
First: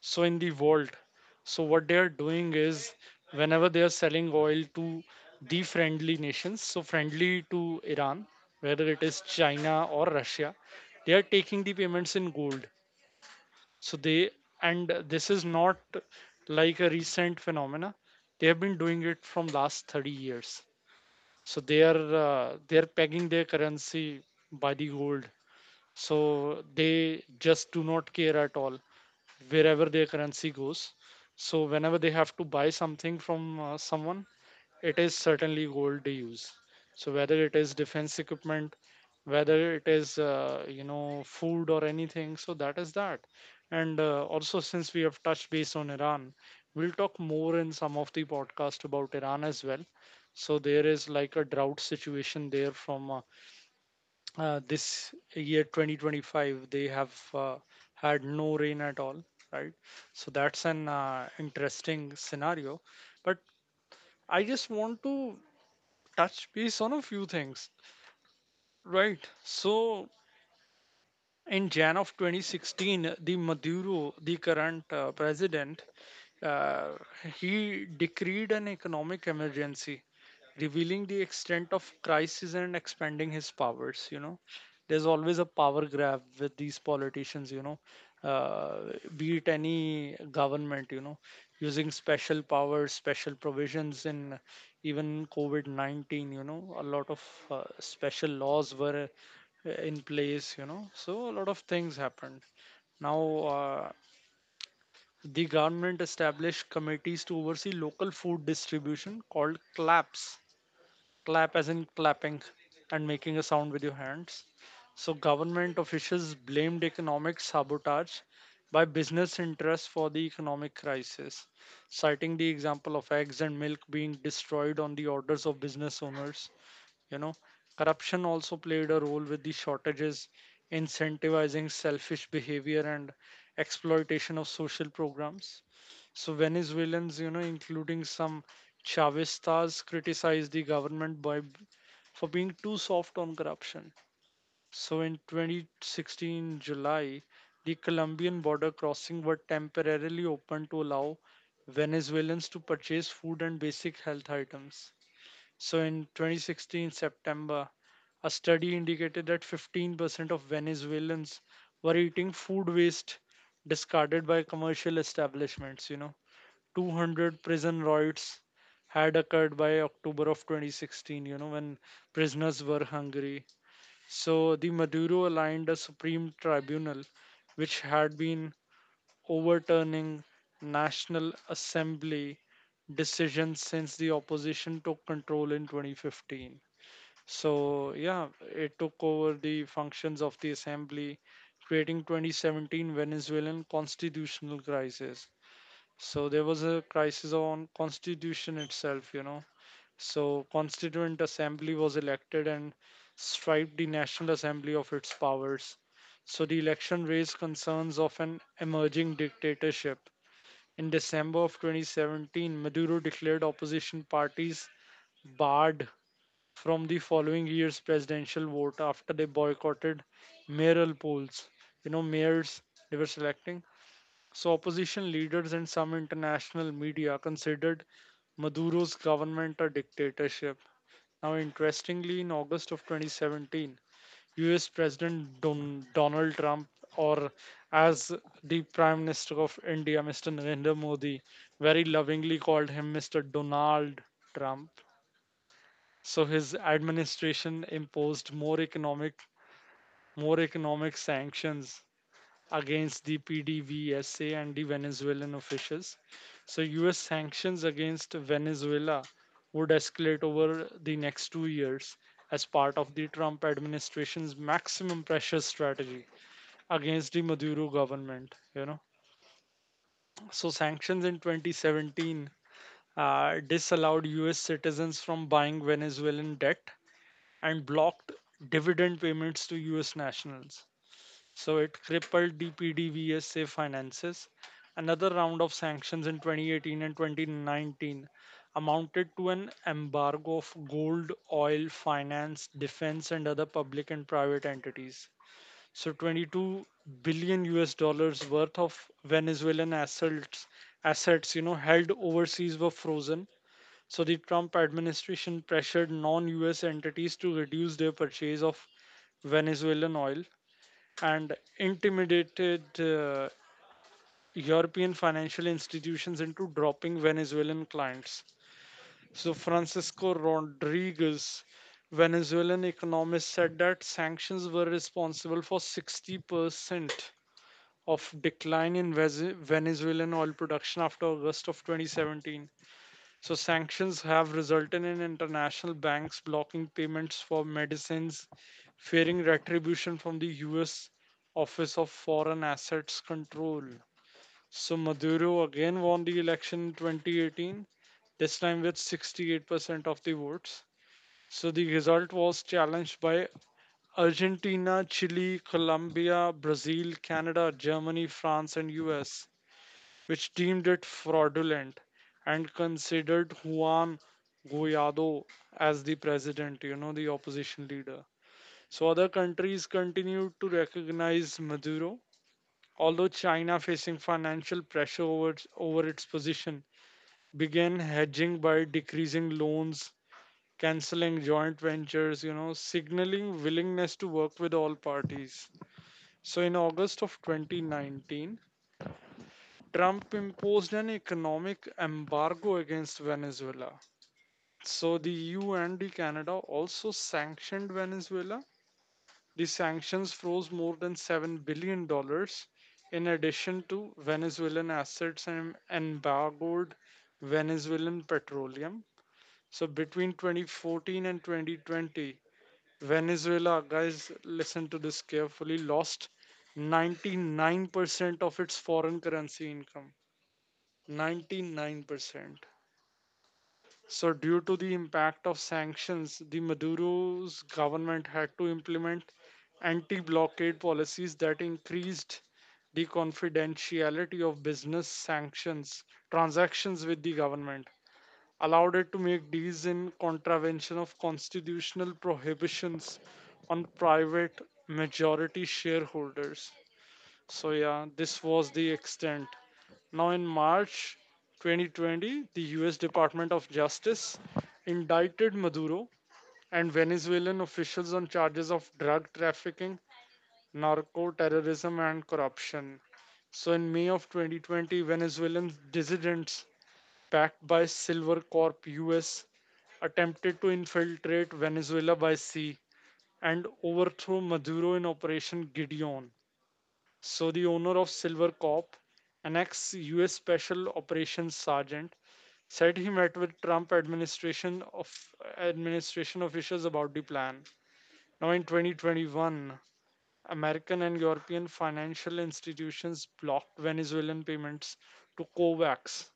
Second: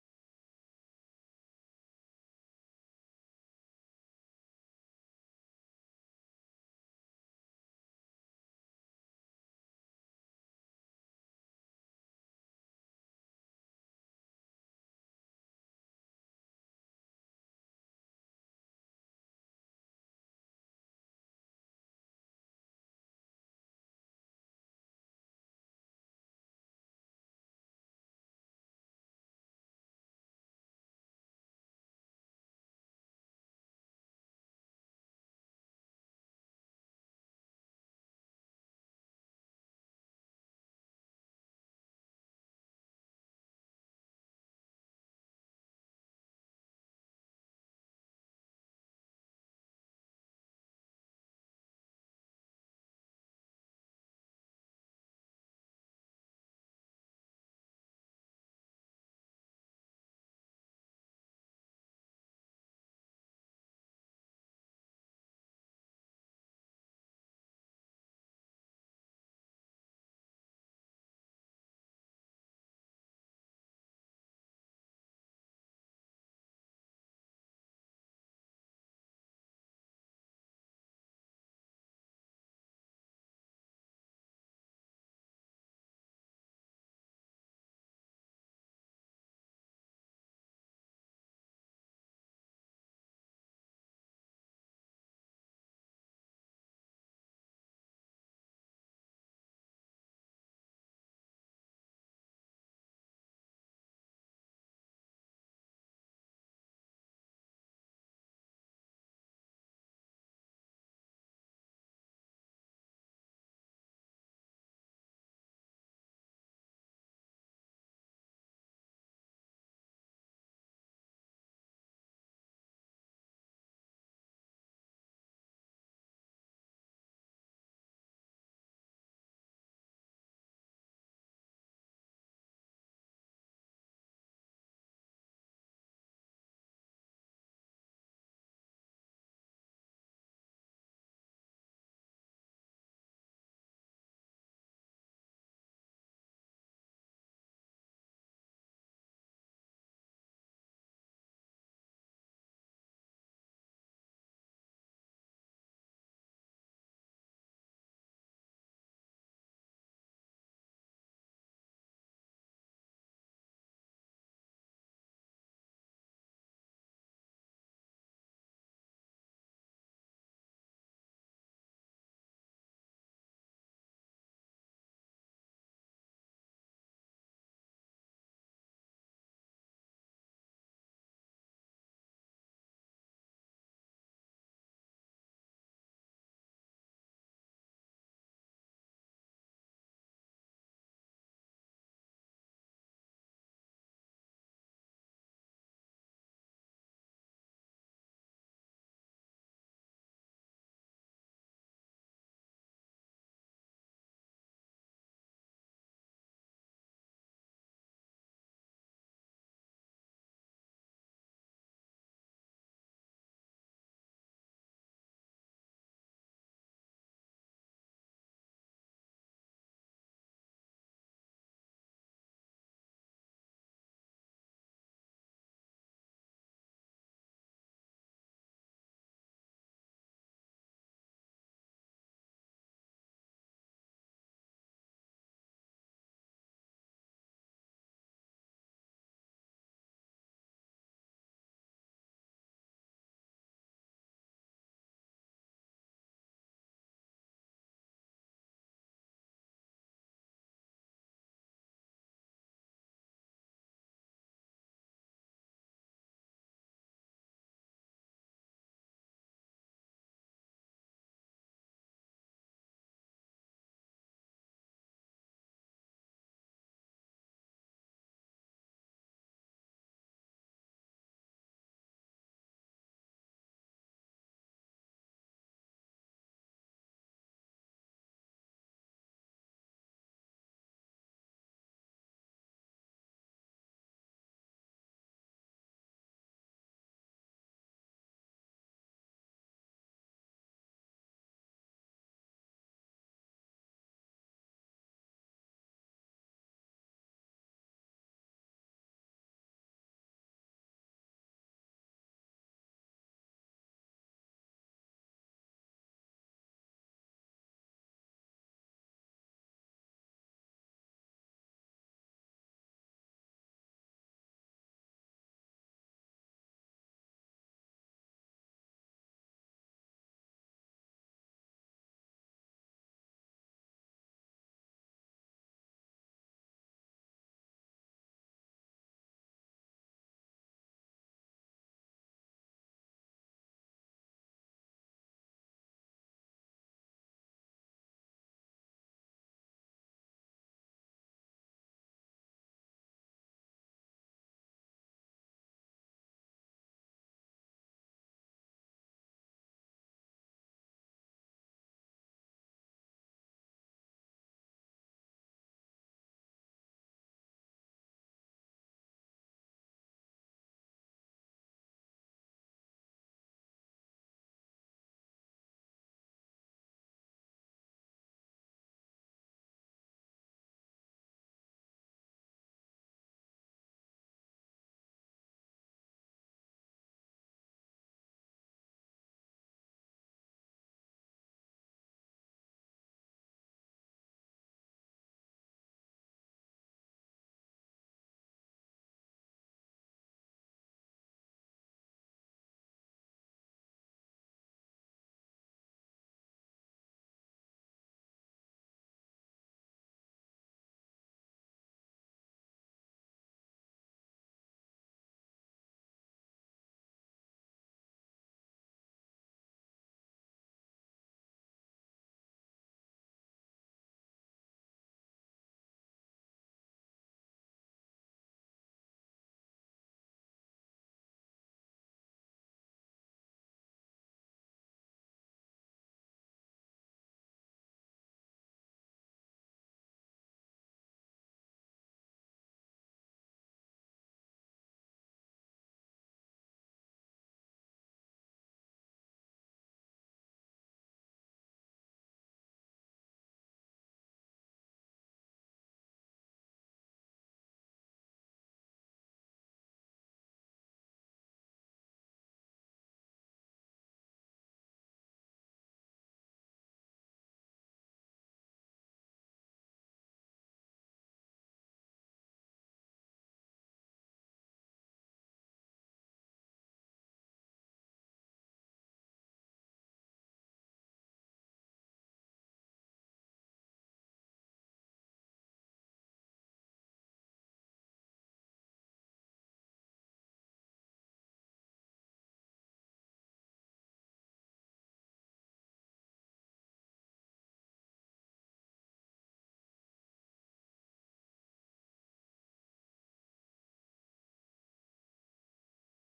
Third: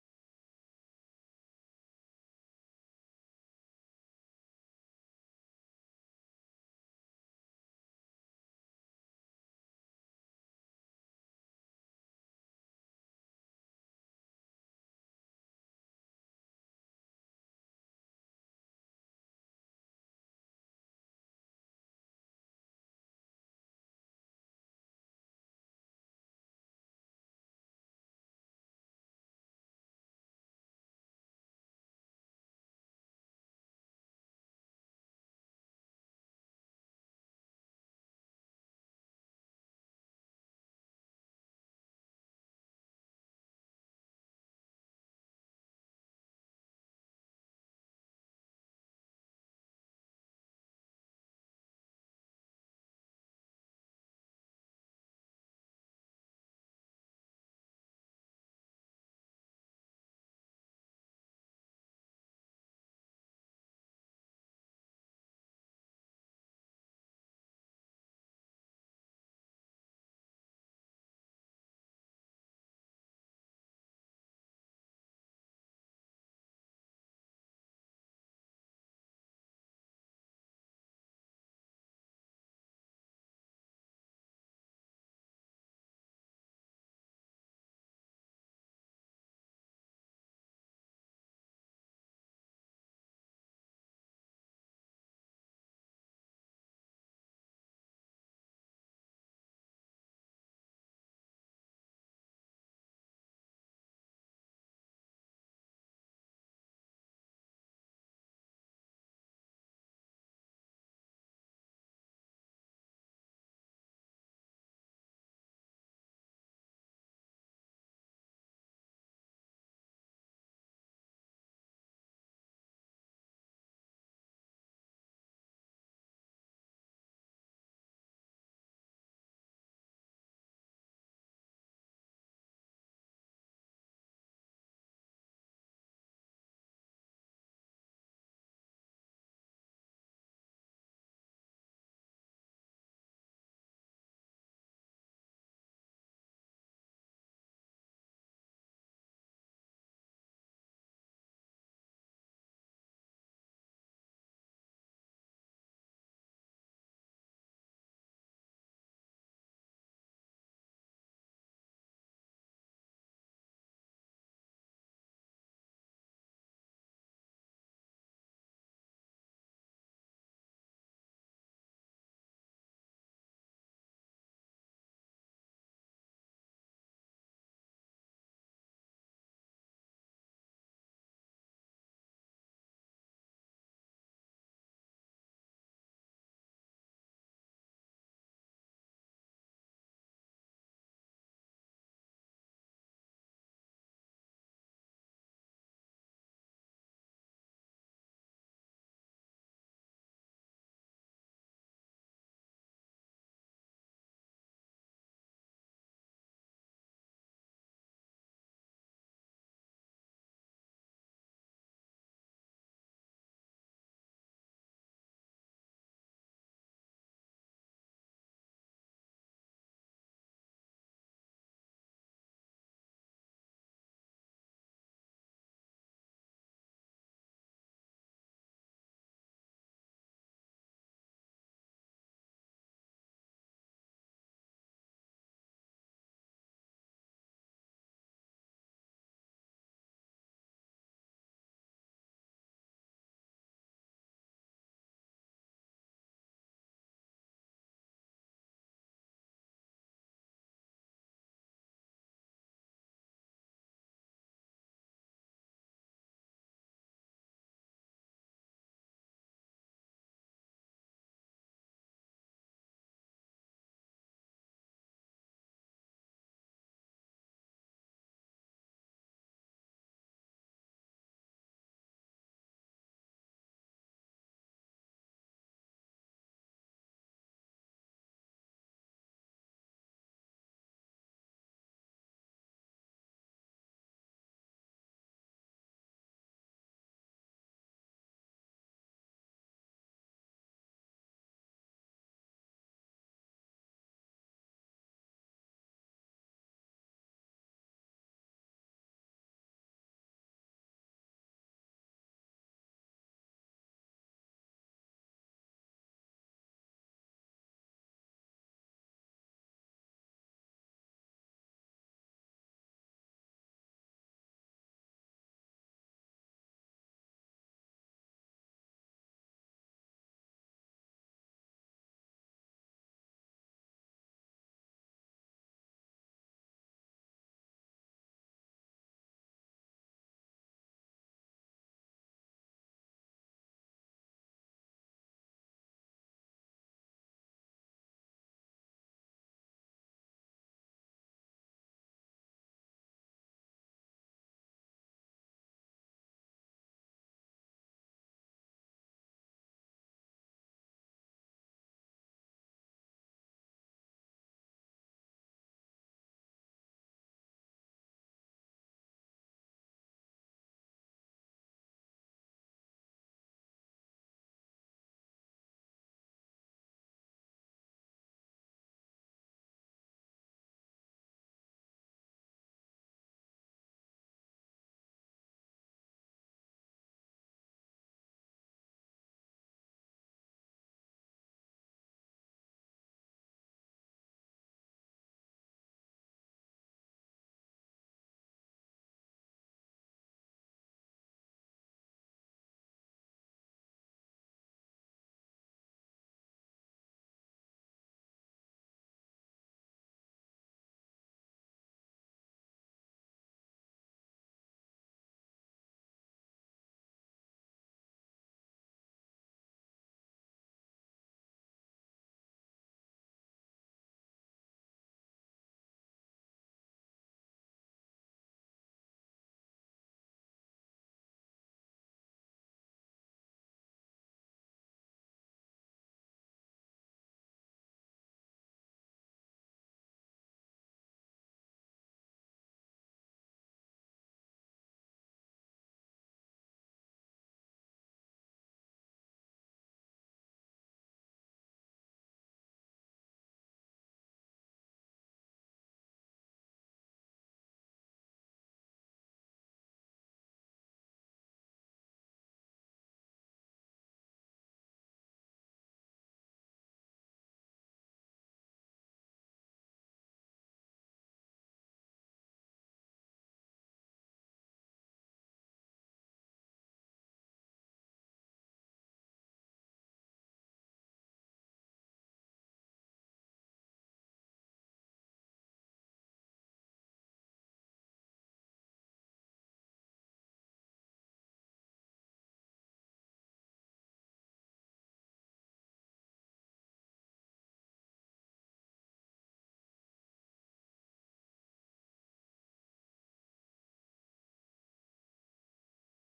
Speaker 3: so in the world. So what they are doing is whenever they are selling oil to the friendly nations, so friendly to Iran, whether it is China or Russia, they are taking the payments in gold. So they, and this is not like a recent phenomena, they have been doing it from last 30 years. So they are pegging their currency by the gold. So they just do not care at all wherever their currency goes. So whenever they have to buy something from someone, it is certainly gold they use. So whether it is defense equipment, whether it is you know, food or anything, so that is that. And also since we have touched base on Iran, we'll talk more in some of the podcast about Iran as well. So there is like a drought situation there from this year 2025. They have had no rain at all, right? So that's an interesting scenario. But I just want to touch base on a few things, right? So, in Jan of 2016, the Maduro, the current president, uh, he decreed an economic emergency revealing the extent of crisis and expanding his powers. You know, there's always a power grab with these politicians, you know, be it any government, you know, using special powers, special provisions in even COVID-19. You know, a lot of special laws were in place, you know, so a lot of things happened. Now, uh, the government established committees to oversee local food distribution called claps, clap as in clapping and making a sound with your hands. So government officials blamed economic sabotage by business interests for the economic crisis, citing the example of eggs and milk being destroyed on the orders of business owners, you know. Corruption also played a role with the shortages incentivizing selfish behavior and exploitation of social programs. So Venezuelans, you know, including some Chavistas criticized the government by for being too soft on corruption. So in 2016 July, the Colombian border crossing were temporarily open to allow Venezuelans to purchase food and basic health items. So in 2016 September, a study indicated that 15% of Venezuelans were eating food waste discarded by commercial establishments. You know, 200 prison riots had occurred by October of 2016. You know, when prisoners were hungry. So the Maduro aligned a supreme tribunal, which had been overturning National Assembly decisions since the opposition took control in 2015. So, yeah, it took over the functions of the assembly, creating 2017 Venezuelan constitutional crisis. So there was a crisis on constitution itself, you know. So Constituent Assembly was elected and stripped the National Assembly of its powers. So the election raised concerns of an emerging dictatorship. In December of 2017, Maduro declared opposition parties barred from the following year's presidential vote after they boycotted mayoral polls. You know, mayors they were selecting. So, opposition leaders and some international media considered Maduro's government a dictatorship. Now, interestingly, in August of 2017, US President Donald Trump, or as the Prime Minister of India, Mr. Narendra Modi, very lovingly called him, Mr. Donald Trump. So his administration imposed more economic sanctions against the PDVSA and the Venezuelan officials. So US sanctions against Venezuela would escalate over the next 2 years as part of the Trump administration's maximum pressure strategy against the Maduro government. You know, so sanctions in 2017 disallowed U.S. citizens from buying Venezuelan debt and blocked dividend payments to U.S. nationals. So it crippled the PDVSA finances. Another round of sanctions in 2018 and 2019 amounted to an embargo of gold, oil, finance, defense, and other public and private entities. So 22 billion US dollars worth of Venezuelan assets, you know, held overseas were frozen. So the Trump administration pressured non-US entities to reduce their purchase of Venezuelan oil and intimidated European financial institutions into dropping Venezuelan clients. So Francisco Rodriguez, Venezuelan economist, said that sanctions were responsible for 60% of decline in Venezuelan oil production after August of 2017. So sanctions have resulted in international banks blocking payments for medicines, fearing retribution from the US Office of Foreign Assets Control. So Maduro again won the election in 2018, this time with 68% of the votes. So the result was challenged by Argentina, Chile, Colombia, Brazil, Canada, Germany, France, and US which deemed it fraudulent and considered Juan Guaido as the president, you know, the opposition leader. So other countries continued to recognize Maduro, although China, facing financial pressure over its position, began hedging by decreasing loans, canceling joint ventures, you know, signaling willingness to work with all parties. So in August of 2019, Trump imposed an economic embargo against Venezuela. So the EU and the Canada also sanctioned Venezuela. The sanctions froze more than $7 billion dollars in addition to Venezuelan assets and embargoed Venezuelan petroleum. So between 2014 and 2020, Venezuela, guys, listen to this carefully, lost 99% of its foreign currency income. 99%. So due to the impact of sanctions, the Maduro's government had to implement anti blockade policies that increased the confidentiality of business sanctions transactions with the government, allowed it to make deals in contravention of constitutional prohibitions on private majority shareholders. So yeah, this was the extent. Now in March 2020, the US Department of Justice indicted Maduro and Venezuelan officials on charges of drug trafficking, narco terrorism and corruption. So in May of 2020, Venezuelan dissidents backed by Silver Corp US attempted to infiltrate Venezuela by sea and overthrow Maduro in Operation Gideon. So the owner of Silver Corp, an ex-U.S. Special Operations Sergeant, said he met with Trump administration officials about the plan. Now in 2021, American and European financial institutions blocked Venezuelan payments to COVAX.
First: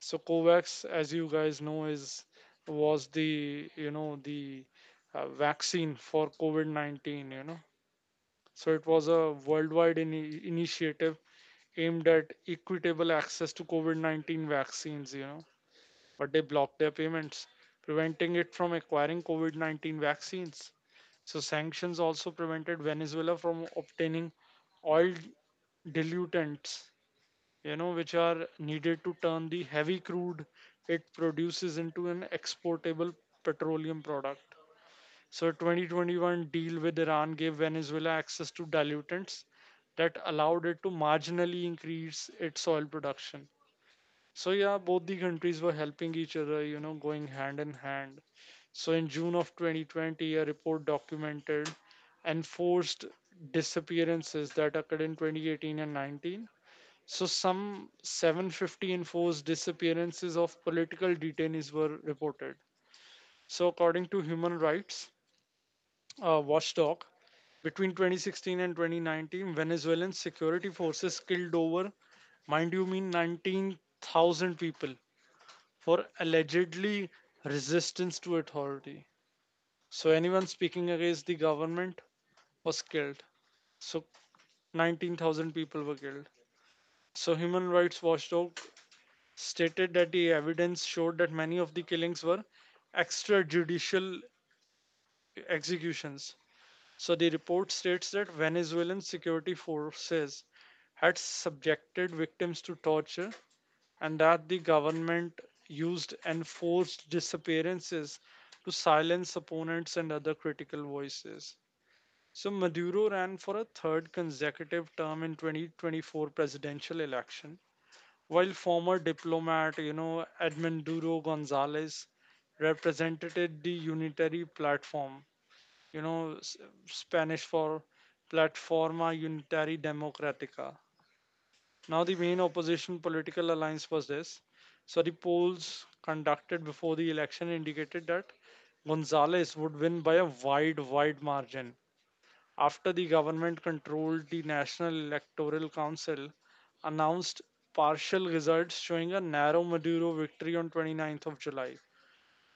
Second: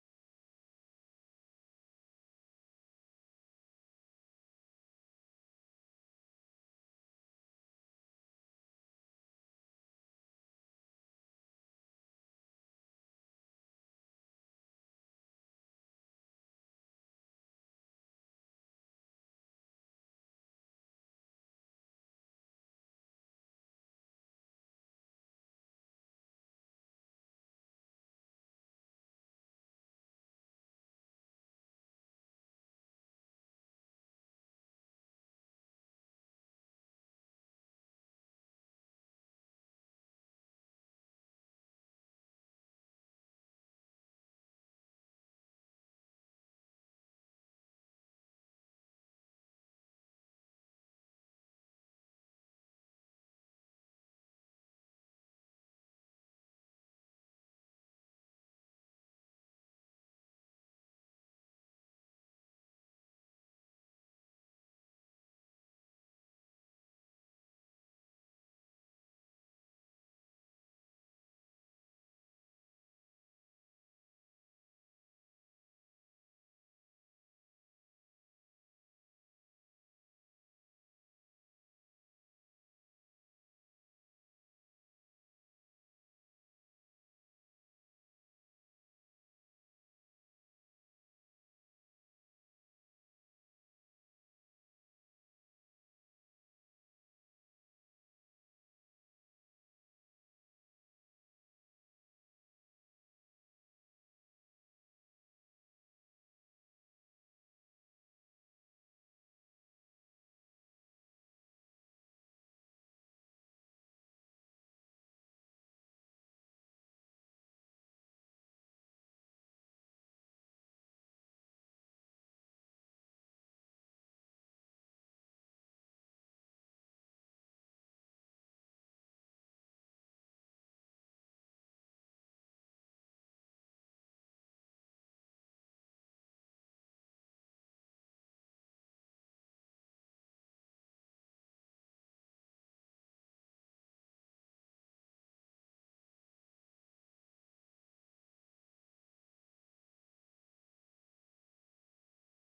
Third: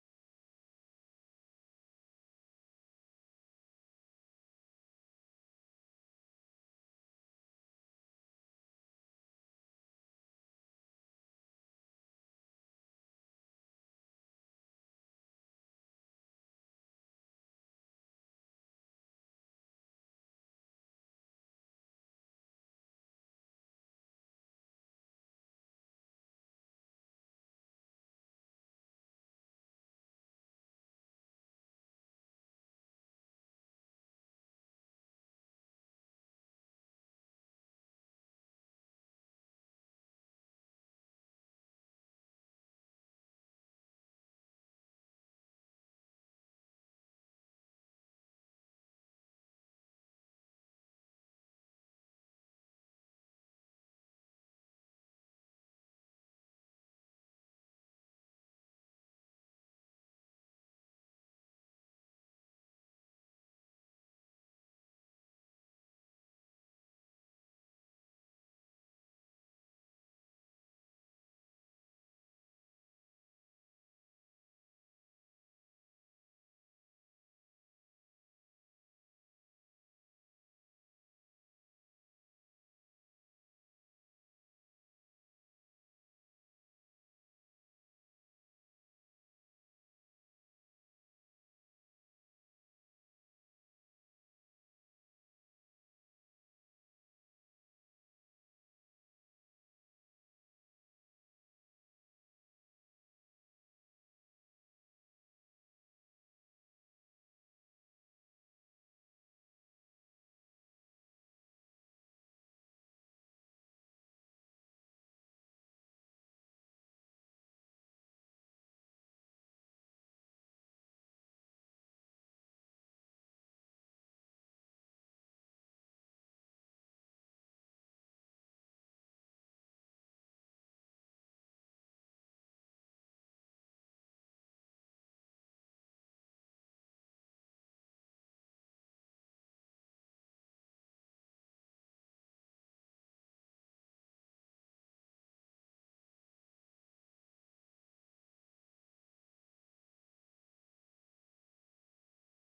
Speaker 3: So COVAX, as you guys know, is was the vaccine for COVID-19. You know, so it was a worldwide initiative aimed at equitable access to COVID 19 vaccines, you know, but they blocked their payments, preventing it from acquiring COVID 19 vaccines. So sanctions also prevented Venezuela from obtaining oil diluents, you know, which are needed to turn the heavy crude it produces into an exportable petroleum product. So 2021 deal with Iran gave Venezuela access to dilutants that allowed it to marginally increase its oil production. So yeah, both the countries were helping each other, you know, going hand in hand. So in June of 2020, a report documented enforced disappearances that occurred in 2018 and 19. So some 750 enforced disappearances of political detainees were reported. So according to Human Rights watchdog. Between 2016 and 2019, Venezuelan security forces killed over, mind you, mean 19,000 people for allegedly resistance to authority. So anyone speaking against the government was killed. So 19,000 people were killed. So Human Rights Watchdog stated that the evidence showed that many of the killings were extrajudicial executions. So the report states that Venezuelan security forces had subjected victims to torture and that the government used enforced disappearances to silence opponents and other critical voices. So Maduro ran for a third consecutive term in 2024 presidential election, while former diplomat you know, Edmundo Gonzalez represented the unitary platform, you know, Spanish for Plataforma Unitari Democratica. Now, the main opposition political alliance was this. So the polls conducted before the election indicated that Gonzalez would win by a wide margin. After the government controlled the National Electoral Council, announced partial results showing a narrow Maduro victory on 29th of July.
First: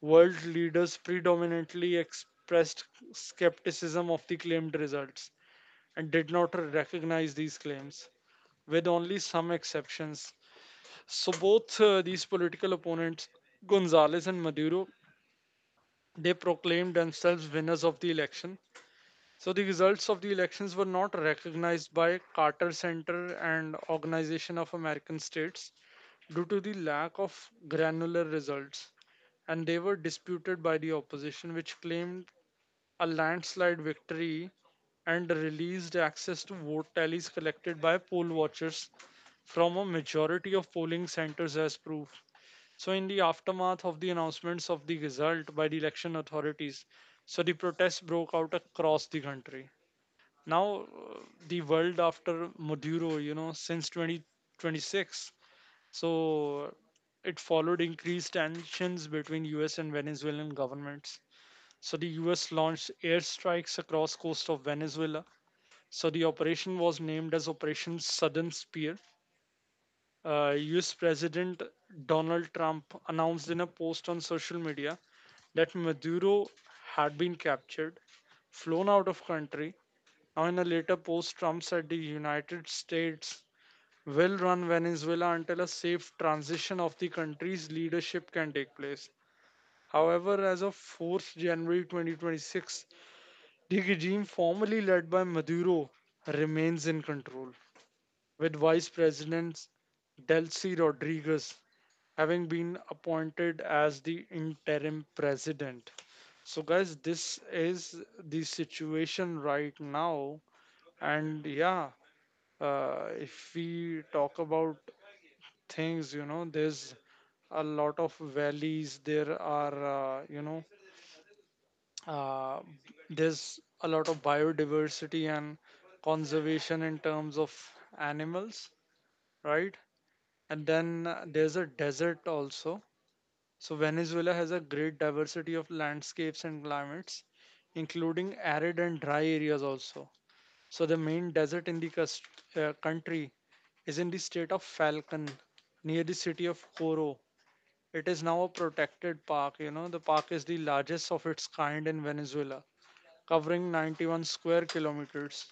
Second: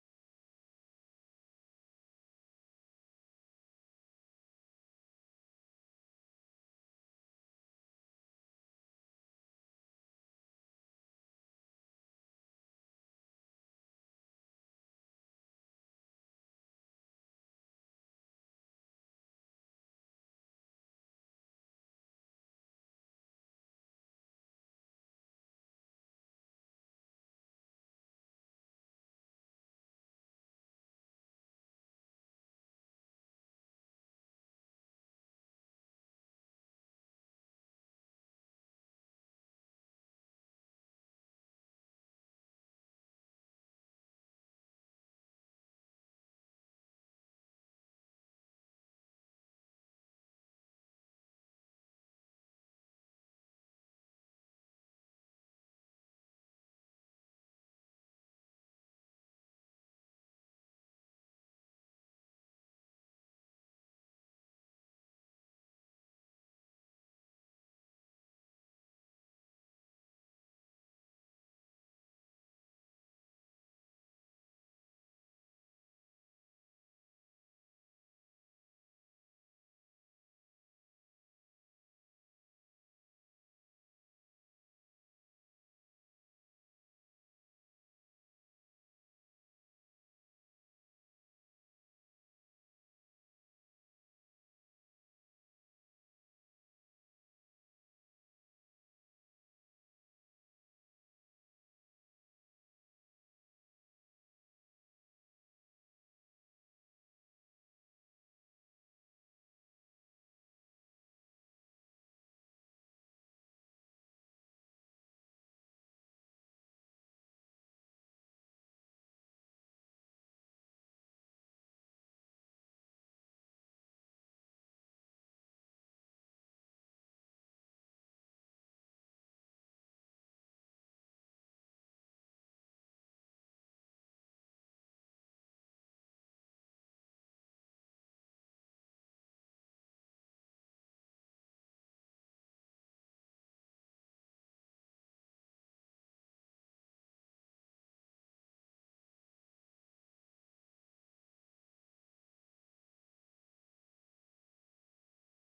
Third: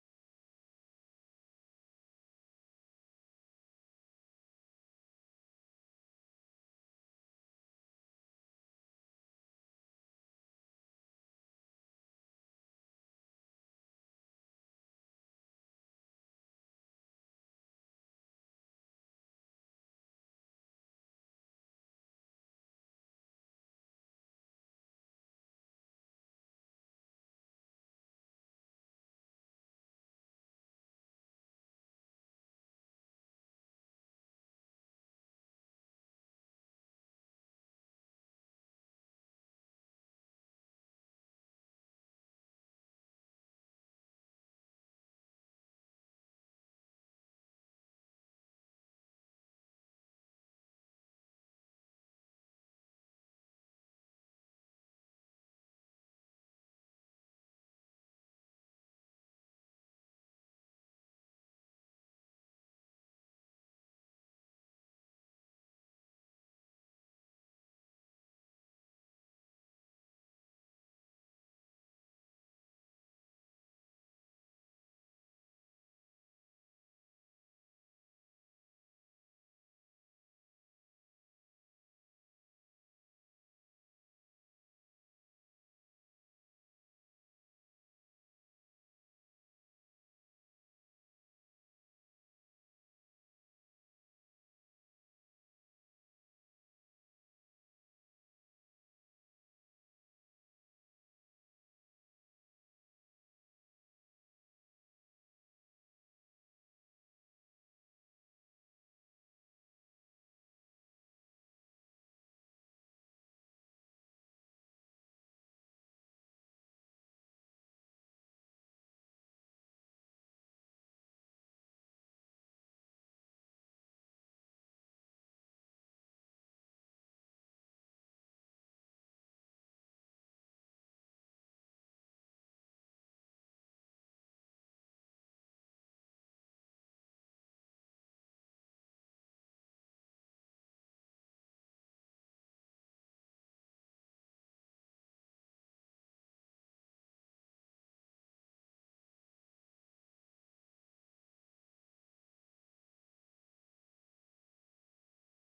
Speaker 3: World leaders predominantly expressed skepticism of the claimed results and did not recognize these claims, with only some exceptions. So both these political opponents, Gonzales and Maduro, they proclaimed themselves winners of the election. So the results of the elections were not recognized by Carter Center and Organization of American States due to the lack of granular results and they were disputed by the opposition, which claimed a landslide victory and released access to vote tallies collected by poll watchers from a majority of polling centers as proof. So in the aftermath of the announcements of the result by the election authorities, so the protests broke out across the country. Now, uh, the world after Maduro, you know, since 2026, so it followed increased tensions between US and Venezuelan governments. So the US launched airstrikes across coast of Venezuela. So the operation was named as Operation Southern Spear. US President Donald Trump announced in a post on social media that Maduro had been captured, flown out of country. Now in a later post, Trump said the United States will run Venezuela until a safe transition of the country's leadership can take place. However, as of 4th January 2026, the regime formerly led by Maduro remains in control, with Vice President Delcy Rodriguez having been appointed as the interim president. So, guys, this is the situation right now. And yeah, if we talk about things, you know, there's a lot of valleys, there are, uh, there's a lot of biodiversity and conservation in terms of animals, right? And then there's a desert also. So Venezuela has a great diversity of landscapes and climates, including arid and dry areas also. So the main desert in the country is in the state of Falcon, near the city of Coro. It is now a protected park. You know, the park is the largest of its kind in Venezuela covering 91 square kilometers.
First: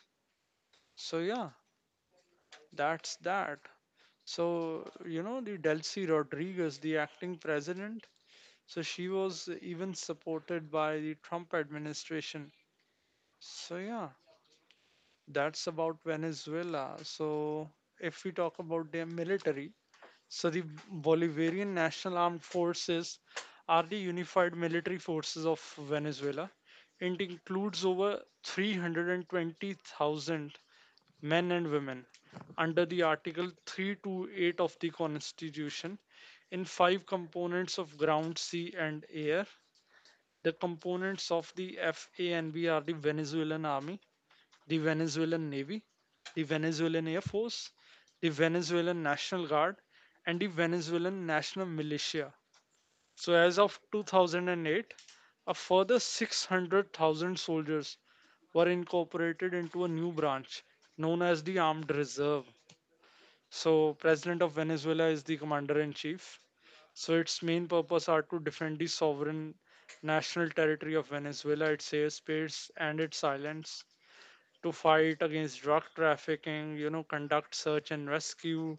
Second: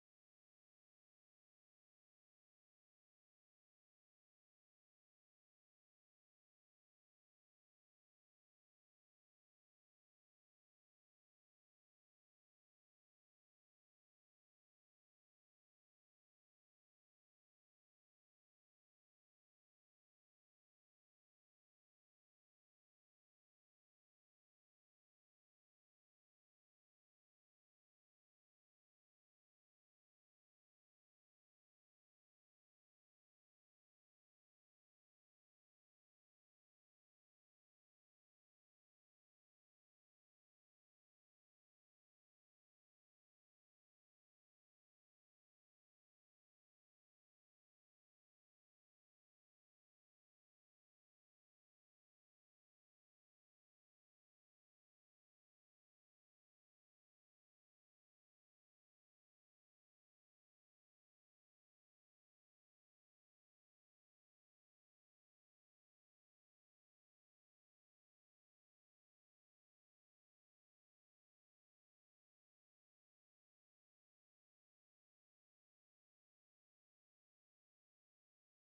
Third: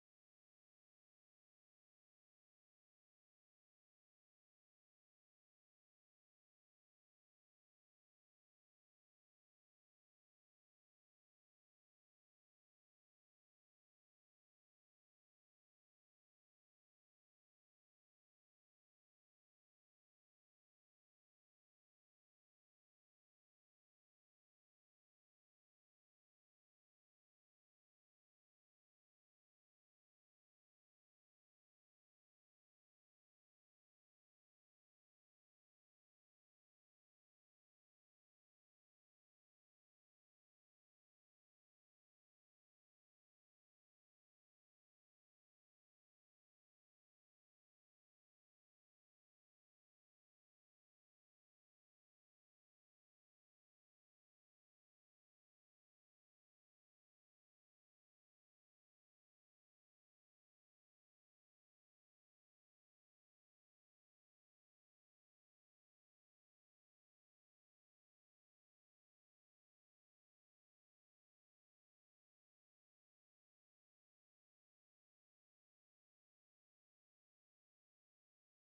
Speaker 3: So, yeah, that's that. So you know, the Delcy Rodriguez, the acting president, so she was even supported by the Trump administration. So, yeah, that's about Venezuela. So if we talk about their military, so the Bolivarian National Armed Forces are the unified military forces of Venezuela. It includes over 320,000 men and women under the Article 328 of the Constitution in five components of ground, sea, and air. The components of the FANB are the Venezuelan Army, the Venezuelan Navy, the Venezuelan Air Force, the Venezuelan National Guard, and the Venezuelan National Militia. So, as of 2008, a further 600,000 soldiers were incorporated into a new branch known as the Armed Reserve. So President of Venezuela is the commander in chief. So its main purpose are to defend the sovereign national territory of Venezuela, its airspace and its islands, to fight against drug trafficking, you know, conduct search and rescue,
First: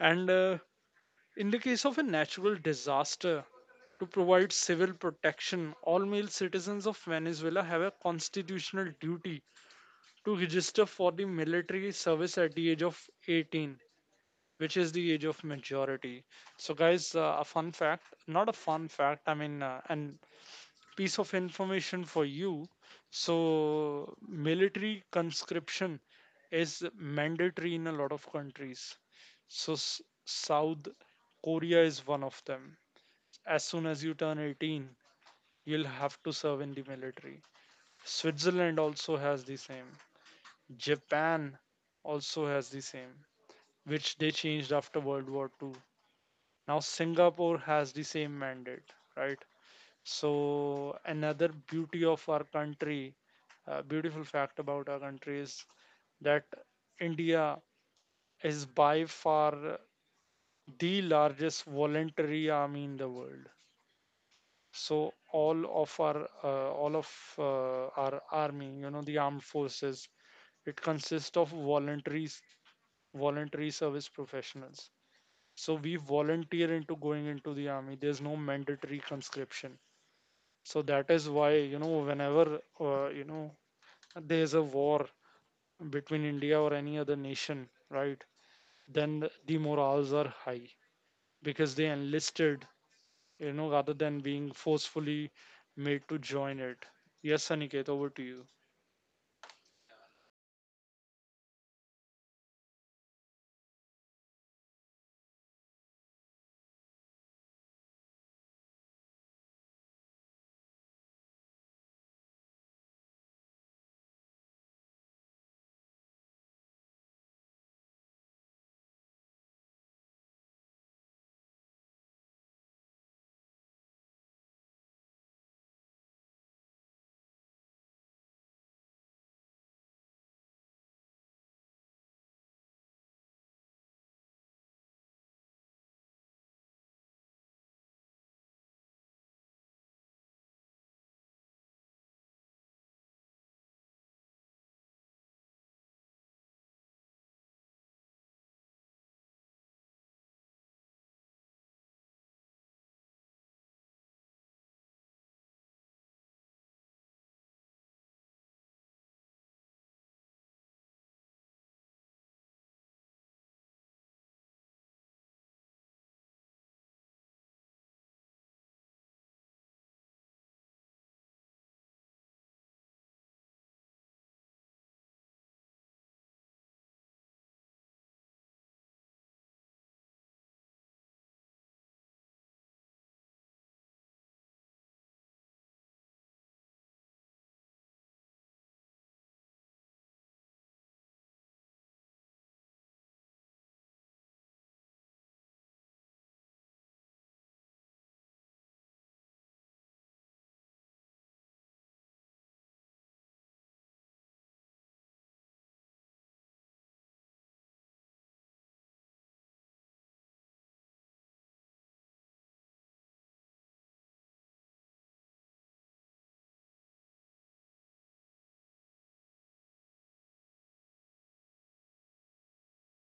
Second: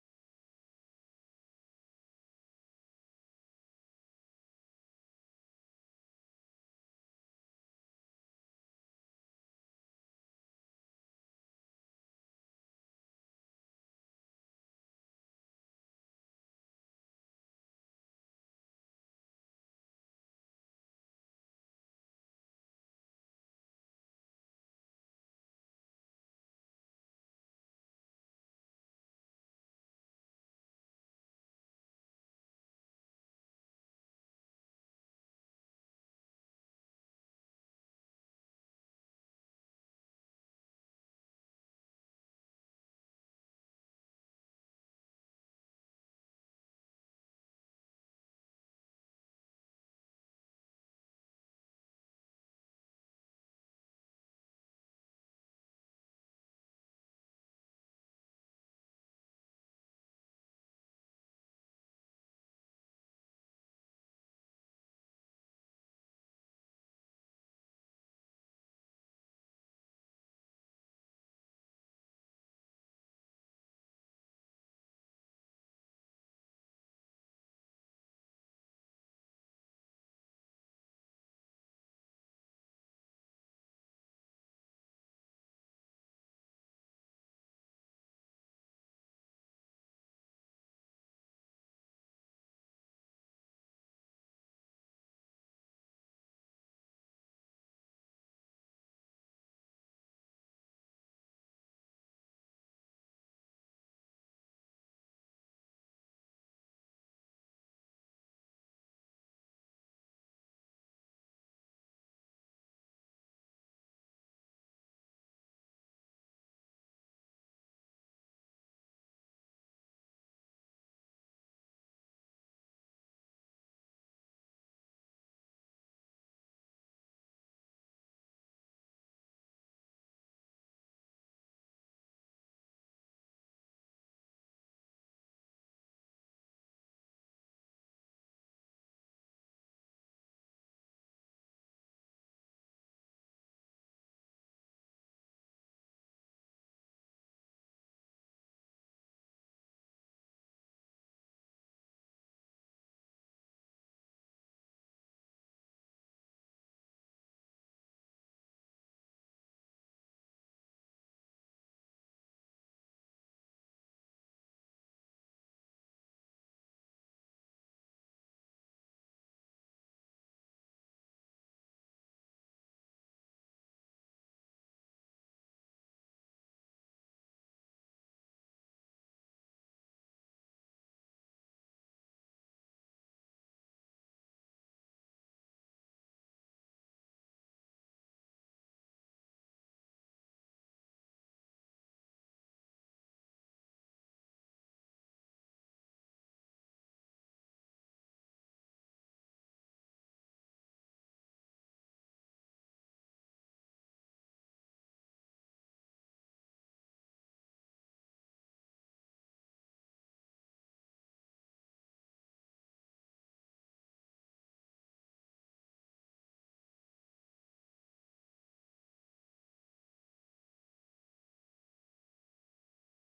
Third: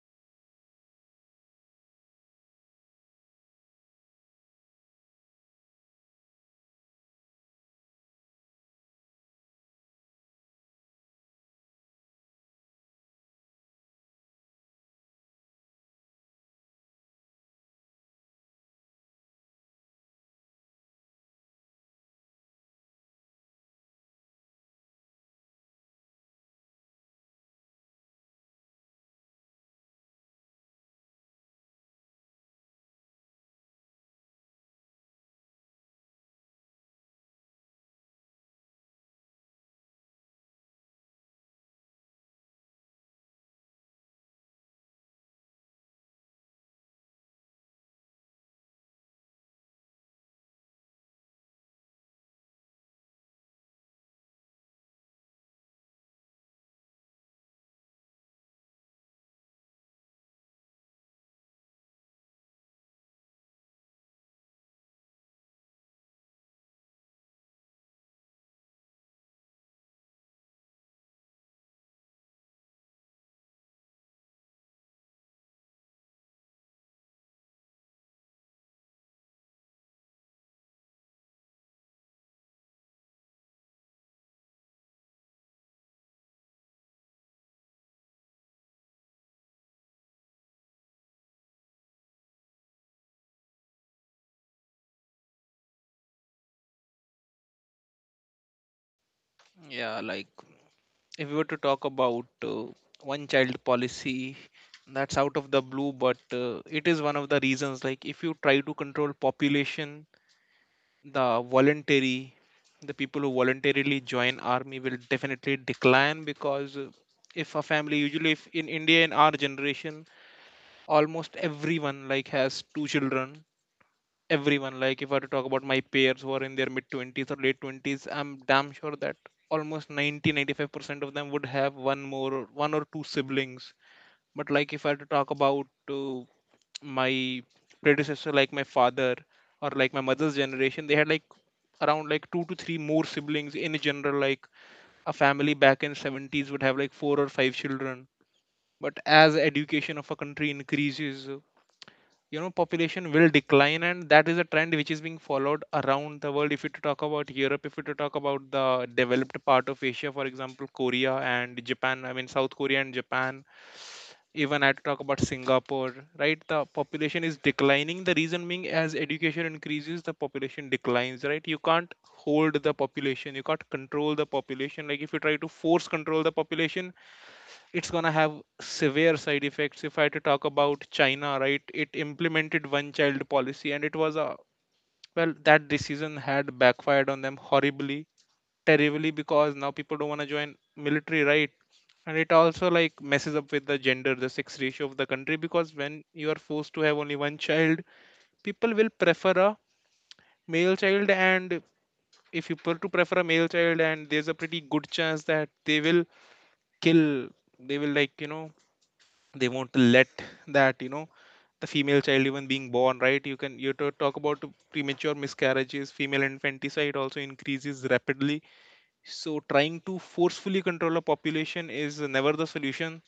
Speaker 3: and in the case of a natural disaster, to provide civil protection. All male citizens of Venezuela have a constitutional duty to register for the military service at the age of 18, which is the age of majority. So, guys, a fun fact, not a fun fact, I mean, an piece of information for you. So military conscription is mandatory in a lot of countries. So, South Korea is one of them. As soon as you turn 18, you'll have to serve in the military. Switzerland also has the same. Japan also has the same, which they changed after World War II. Now, Singapore has the same mandate, right? So another beauty of our country, beautiful fact about our country is that India is by far the largest voluntary army in the world. So all of our army, you know, the armed forces, it consists of voluntary service professionals. So we volunteer into going into the army. There's no mandatory conscription. So that is why whenever there's a war between india or any other nation, right? Then the morals are high because they enlisted, you know rather than being forcefully made to join it. Yes, Aniket, over to you.
Speaker 1: yeah, like, if we were to talk about one child policy, that's out of the blue, but it is one of the reasons, like, if you try to control population, the voluntary the people who voluntarily join army will definitely decline. Because if a family, usually, if in India, in our generation, almost everyone like has 2 children. Everyone, like, if I were to talk about my peers who are in their mid 20s or late 20s, I'm damn sure that almost 90 95% of them would have one or two siblings. But like, if I were to talk about uh, my predecessor, like my father or like my mother's generation, they had like around like 2 to 3 more siblings. In general, like a family back in 70s would have like 4 or 5 children. But as education of a country increases, you know, population will decline, and that is a trend which is being followed around the world. If you to talk about Europe, if you to talk about the developed part of Asia, for example, Korea and Japan, I mean South Korea and Japan, even I had to talk about Singapore, right, the population is declining. The reason being, as education increases, the population declines. Right, you can't hold the population, you can't control the population. Like, if you try to force control the population, it's going to have severe side effects. If I had to talk about China, right, it implemented one child policy, and it was a, well, that decision had backfired on them horribly, terribly, because now people don't want to join military, right. And it also like messes up with the gender, the sex ratio of the country, because when you are forced to have only one child, people will prefer a male child. And if you were to prefer a male child, and there's a pretty good chance that they will kill, they will like, you know, they won't let that, you know, the female child even being born, right? You can, you to talk about premature miscarriages, female infanticide also increases rapidly. So trying to forcefully control a population is never the solution.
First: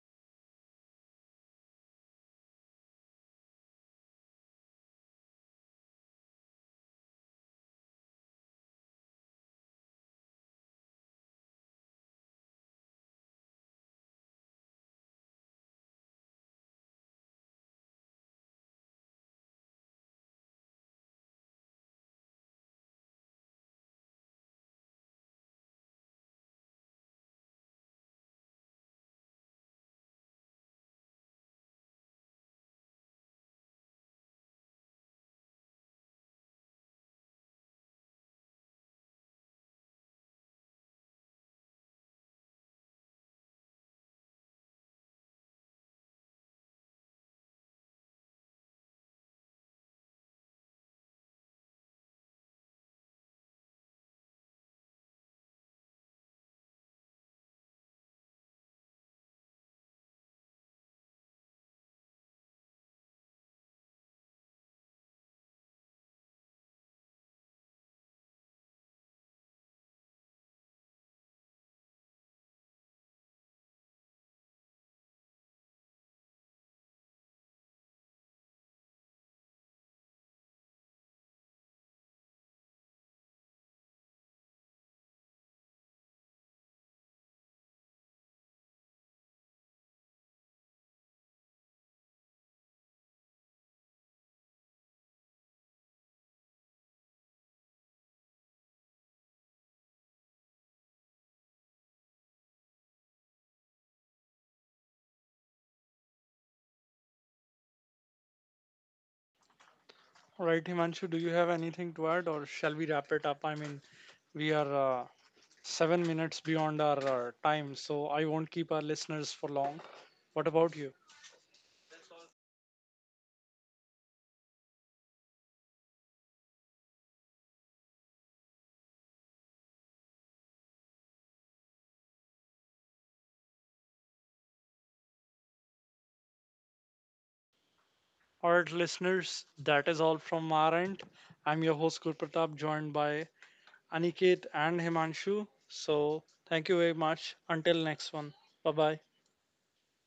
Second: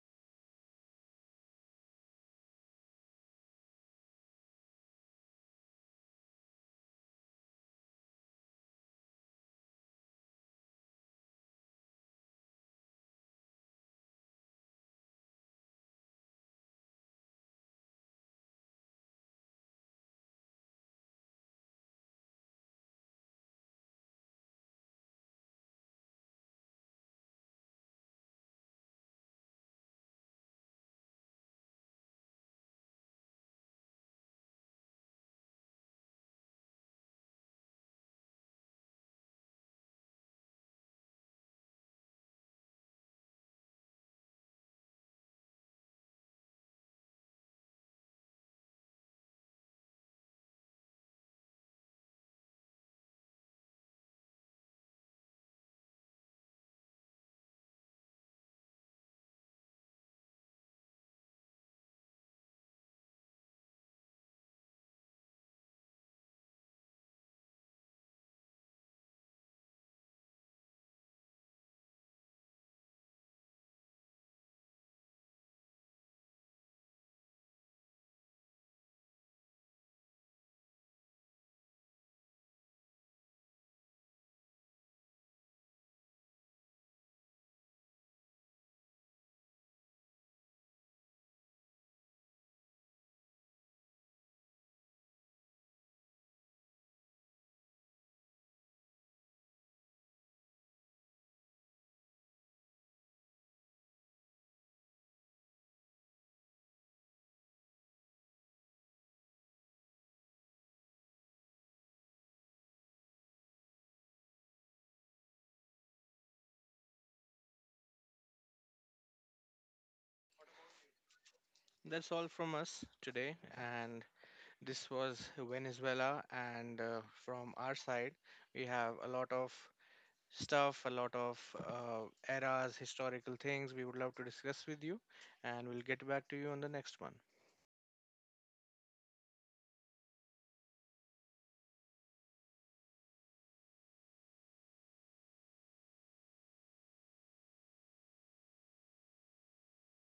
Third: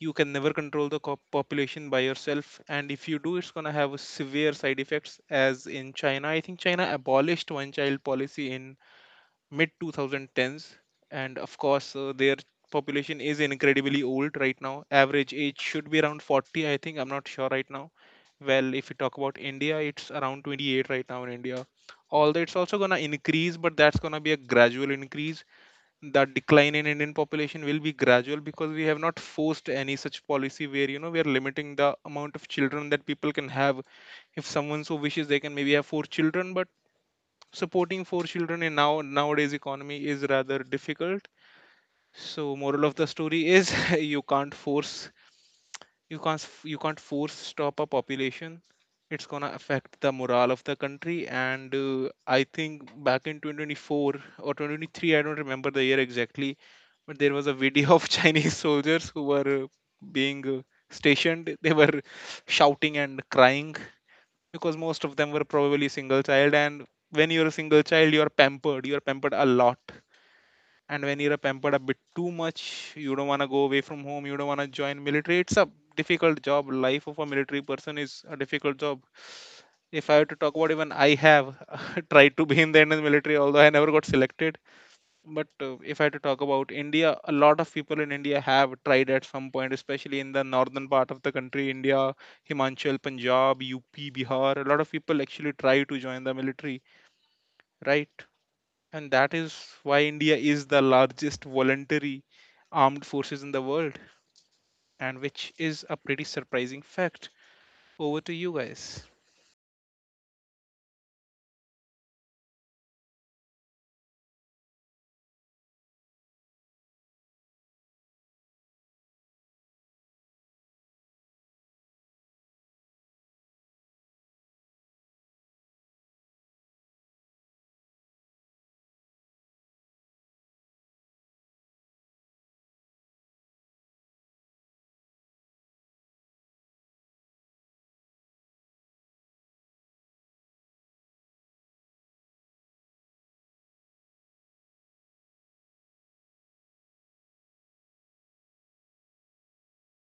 Speaker 1: You can never control the population by yourself, and if you do, it's going to have severe side effects, as in China. I think China abolished one child policy in mid 2010s. And of course, their population is incredibly old right now, average age should be around 40, I think, I'm not sure right now. Well, if you talk about India, it's around 28 right now in India. Although it's also going to increase, but that's going to be a gradual increase. The decline in Indian population will be gradual, because we have not forced any such policy where, you know, we are limiting the amount of children that people can have. If someone so wishes, they can maybe have 4 children, but supporting 4 children in nowadays economy is rather difficult. So moral of the story is, [laughs] you can't force, you can't you can't force stop a population. It's going to affect the morale of the country. And I think back in 2024 or 2023, I don't remember the year exactly, but there was a video of [laughs] Chinese soldiers who were being stationed, they were shouting and crying, because most of them were probably single child. And when you're a single child, you're pampered, you're pampered a lot. And when you're pampered a bit too much, you don't want to go away from home, you don't want to join military. It's a difficult job, life of a military person is a difficult job. If I were to talk about, even I have [laughs] tried to be in the Indian military, although I never got selected. But if I had to talk about India, a lot of people in India have tried at some point, especially in the northern part of the country, India, Himachal, Punjab, UP, Bihar, a lot of people actually try to join the military, right? And that is why India is the largest voluntary armed forces in the world, and which is a pretty surprising fact. Over to you guys.
Speaker 3: All right, Himanshu, do you have anything to add or shall we wrap it up? I mean, we are 7 minutes beyond our time, so I won't keep our listeners for long. What about you?
Speaker 2: That's all from us today. And this was Venezuela. And From our side, we have a lot of stuff, a lot of eras, historical things we would love to discuss with you. And we'll get back to you on the next one.
Speaker 3: All right, listeners, that is all from our end. I'm your host, Gurpratap, joined by Aniket and Himanshu. So thank you very much. Until next one. Bye bye.